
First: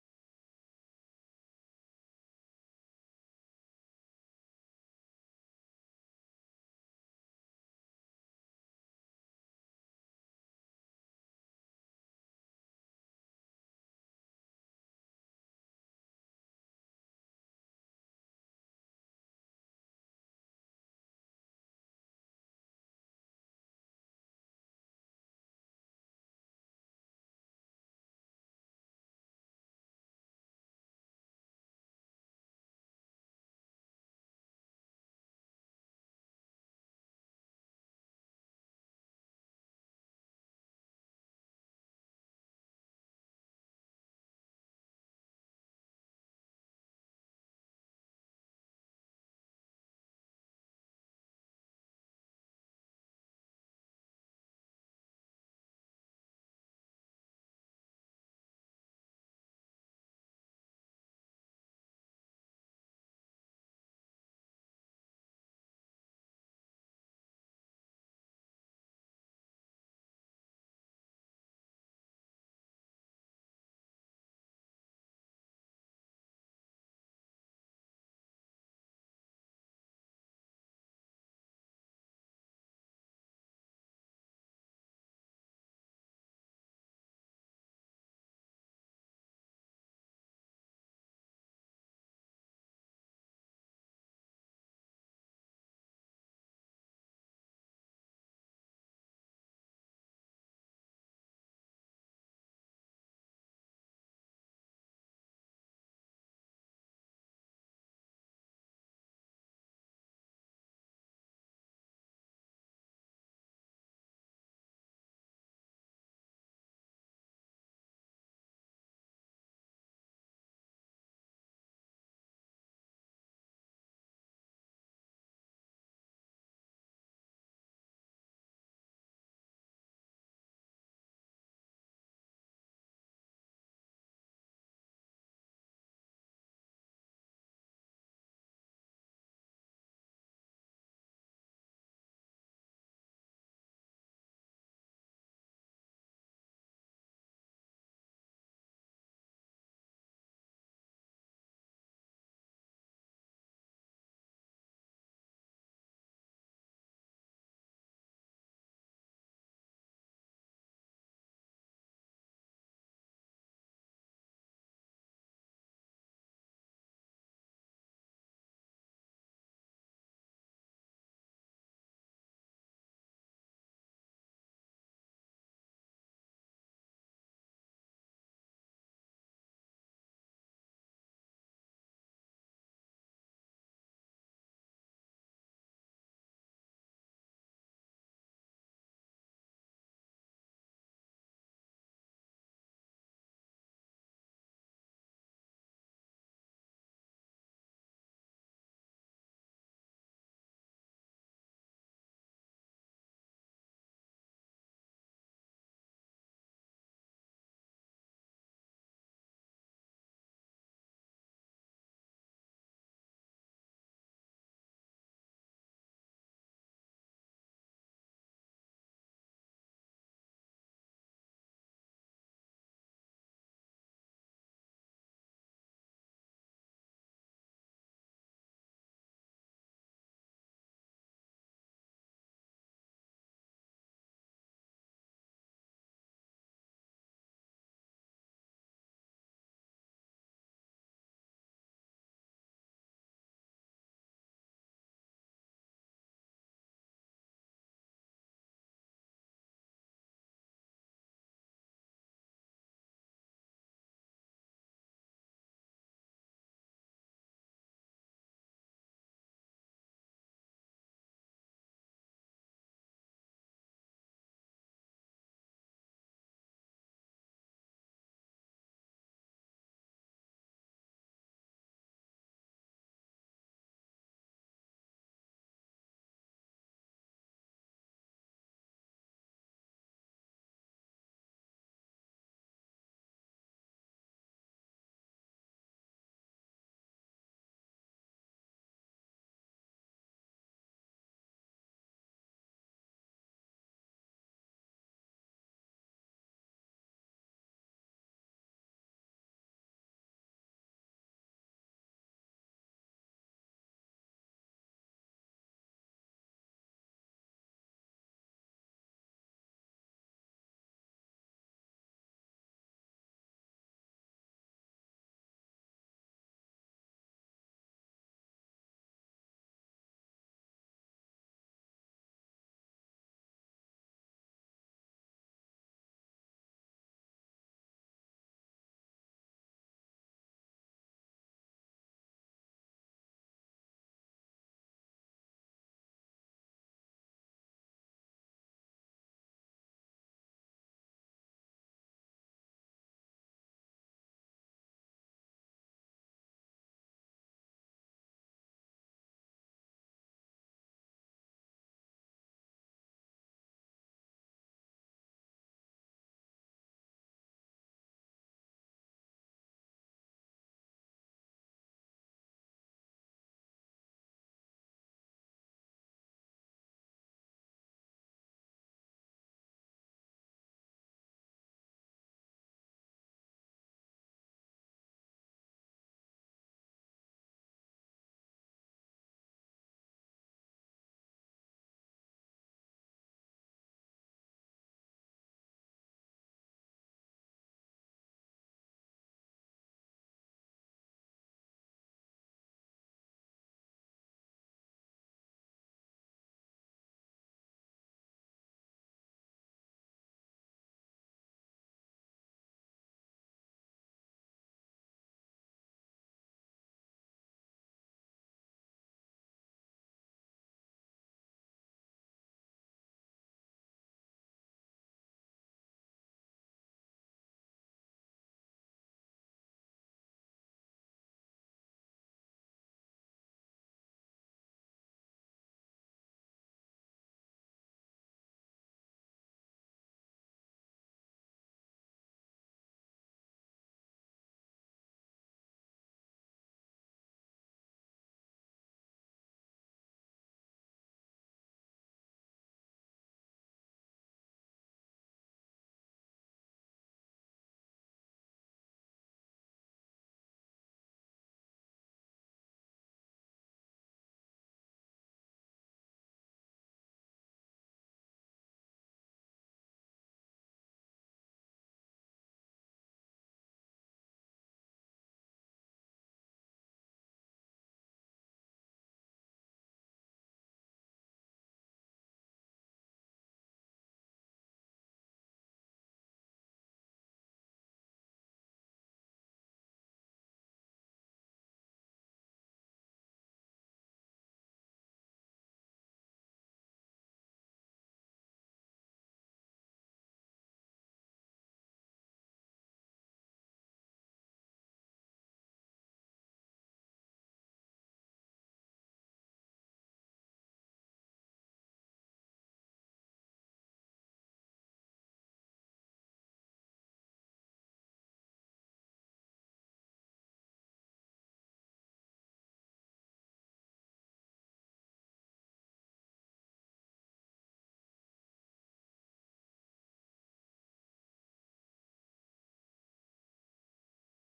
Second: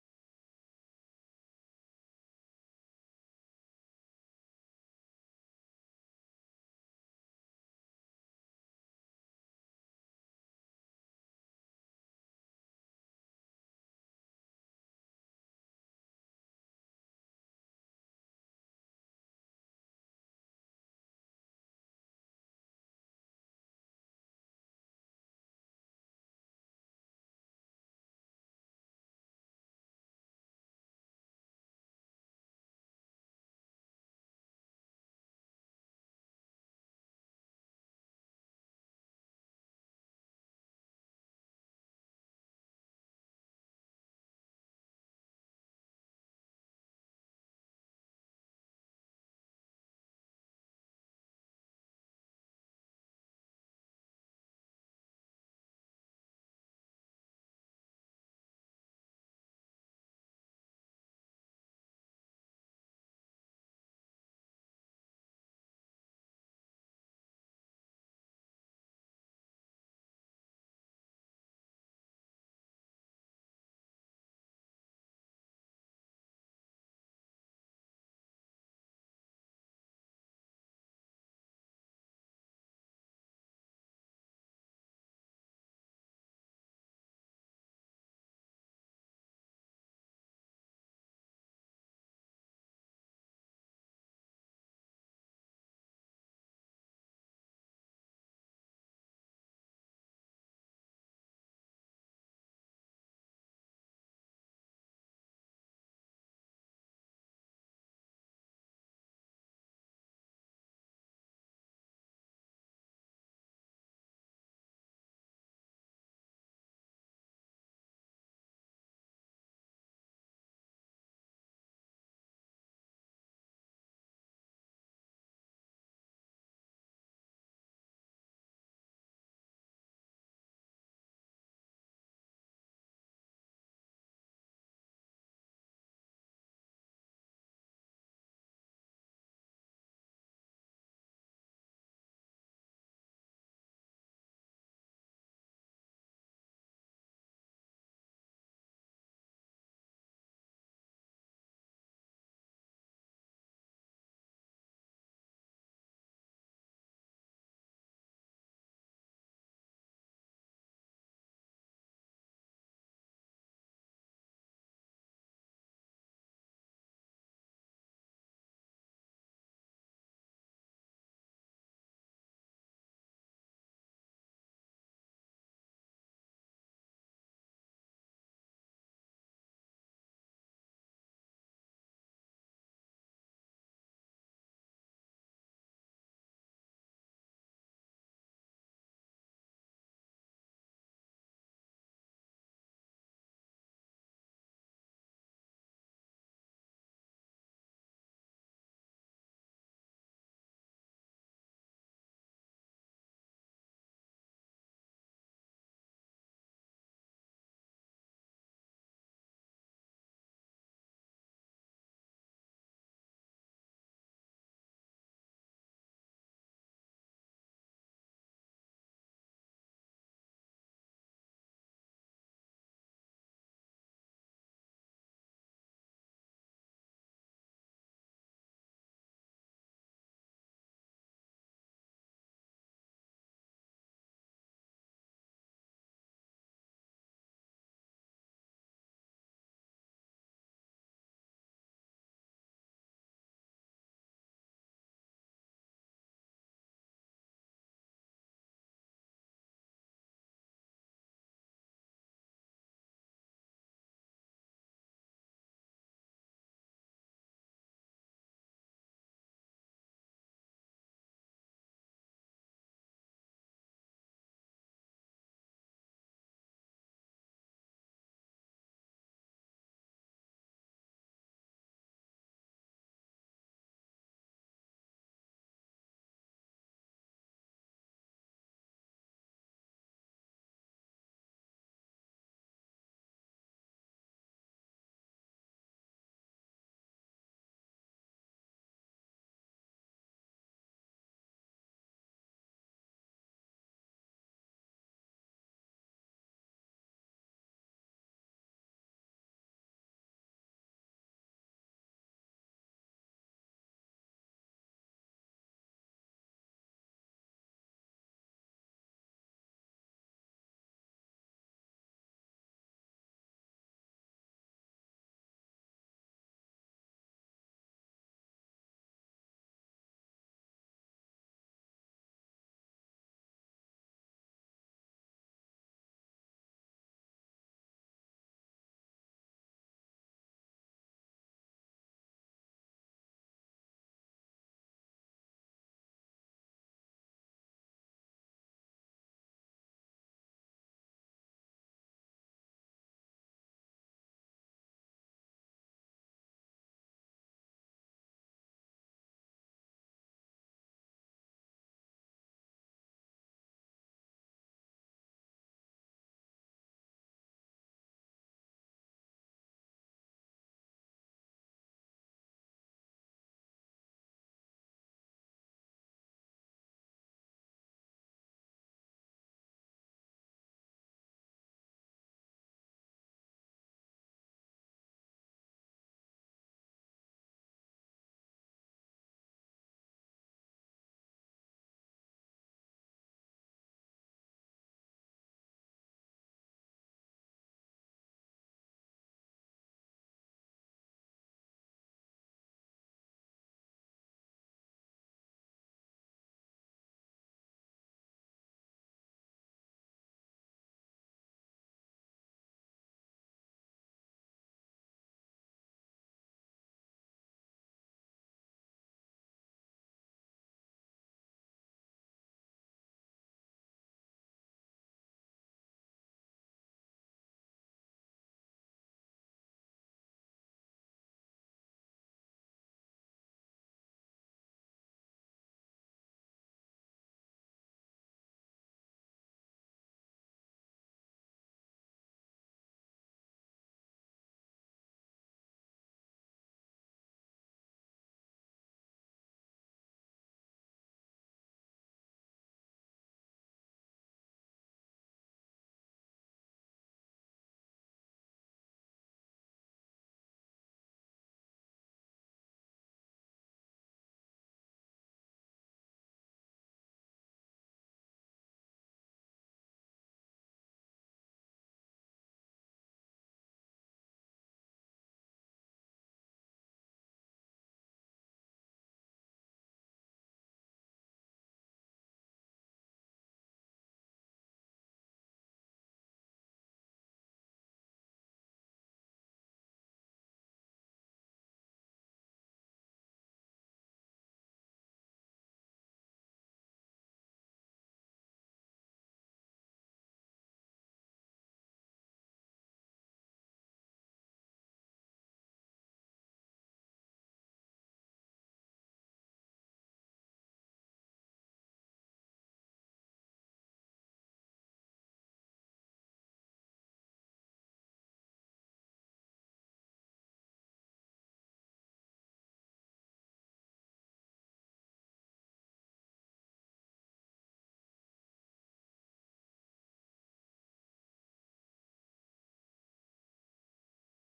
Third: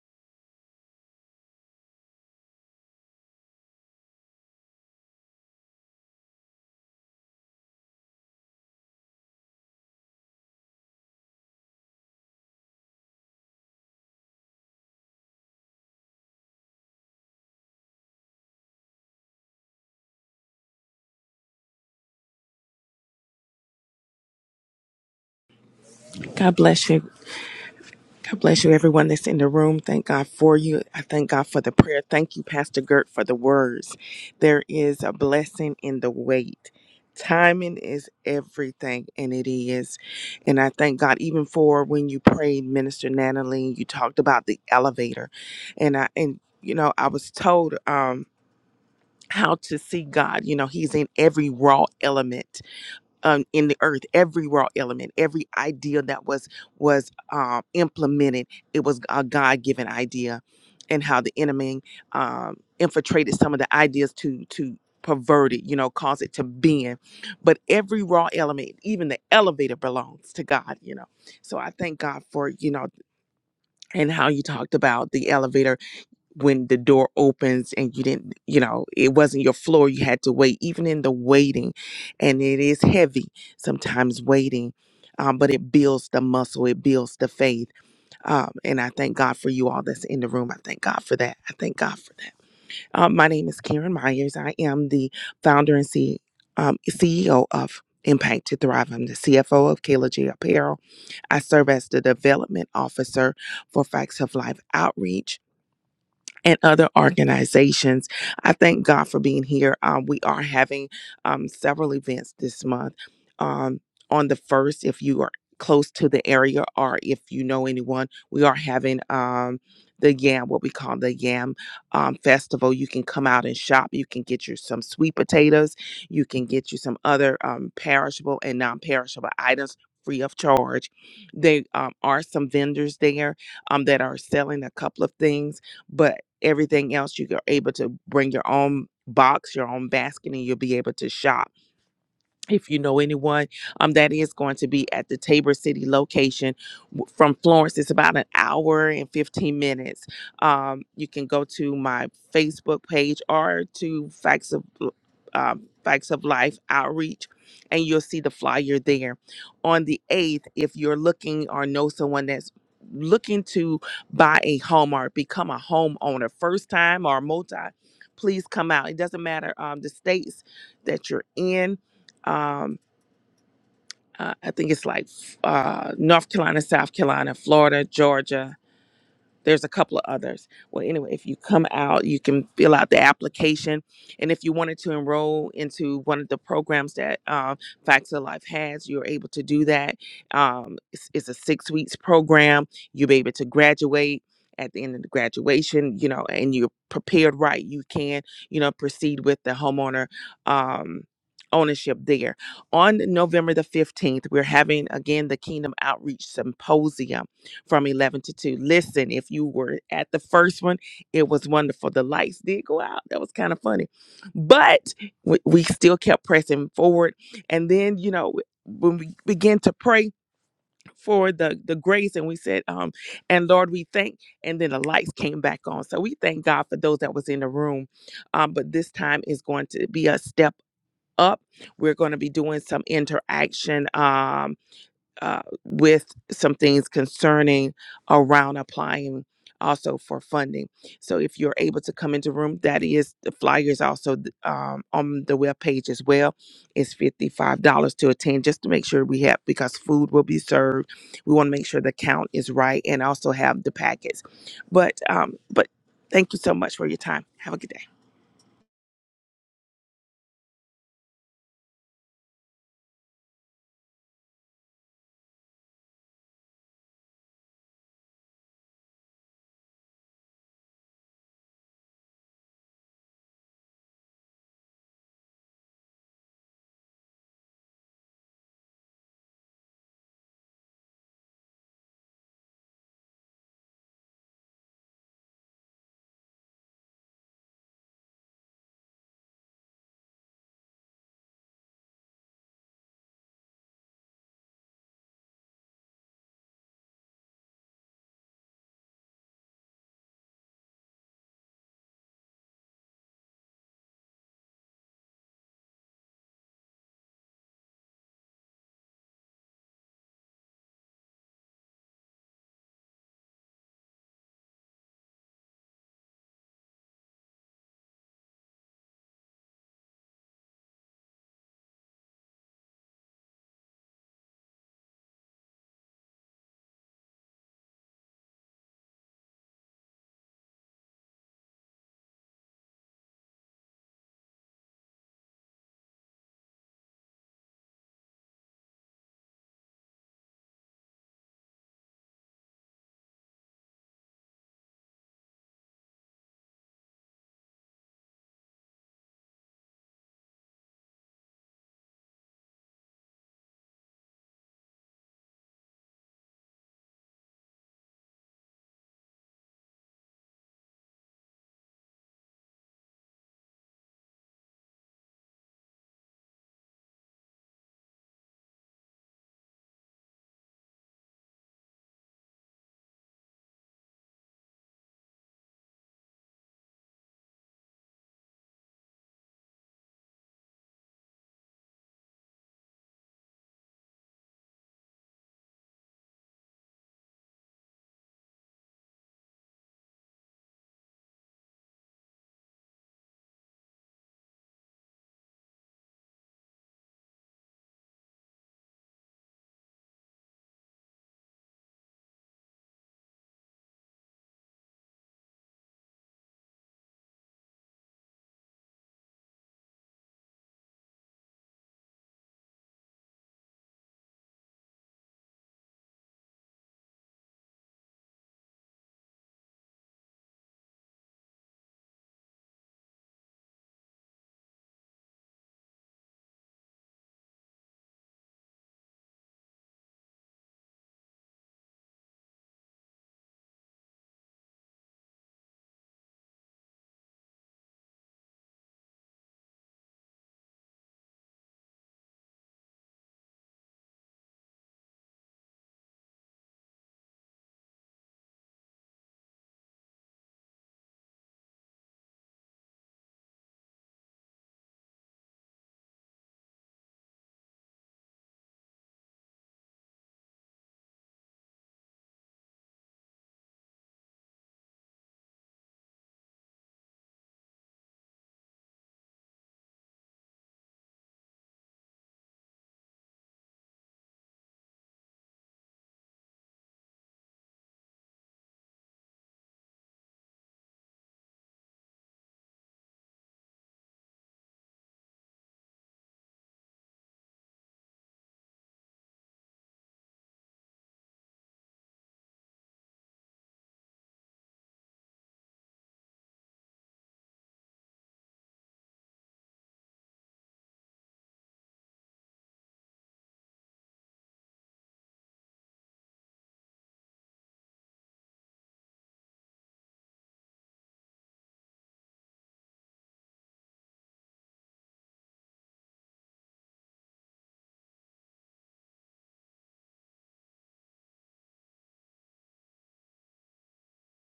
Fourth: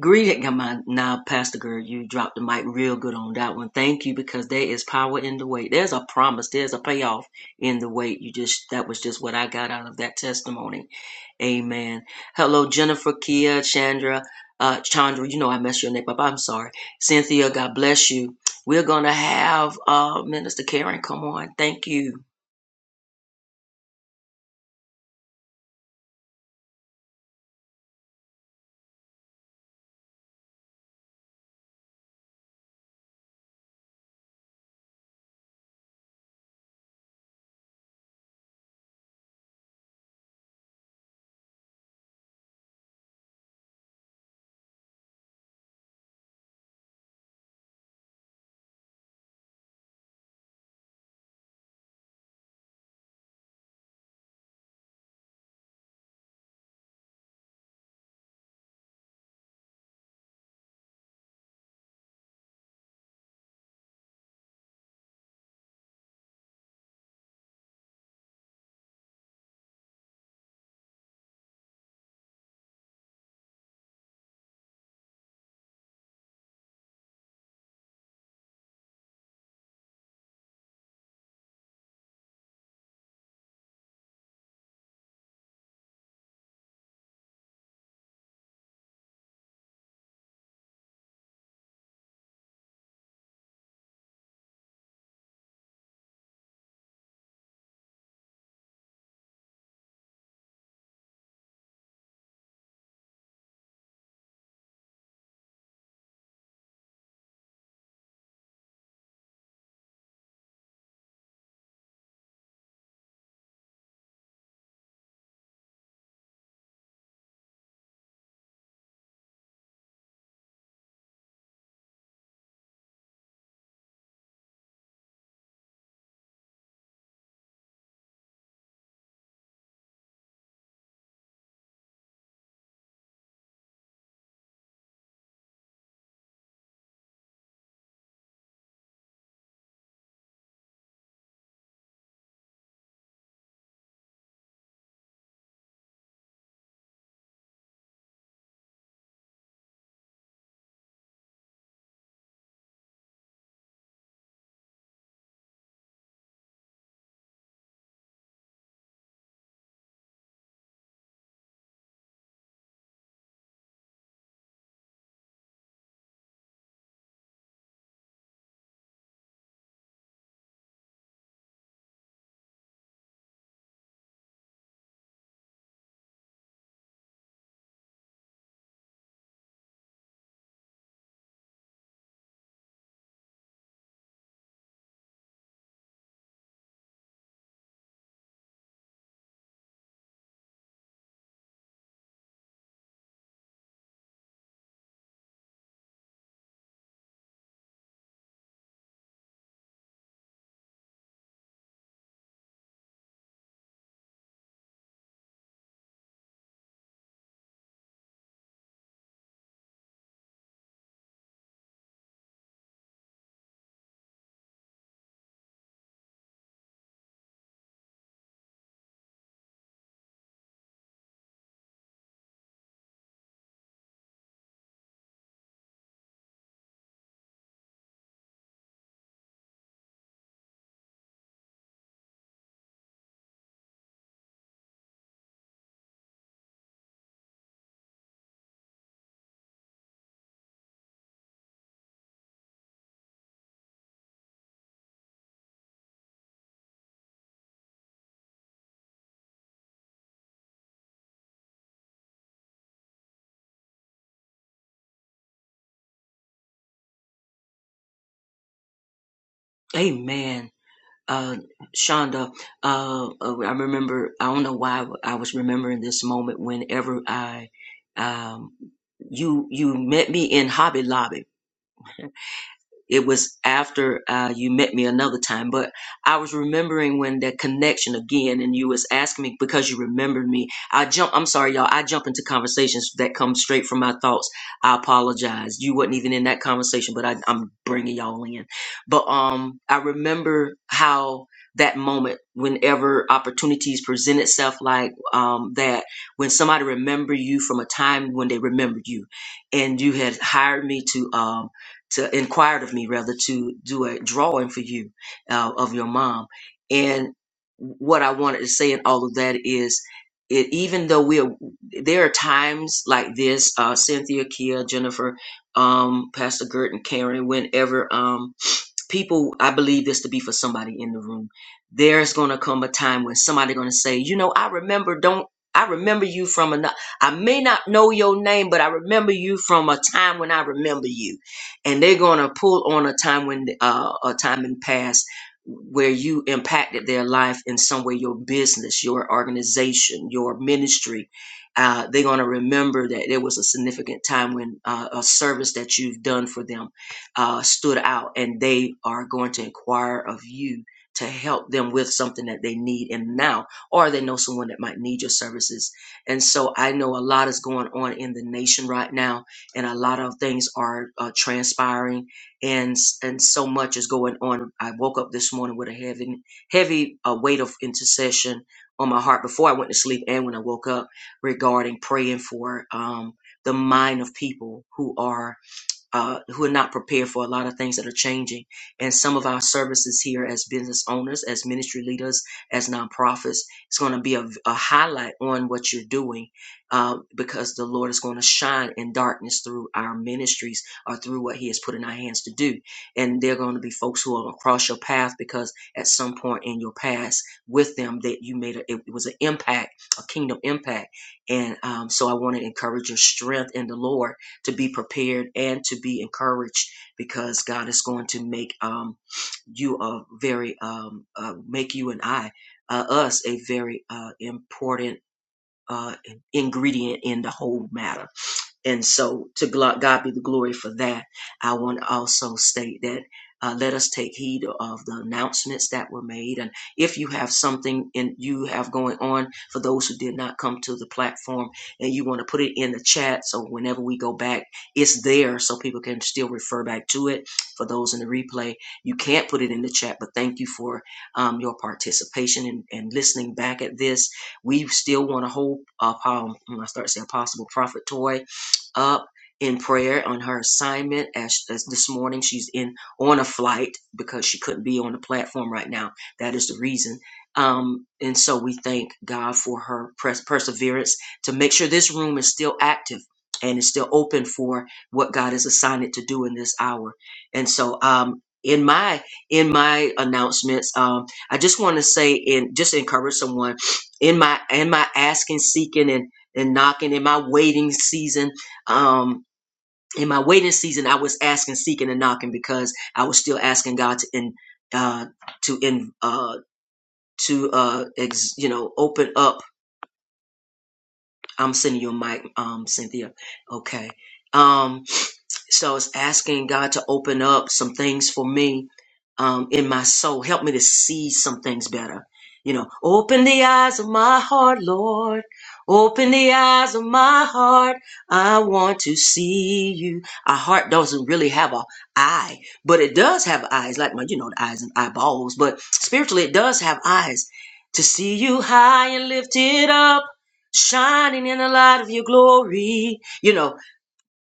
S1: greeting, come on now, Pastor Girl. You dropped the mic real good on that one. Thank you because there is power in the wait. There's a promise. There's a payoff in the wait. You just that was just what I got out of that testimony. Amen. Hello, Jennifer, Kia, Chandra, uh, Chandra. You know I messed your name up. I'm sorry, Cynthia. God bless you. We're gonna have uh, Minister Karen come on. Thank you.
S3: God bless you. God bless you, everyone that's in the room. Thank God for you. I thank God for the prayer. Thank you, Pastor Gert, for the words. There is a blessing in the wait. Timing is everything, and it is. And I thank God even for when you prayed, Minister Natalie, you talked about the elevator. And I and you know, I was told um how to see God. You know, He's in every raw element um, in the earth every raw element every idea that was was um, implemented it was a god-given idea and how the enemy um, infiltrated some of the ideas to to pervert it you know cause it to bend but every raw element even the elevator belongs to god you know so i thank god for you know and how you talked about the elevator when the door opens and you didn't you know it wasn't your floor you had to wait even in the waiting and it is heavy sometimes waiting um, but it builds the muscle it builds the faith um, and i thank god for you all that's in the room i thank god for that i thank god for that um, my name is karen myers i am the founder and C- um, ceo of impact to thrive i'm the cfo of kayla J apparel i serve as the development officer for facts of life outreach and other organizations. I thank God for being here. Um, we are having um, several events this month. Um, on the first, if you are close to the area or if you know anyone, we are having um, the Yam, what we call the Yam um, Festival. You can come out and shop. You can get you some sweet potatoes. You can get you some other um, perishable and non perishable items free of charge. There um, are some vendors there um, that are selling a couple of things but everything else you're able to bring your own box your own basket and you'll be able to shop if you know anyone um, that is going to be at the tabor city location W- from florence it's about an hour and 15 minutes um, you can go to my facebook page or to facts of um, facts of life outreach and you'll see the flyer there on the 8th if you're looking or know someone that's looking to buy a home or become a homeowner first time or multi please come out it doesn't matter um, the states that you're in um, uh, I think it's like uh, North Carolina, South Carolina, Florida, Georgia, there's a couple of others. Well, anyway, if you come out, you can fill out the application. And if you wanted to enroll into one of the programs that um, Facts of Life has, you're able to do that. Um, it's, it's a six weeks program. You'll be able to graduate at the end of the graduation, you know, and you're prepared right. You can, you know, proceed with the homeowner. Um, ownership there on november the 15th we're having again the kingdom outreach symposium from 11 to 2. Listen, if you were at the first one, it was wonderful. The lights did go out. That was kind of funny. But we, we still kept pressing forward. And then, you know, when we began to pray for the the grace and we said um and lord we thank and then the lights came back on so we thank god for those that was in the room um but this time is going to be a step up we're going to be doing some interaction um, uh, with some things concerning around applying also for funding. So if you're able to come into room, that is the flyers also th- um, on the web page as well. It's fifty-five dollars to attend, just to make sure we have because food will be served. We want to make sure the count is right and also have the packets. But um, but thank you so much for your time. Have a good day.
S1: Amen. uh, Shonda, uh, uh, I remember, I don't know why I was remembering this moment whenever I, um, you, you met me in Hobby Lobby it was after uh, you met me another time, but I was remembering when that connection again, and you was asking me because you remembered me. I jump. I'm sorry, y'all. I jump into conversations that come straight from my thoughts. I apologize. You wasn't even in that conversation, but I, I'm bringing y'all in. But um, I remember how that moment, whenever opportunities present itself like um that, when somebody remember you from a time when they remembered you, and you had hired me to um to inquired of me rather to do a drawing for you uh, of your mom and what i wanted to say in all of that is it, even though we are there are times like this uh, cynthia kia jennifer um, pastor gert and karen whenever um, people i believe this to be for somebody in the room there's going to come a time when somebody going to say you know i remember don't i remember you from another i may not know your name but i remember you from a time when i remember you and they're going to pull on a time when uh, a time in past where you impacted their life in some way your business your organization your ministry uh, they're going to remember that there was a significant time when uh, a service that you've done for them uh, stood out and they are going to inquire of you to help them with something that they need and now or they know someone that might need your services and so i know a lot is going on in the nation right now and a lot of things are uh, transpiring and and so much is going on i woke up this morning with a heavy heavy uh, weight of intercession on my heart before i went to sleep and when i woke up regarding praying for um, the mind of people who are uh, who are not prepared for a lot of things that are changing. And some of our services here as business owners, as ministry leaders, as nonprofits, it's going to be a, a highlight on what you're doing uh, because the Lord is going to shine in darkness through our ministries or through what He has put in our hands to do. And there are going to be folks who are across your path because at some point in your past with them that you made a, it was an impact, a kingdom impact. And um, so I want to encourage your strength in the Lord to be prepared and to be encouraged because God is going to make um, you a very um, uh, make you and I uh, us a very uh, important uh, ingredient in the whole matter. And so to glo- God be the glory for that. I want to also state that uh, let us take heed of the announcements that were made. And if you have something in you have going on for those who did not come to the platform and you want to put it in the chat. So whenever we go back, it's there so people can still refer back to it. For those in the replay, you can't put it in the chat, but thank you for um, your participation and, and listening back at this. We still want to hold up, um, I start saying possible prophet toy up in prayer on her assignment as, as this morning she's in on a flight because she couldn't be on the platform right now that is the reason um, and so we thank god for her pres- perseverance to make sure this room is still active and is still open for what god has assigned it to do in this hour and so um, in my in my announcements um, i just want to say and just encourage someone in my in my asking seeking and and knocking in my waiting season um in my waiting season i was asking seeking and knocking because i was still asking god to in uh to in uh to uh ex, you know open up i'm sending you a mic um cynthia okay um So it's asking God to open up some things for me um, in my soul. Help me to see some things better. You know, open the eyes of my heart, Lord. Open the eyes of my heart. I want to see you. Our heart doesn't really have a eye, but it does have eyes, like my, you know, the eyes and eyeballs. But spiritually, it does have eyes to see you high and lifted up, shining in the light of your glory. You know,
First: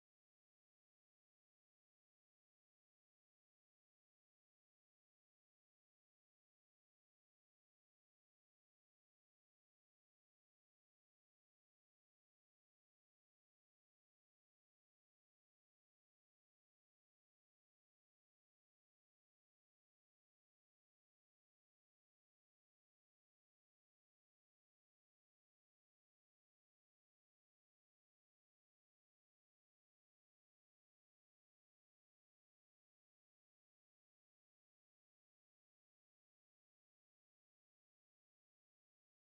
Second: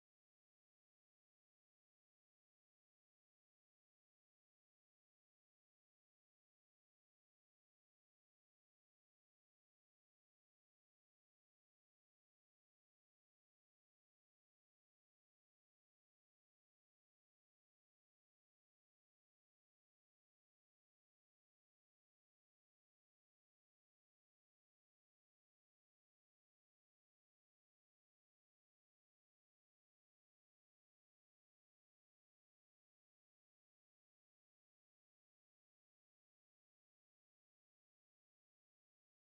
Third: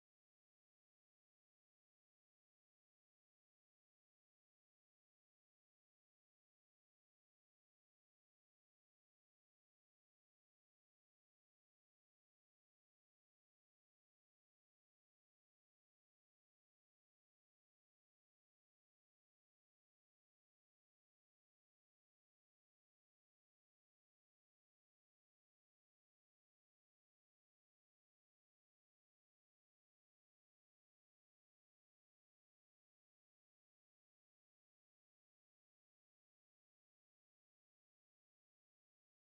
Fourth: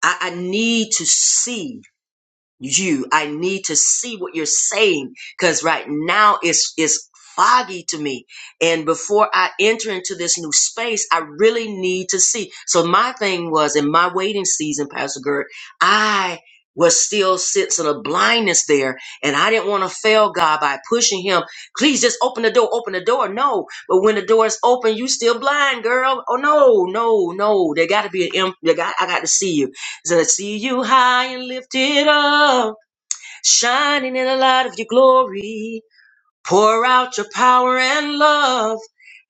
S1: I, I need to see you. I need to see what you're saying because right now it's it's foggy to me. And before I enter into this new space, I really need to see. So my thing was in my waiting season, Pastor Gert, I was still sensing a blindness there, and I didn't want to fail God by pushing Him. Please just open the door, open the door. No, but when the door is open, you still blind, girl. Oh no, no, no! There got to be an. imp- There got I got to see you. So I see you high and lifted up, shining in the light of your glory. Pour out your power and love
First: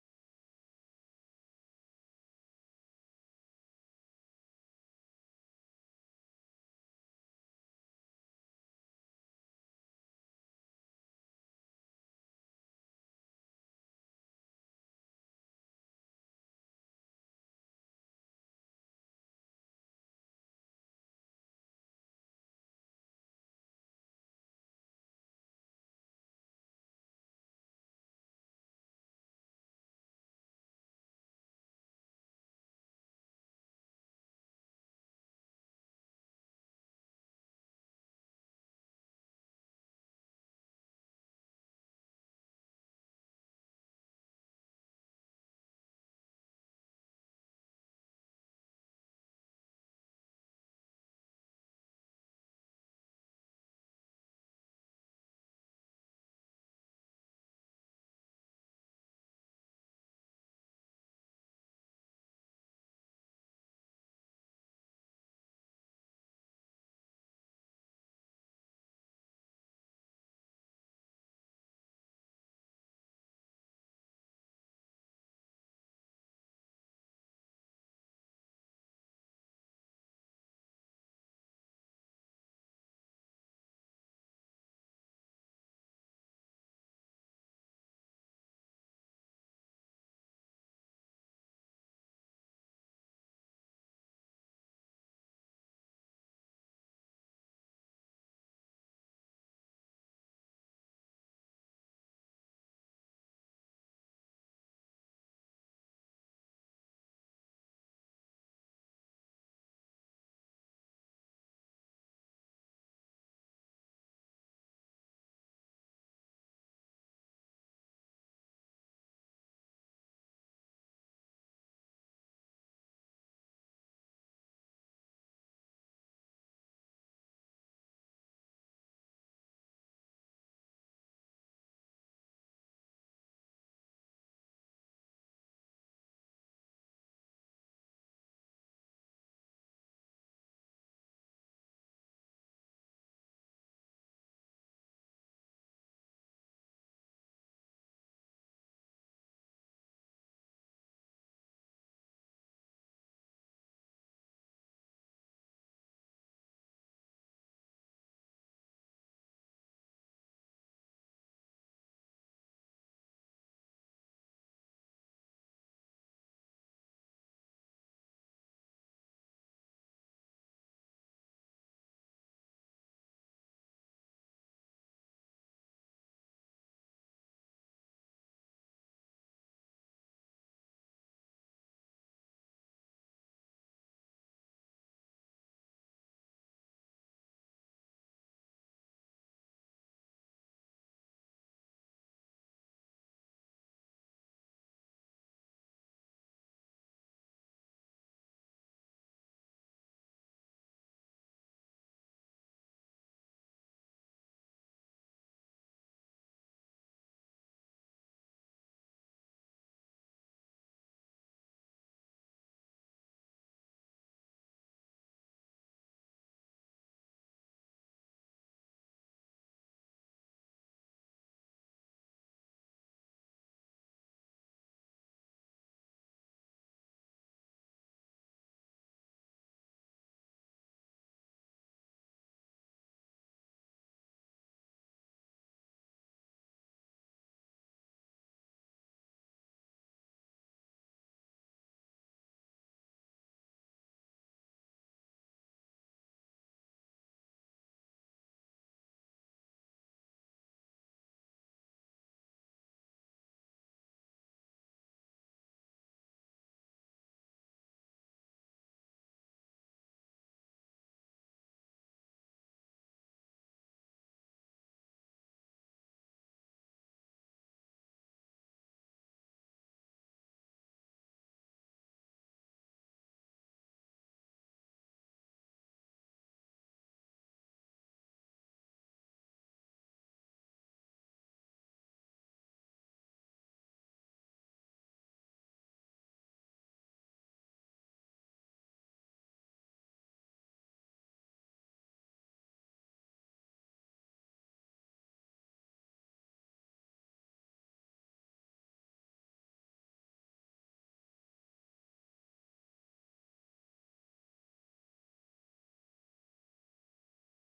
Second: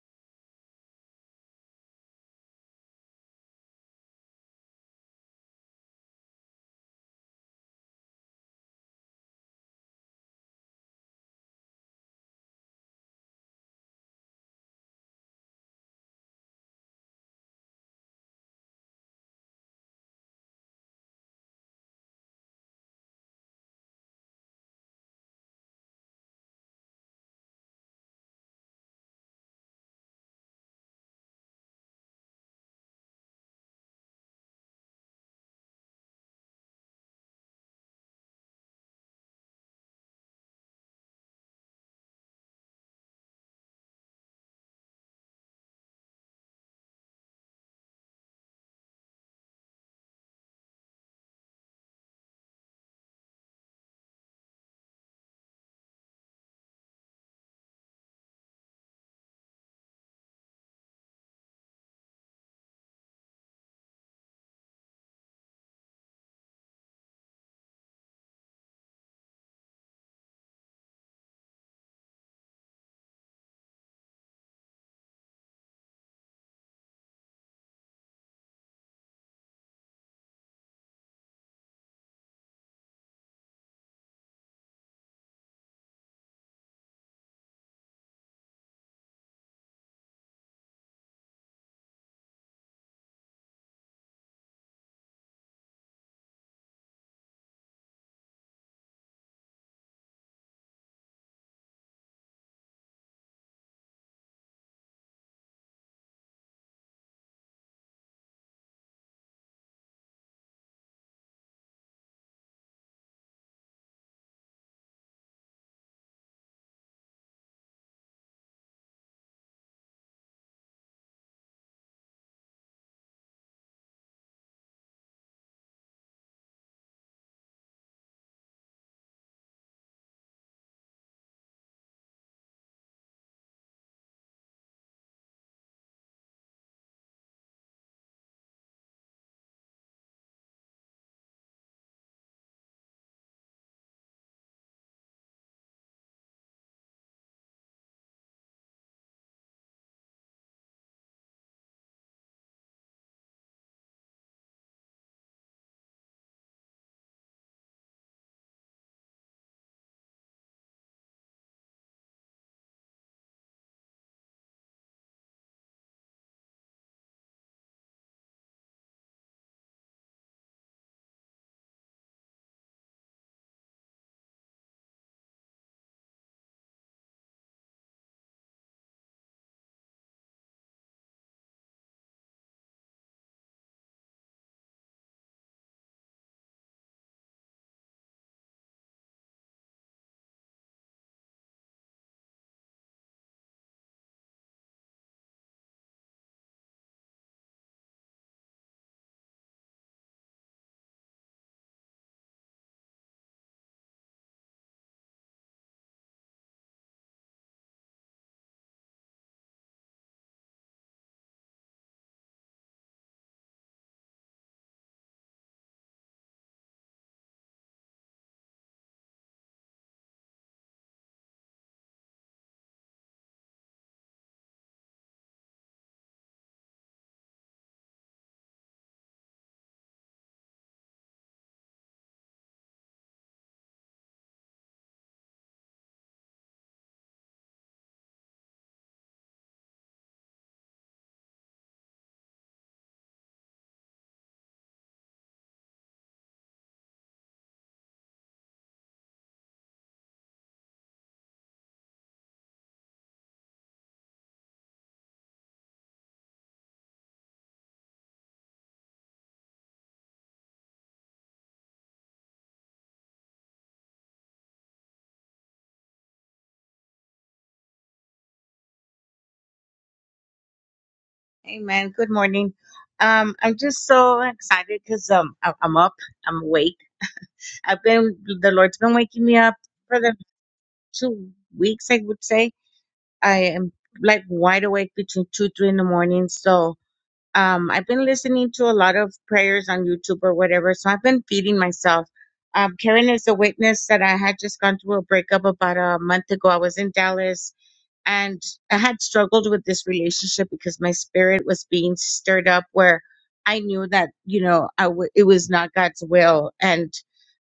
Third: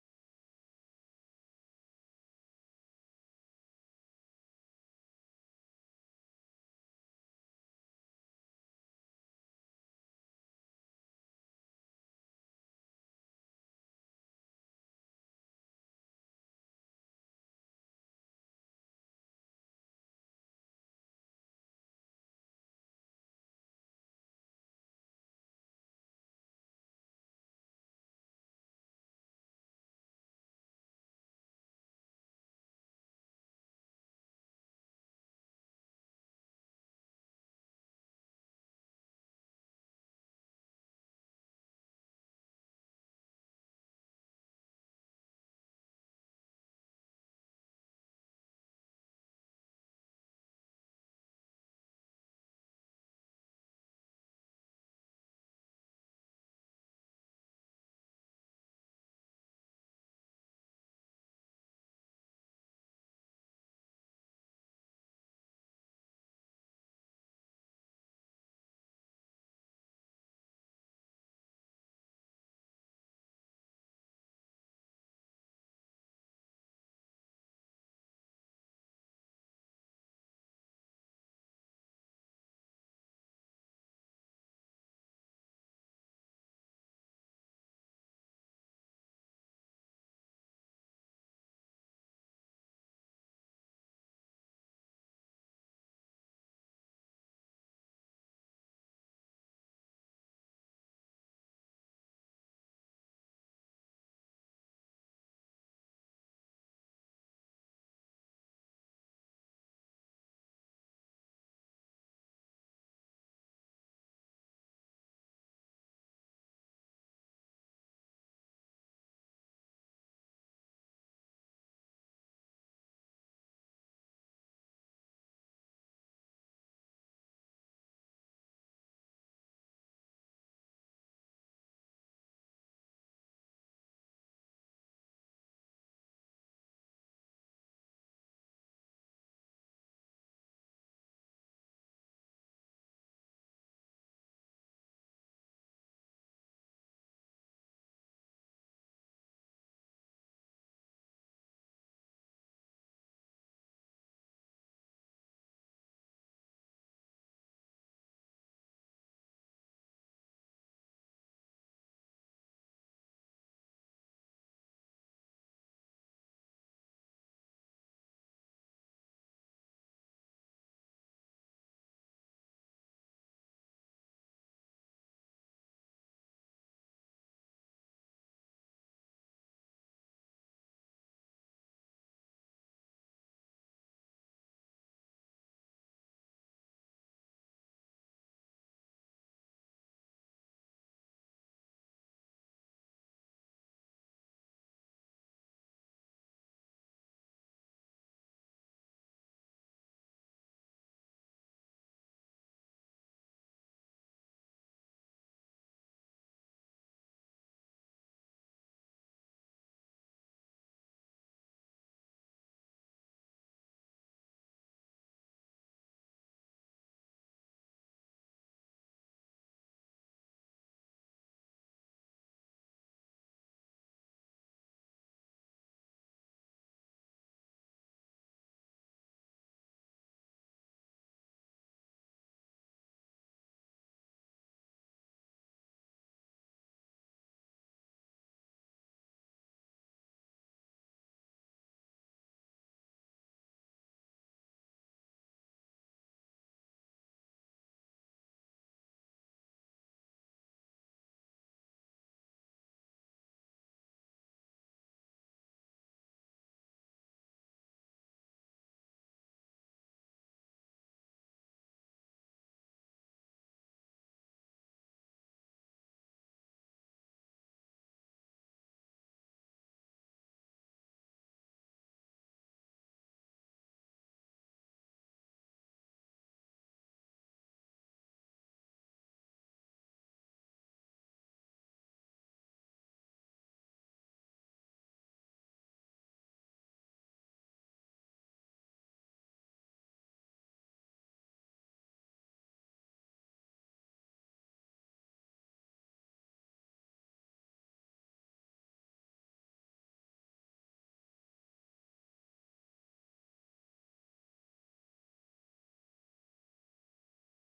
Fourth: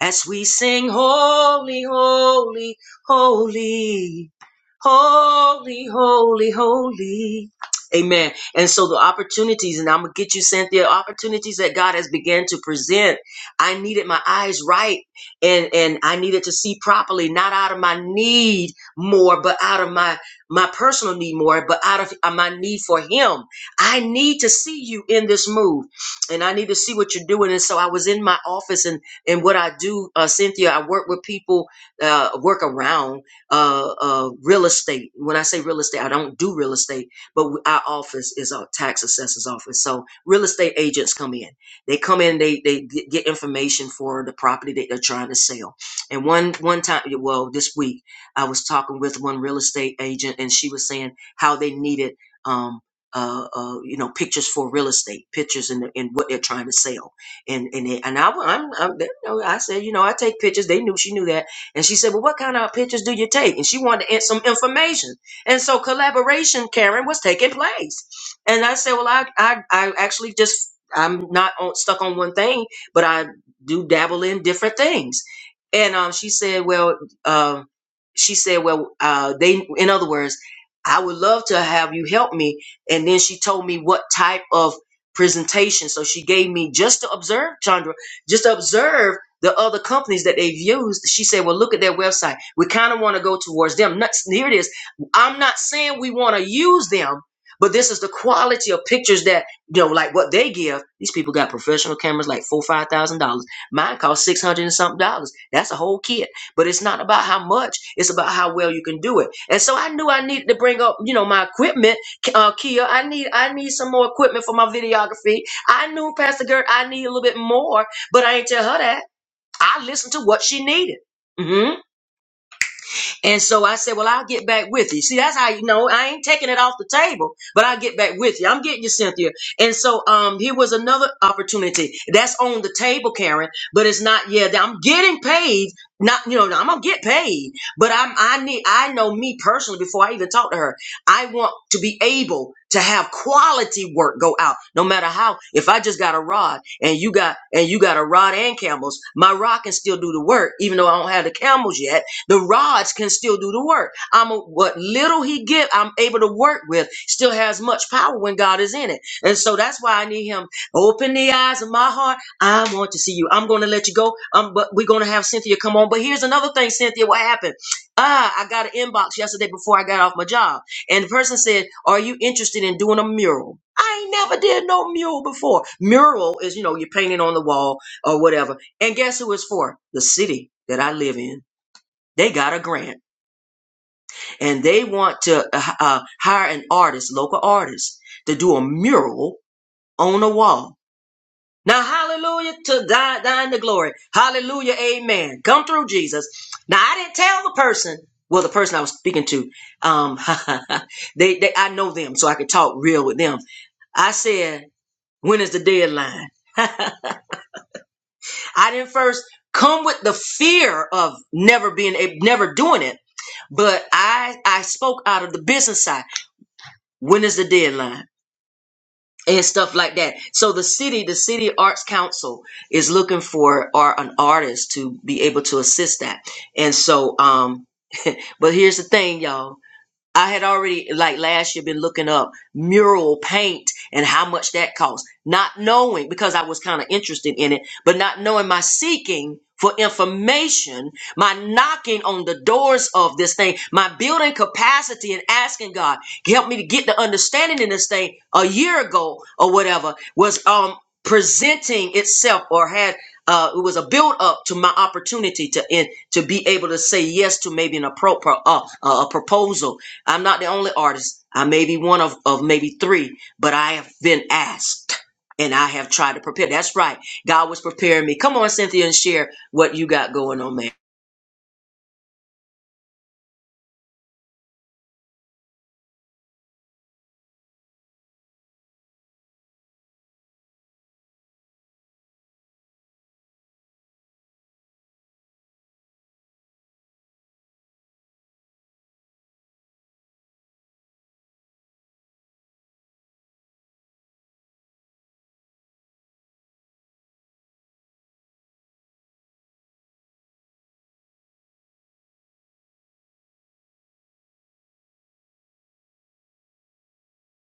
S1: as we sing holy, holy, holy, holy, holy, holy. Amen. And so the opportunities, and I'm gonna get you, Cynthia, opportunities that God has began to present. I needed my eyes right and and I needed to see properly, not out of my need more, but out of my my personal need more, but out of uh, my need for him. I need to see you in this move and I need to see what you're doing. And so I was in my office, and and what I do, uh, Cynthia, I work with people, uh, work around uh, uh, real estate. When I say real estate, I don't do real estate, but w- our office is our tax assessor's office. So real estate agents come in. They come in, they they g- get information for the property that they're trying to sell. And one one time, well, this week I was talking with one real estate agent, and she was saying how they needed. Um, uh, uh, you know, pictures for real estate, pictures and and what they're trying to sell, and and they, and I, am I'm, they know, I said, you know, I take pictures. They knew she knew that, and she said, well, what kind of pictures do you take? And she wanted to add some information, and so collaboration, Karen, was taking place, and I said, well, I I, I actually just I'm not on, stuck on one thing, but I do dabble in different things, and um, she said, well, um, she said, well, uh, they, in other words. I would love to have you help me and then she told me what type of presentation. So she gave me just to observe, Chandra, just to observe the other companies that they've used. She said, "Well, look at their website. We kind of want to go towards them." Nuts- Here it is. I'm not saying we want to use them, but this is the quality of pictures that you know, like what they give. These people got professional cameras, like four, five thousand dollars. Mine cost six hundred and something dollars. That's a whole kit. But it's not about how much; it's about how well you can do it. And so I knew I needed to bring up, you know, my equipment uh, Kia, I need I need some more equipment for my videography. I knew Pastor Gert, I need a little bit more, but I ain't tell her that. I listened to what she needed. Mhm. And so I said, Well, I'll get back with you. See, that's how you know I ain't taking it off the table, but I'll get back with you. I'm getting you, Cynthia. And so um here was another opportunity. That's on the table, Karen, but it's not yet. I'm getting paid. Not, you know, I'm gonna get paid, but I'm I need I know me personally before I even talk to her. I want to be able to have quality work go out, no matter how. If I just got a rod and you got and you got a rod and camels, my rod can still do the work, even though I don't have the camels yet the rods can still do the work. I'm a, what little he give, I'm able to work with. Still has much power when God is in it, and so that's why I need him. Open the eyes of my heart. I want to see you. I'm going to let you go. Um, but we're going to have Cynthia come on. But here's another thing, Cynthia. What happened? Ah, I got an inbox yesterday before I got off my job, and the person said, "Are you interested in doing a mural?" I ain't never did no mural before. Mural is, you know, you're painting on the wall or whatever. And guess who it's for? The city that I live in. They got a grant and they want to uh, uh, hire an artist, local artist, to do a mural on a wall. Now, hallelujah to die, thine the glory. Hallelujah, amen. Come through, Jesus. Now, I didn't tell the person, well, the person I was speaking to, um, [LAUGHS] they, they, I know them, so I could talk real with them. I said, when is the deadline? I didn't first come with the fear of never being, eh, never doing it but I I spoke out of the business side. when is the deadline and stuff like that so the city the city arts council is looking for or an artist to be able to assist that and so um [LAUGHS] but here's the thing y'all I had already, like last year, been looking up mural paint and how much that costs, not knowing because I was kind of interested in it, but not knowing my seeking for information, my knocking on the doors of this thing, my building capacity and asking God, help me to get the understanding in this thing a year ago or whatever was um presenting itself or had uh, it was a build up to my opportunity to in, to be able to say yes to maybe an appro- pro- uh, a proposal I'm not the only artist. I may be one of, of maybe three, but I have been asked and I have tried to prepare. That's right. God was preparing me. Come on, Cynthia, and share what you got going on, man.
S4: Amen. Good morning. Um, I'm just so excited because um, I- I'm up. I'm awake. I've been the Lord's been waking me up for the two weeks. I would say I am like wide awake between two, three in the morning. So um, I've been listening to a lot of prayers on YouTube or whatever. So I've been feeding myself. Um, Karen is a witness that I had just gone through a breakup about a month ago. I was in Dallas and I had struggled with this relationship because my spirit was being stirred up where I knew that, you know, I w- it was not God's will. And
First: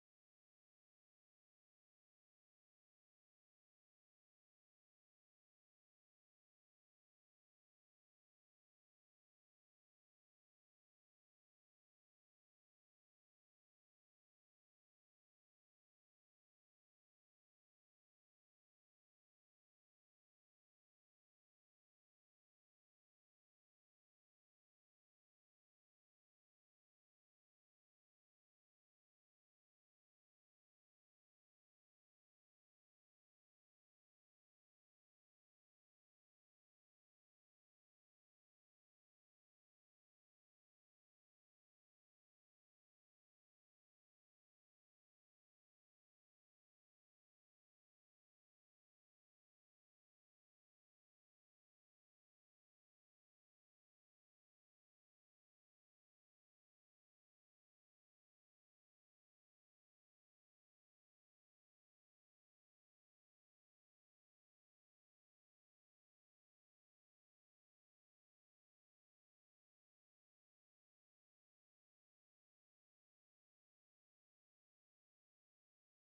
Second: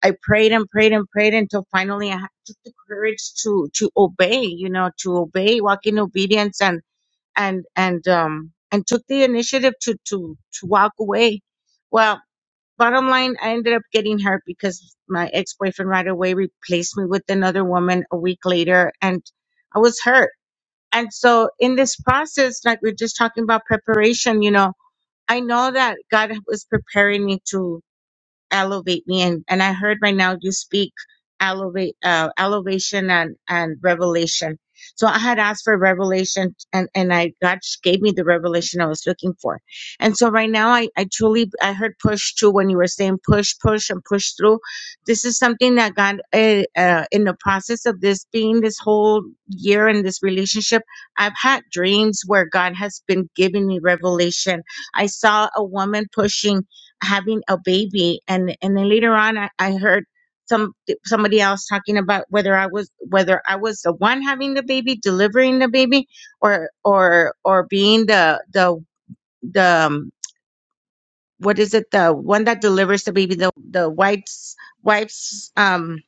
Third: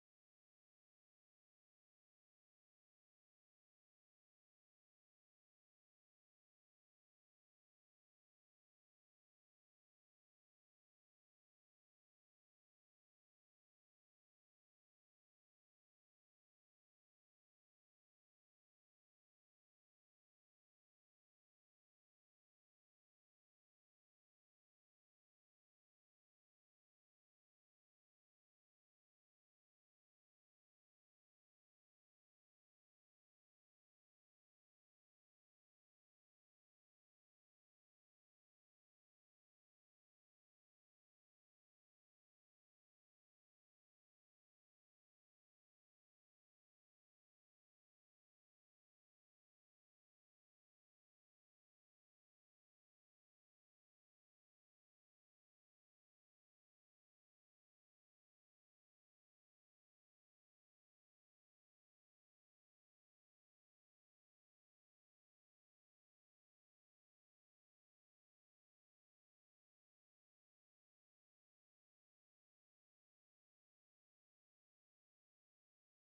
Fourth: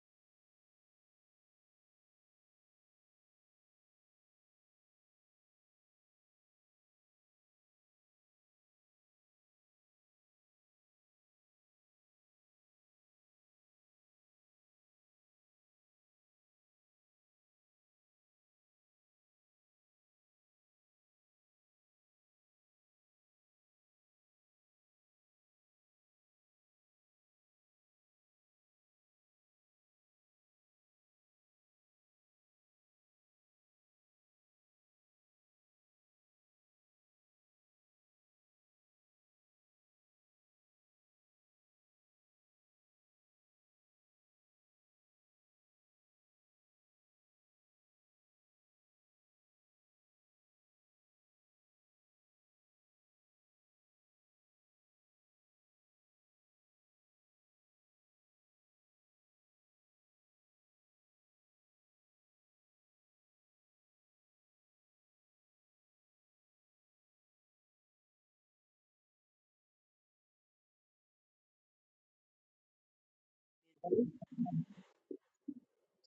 S4: I prayed and prayed and prayed until finally I had took the courage to, to obey, you know, to obey, walk in obedience and, and, and, um, and took the initiative to, to, to walk away. Well, bottom line, I ended up getting hurt because my ex boyfriend right away replaced me with another woman a week later, and I was hurt and so in this process, like we're just talking about preparation, you know, I know that God was preparing me to elevate me and and i heard right now you speak elevate uh, elevation and and revelation so i had asked for revelation and and i god gave me the revelation i was looking for and so right now i i truly i heard push too when you were saying push push and push through this is something that god uh, uh, in the process of this being this whole year in this relationship i've had dreams where god has been giving me revelation i saw a woman pushing having a baby and and then later on I, I heard some somebody else talking about whether I was whether I was the one having the baby delivering the baby or or or being the the the um, what is it the one that delivers the baby the the wife's wife's um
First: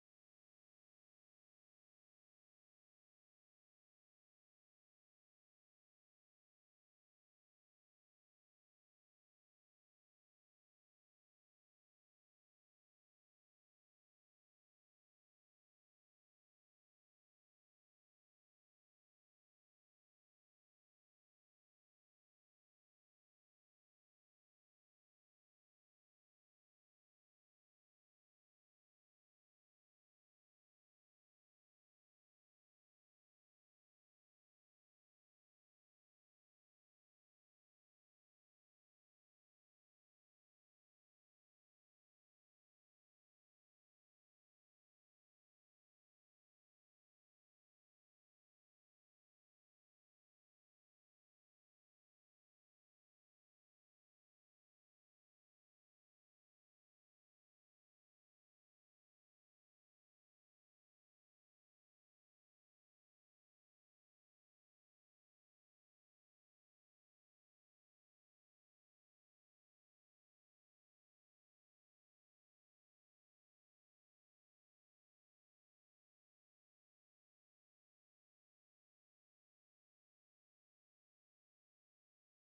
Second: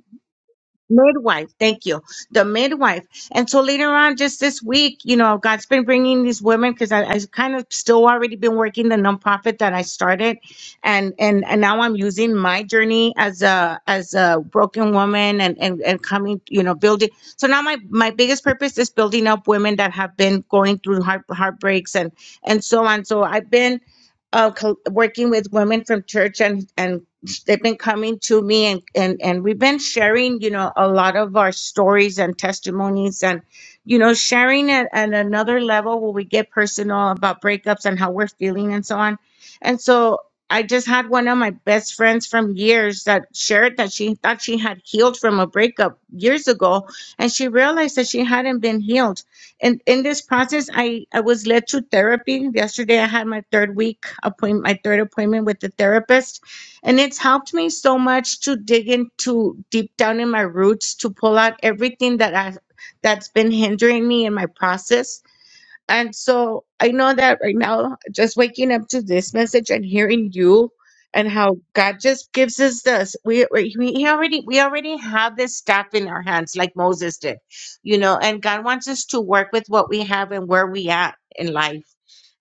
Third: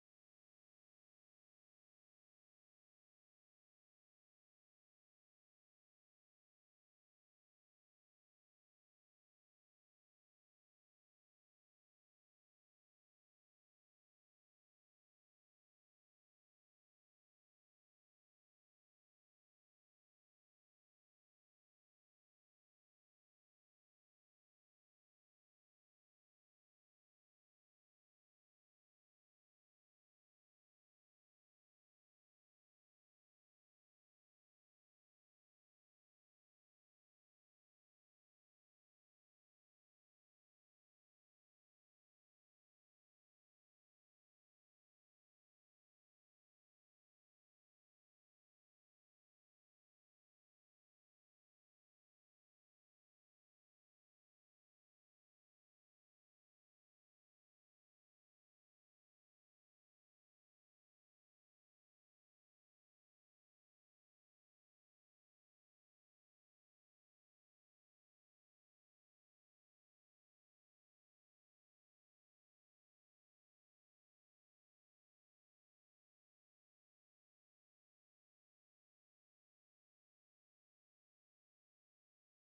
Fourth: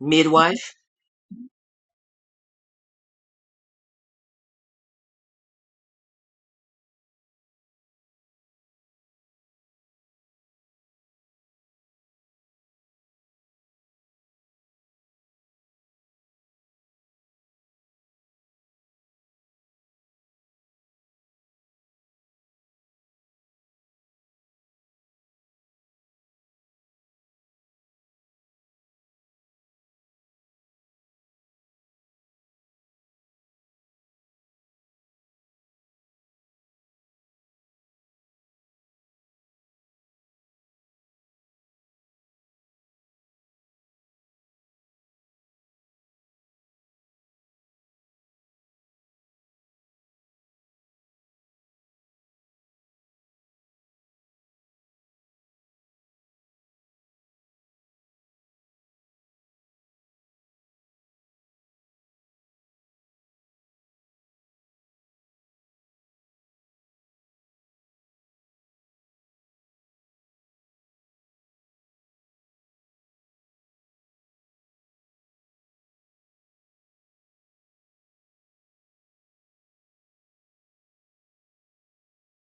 S1: Midwife.
S4: midwife thank you the midwife and so later on just this week you know god's been bringing these women because I, I kind of still already been working the nonprofit that i started and and and now i'm using my journey as a as a broken woman and and, and coming you know building so now my my biggest purpose is building up women that have been going through heart, heartbreaks and and so on so i've been uh, co- working with women from church and and they've been coming to me and and and we've been sharing you know a lot of our stories and testimonies and you know sharing at, at another level where we get personal about breakups and how we're feeling and so on and so i just had one of my best friends from years that shared that she thought she had healed from a breakup years ago and she realized that she hadn't been healed and in this process i i was led to therapy yesterday i had my third week appointment my third appointment with the therapist and it's helped me so much to dig into deep down in my roots to pull out everything that I that's been hindering me in my process. And so I know that right now, just waking up to this message and hearing you and how God just gives us this. We, we we already we already have this staff in our hands, like Moses did, you know. And God wants us to work with what we have and where we at in life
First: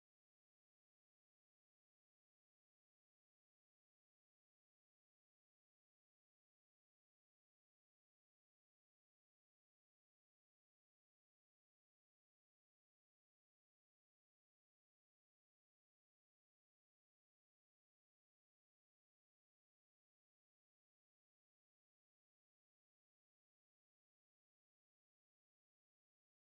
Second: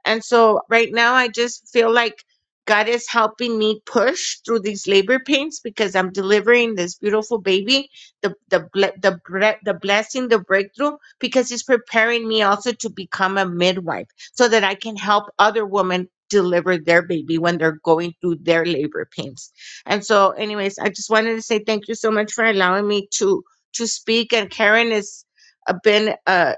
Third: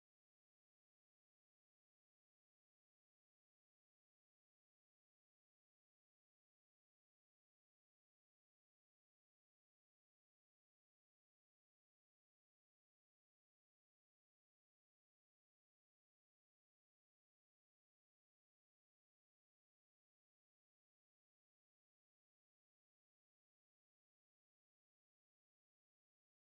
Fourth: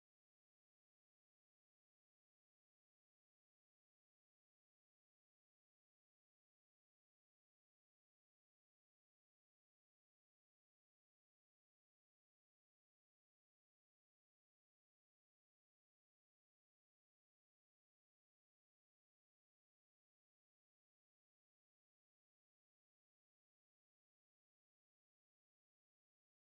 S4: and so right now, I just feel like God is helping me push through these labor pains because I'm delivering this beautiful baby, the the ble- the bre- the blessing, the breakthrough, because He's preparing me also to become a midwife so that I can help other women deliver their baby when they're going through their labor pains. And so, anyways, I just wanted to say thank you so much for allowing me to to speak. And Karen has uh, been uh,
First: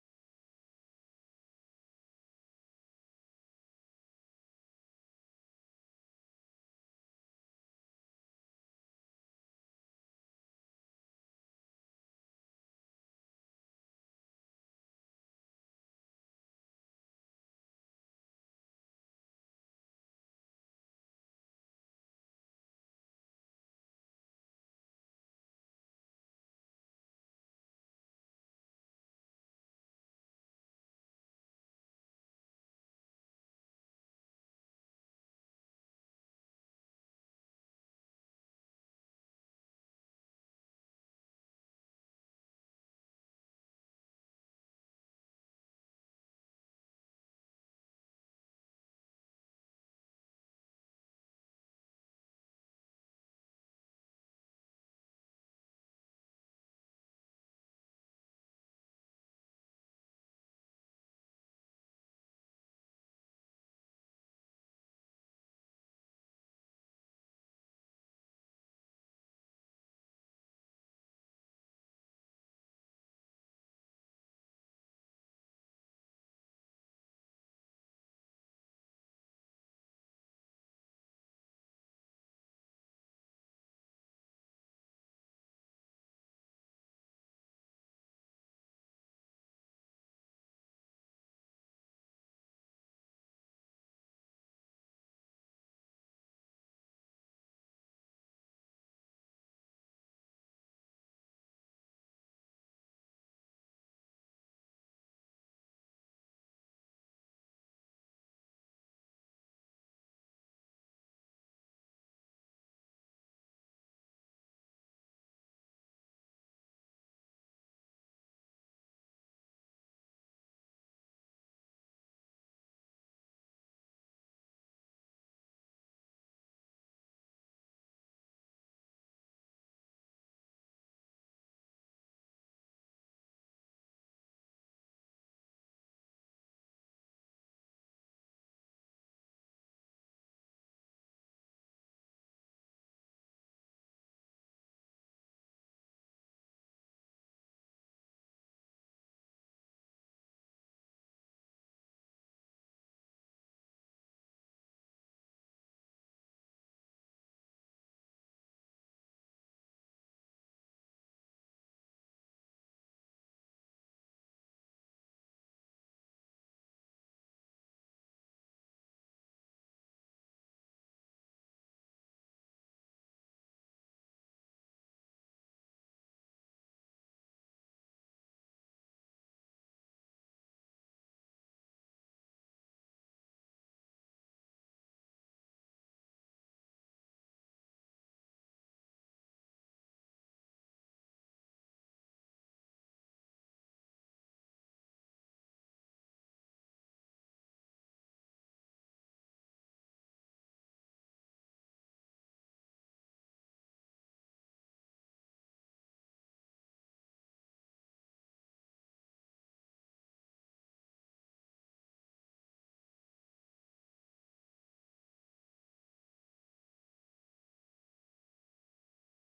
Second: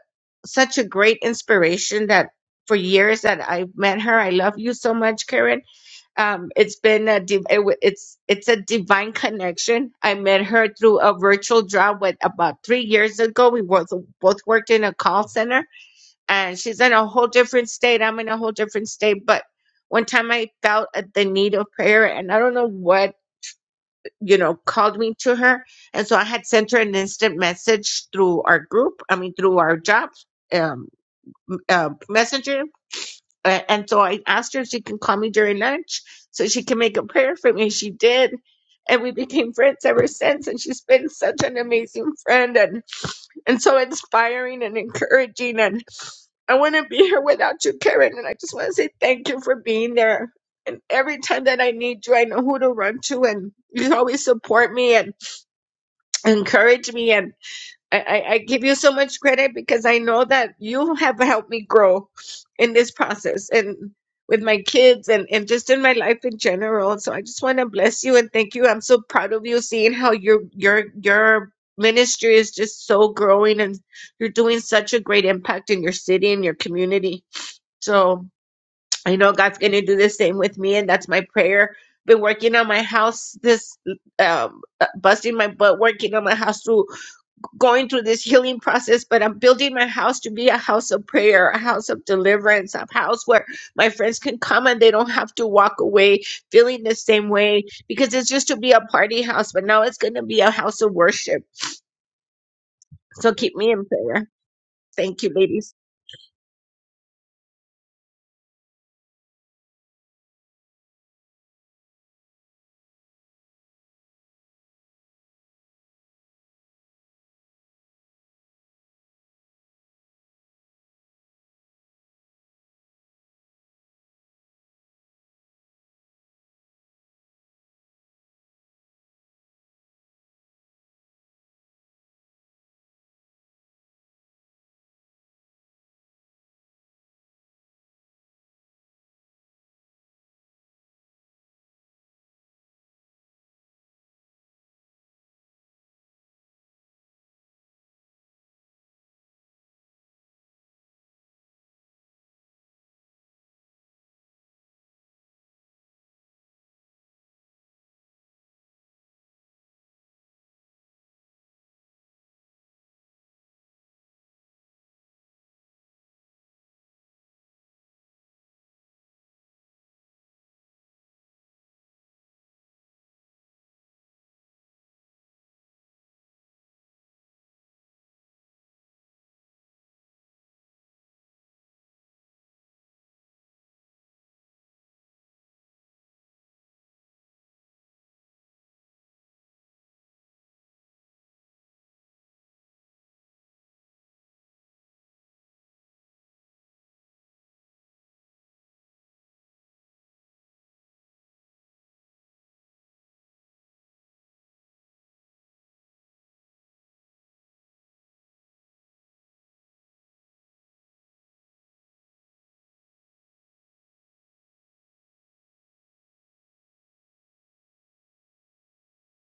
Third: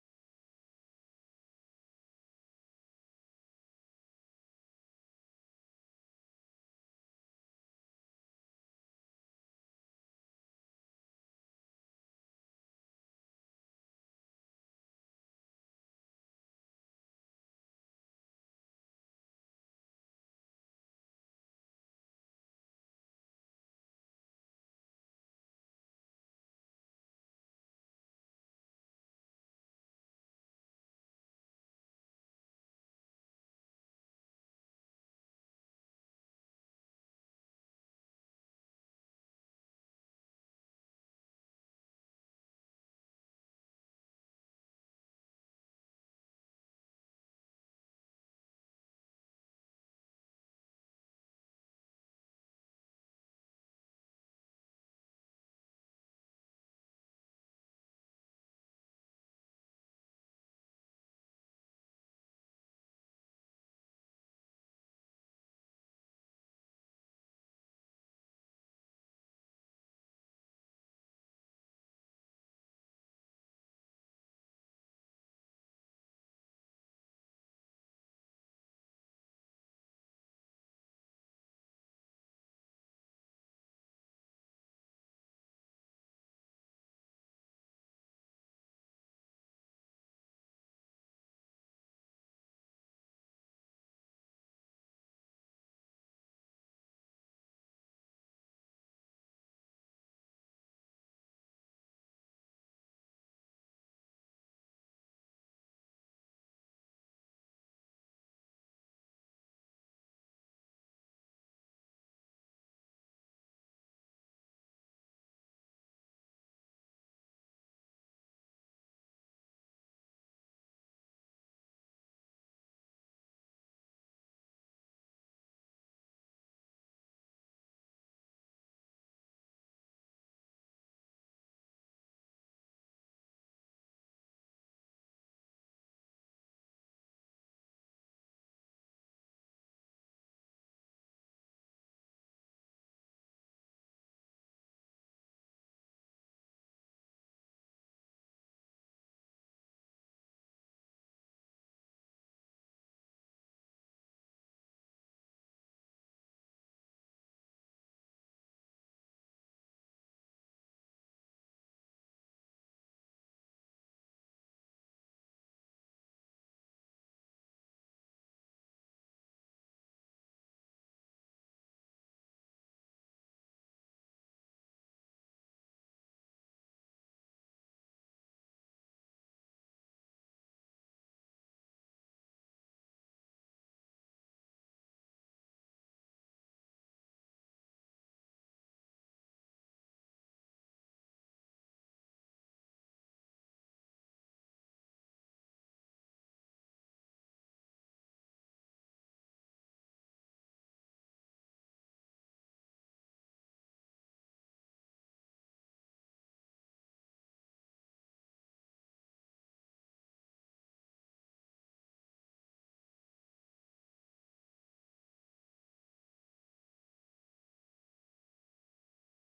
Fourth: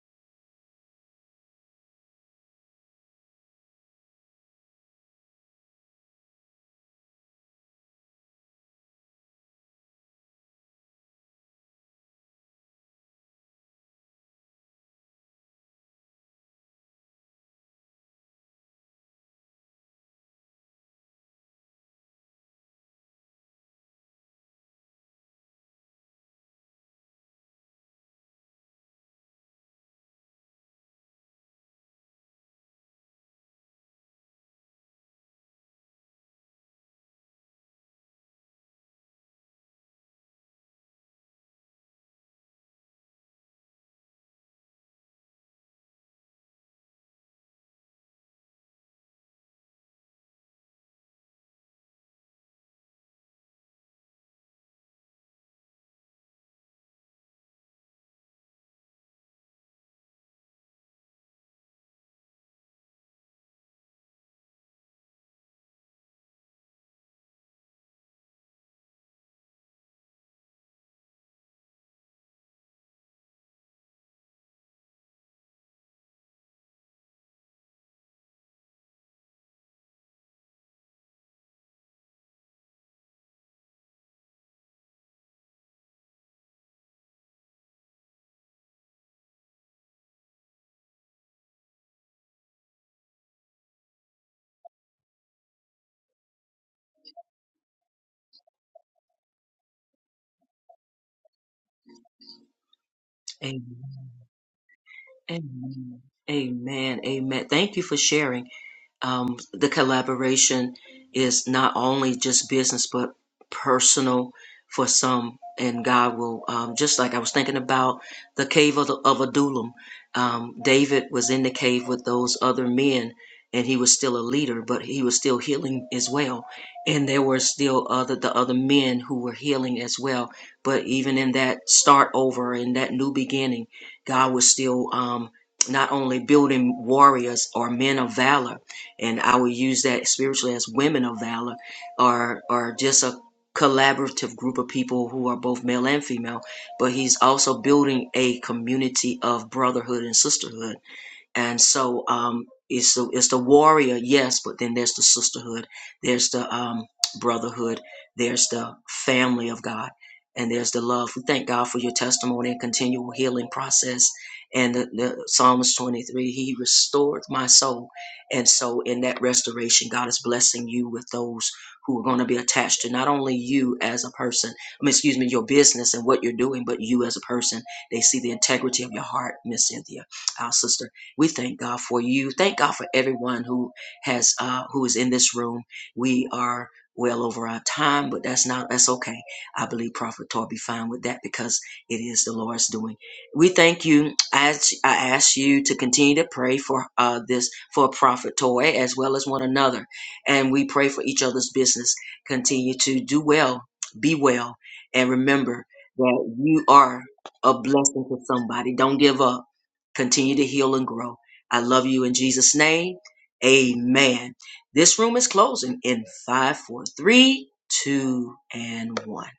S4: such a great inspiration that for years that I've met her. I love you so much, Karen. Um, it's been a div- it w- it's it's a divine connection. I met her through a virtual job with about three years ago. We both both worked in a call center, and she's in a whole different state. I'm in a whole different state, but one time I felt at the need of prayer, and I don't know what you know called me to her, and so I had sent her an instant message through our group. I mean, through our job um, uh, messenger a- And so I asked her if she can call me during lunch so she can make a prayer for me. She did. And we became friends ever since. And she's been such an amazing friend and, and so inspiring and encouraging. And I wouldn't be here without you, Karen. And I just want to say thank you for being there. And every time that I need you, I know who to run to. And you always support me and encourage me. I, I, I give you so much credit because I know that you have helped me grow in this process and with my kids and, and just in my life in general. So I just want to bless you and thank you. I'm so proud of you seeing how your your your ministry is just so growing and you're doing such a great impact in your city and your community. So I know God's gonna do the same with me and that's my prayer. Been working on my house this um uh, busting my butt working on my house through going through this healing process, but I'm building my house to be a house of prayer, a house of deliverance, a house where my friends can come and they don't have to walk away feeling the same way because it's just to be a party house, but now it's going to be a house of worship. So keep me
S1: Amen.
S4: in prayer. Thank you, ladies.
S1: Amen. Amen. Amen. Thank you for sharing. um, the collaboration is not only just business but personal for some and god will um, just like i was thinking about the cave of, of adullam um, david was in the cave with those other men and he was still a leader but he was still healing as well and there were still other the other men who were healing as well but even in that start over in that new beginning god was still um, not only building warriors or men of valor and I would use that spiritually as women of valor, are are just a collaborative group of people who are both male and female. But he's also building a community of brotherhood and sisterhood and so um it's the it's the warrior yes but then there's the sisterhood there's the um brotherhood there's the family of god and there's the love we thank god for your testimony and continual healing process and the, the psalms 23 he restored my soul and so in that restoration god is blessing you with those who are going to be attached to not only you as a person I mean, excuse me your business and what you're doing but you as a person they see the integrity of your heart miss cynthia our sister we thank God for you. Thank God for everyone who has uh, who is in this room. We are well over our time, but that's not that's okay. I believe Prophet Tor be fine with that because it is the Lord's doing. We thank you. I ask, I ask you to continue to pray for uh, this for Prophet Tor as well as one another, and we pray for each other's business. Continue to do well, be well, and remember that you are a blessing to somebody. Don't give up continue to heal and grow. I love you in Jesus' name. Amen. This room is closing in five, four, three, two, and one.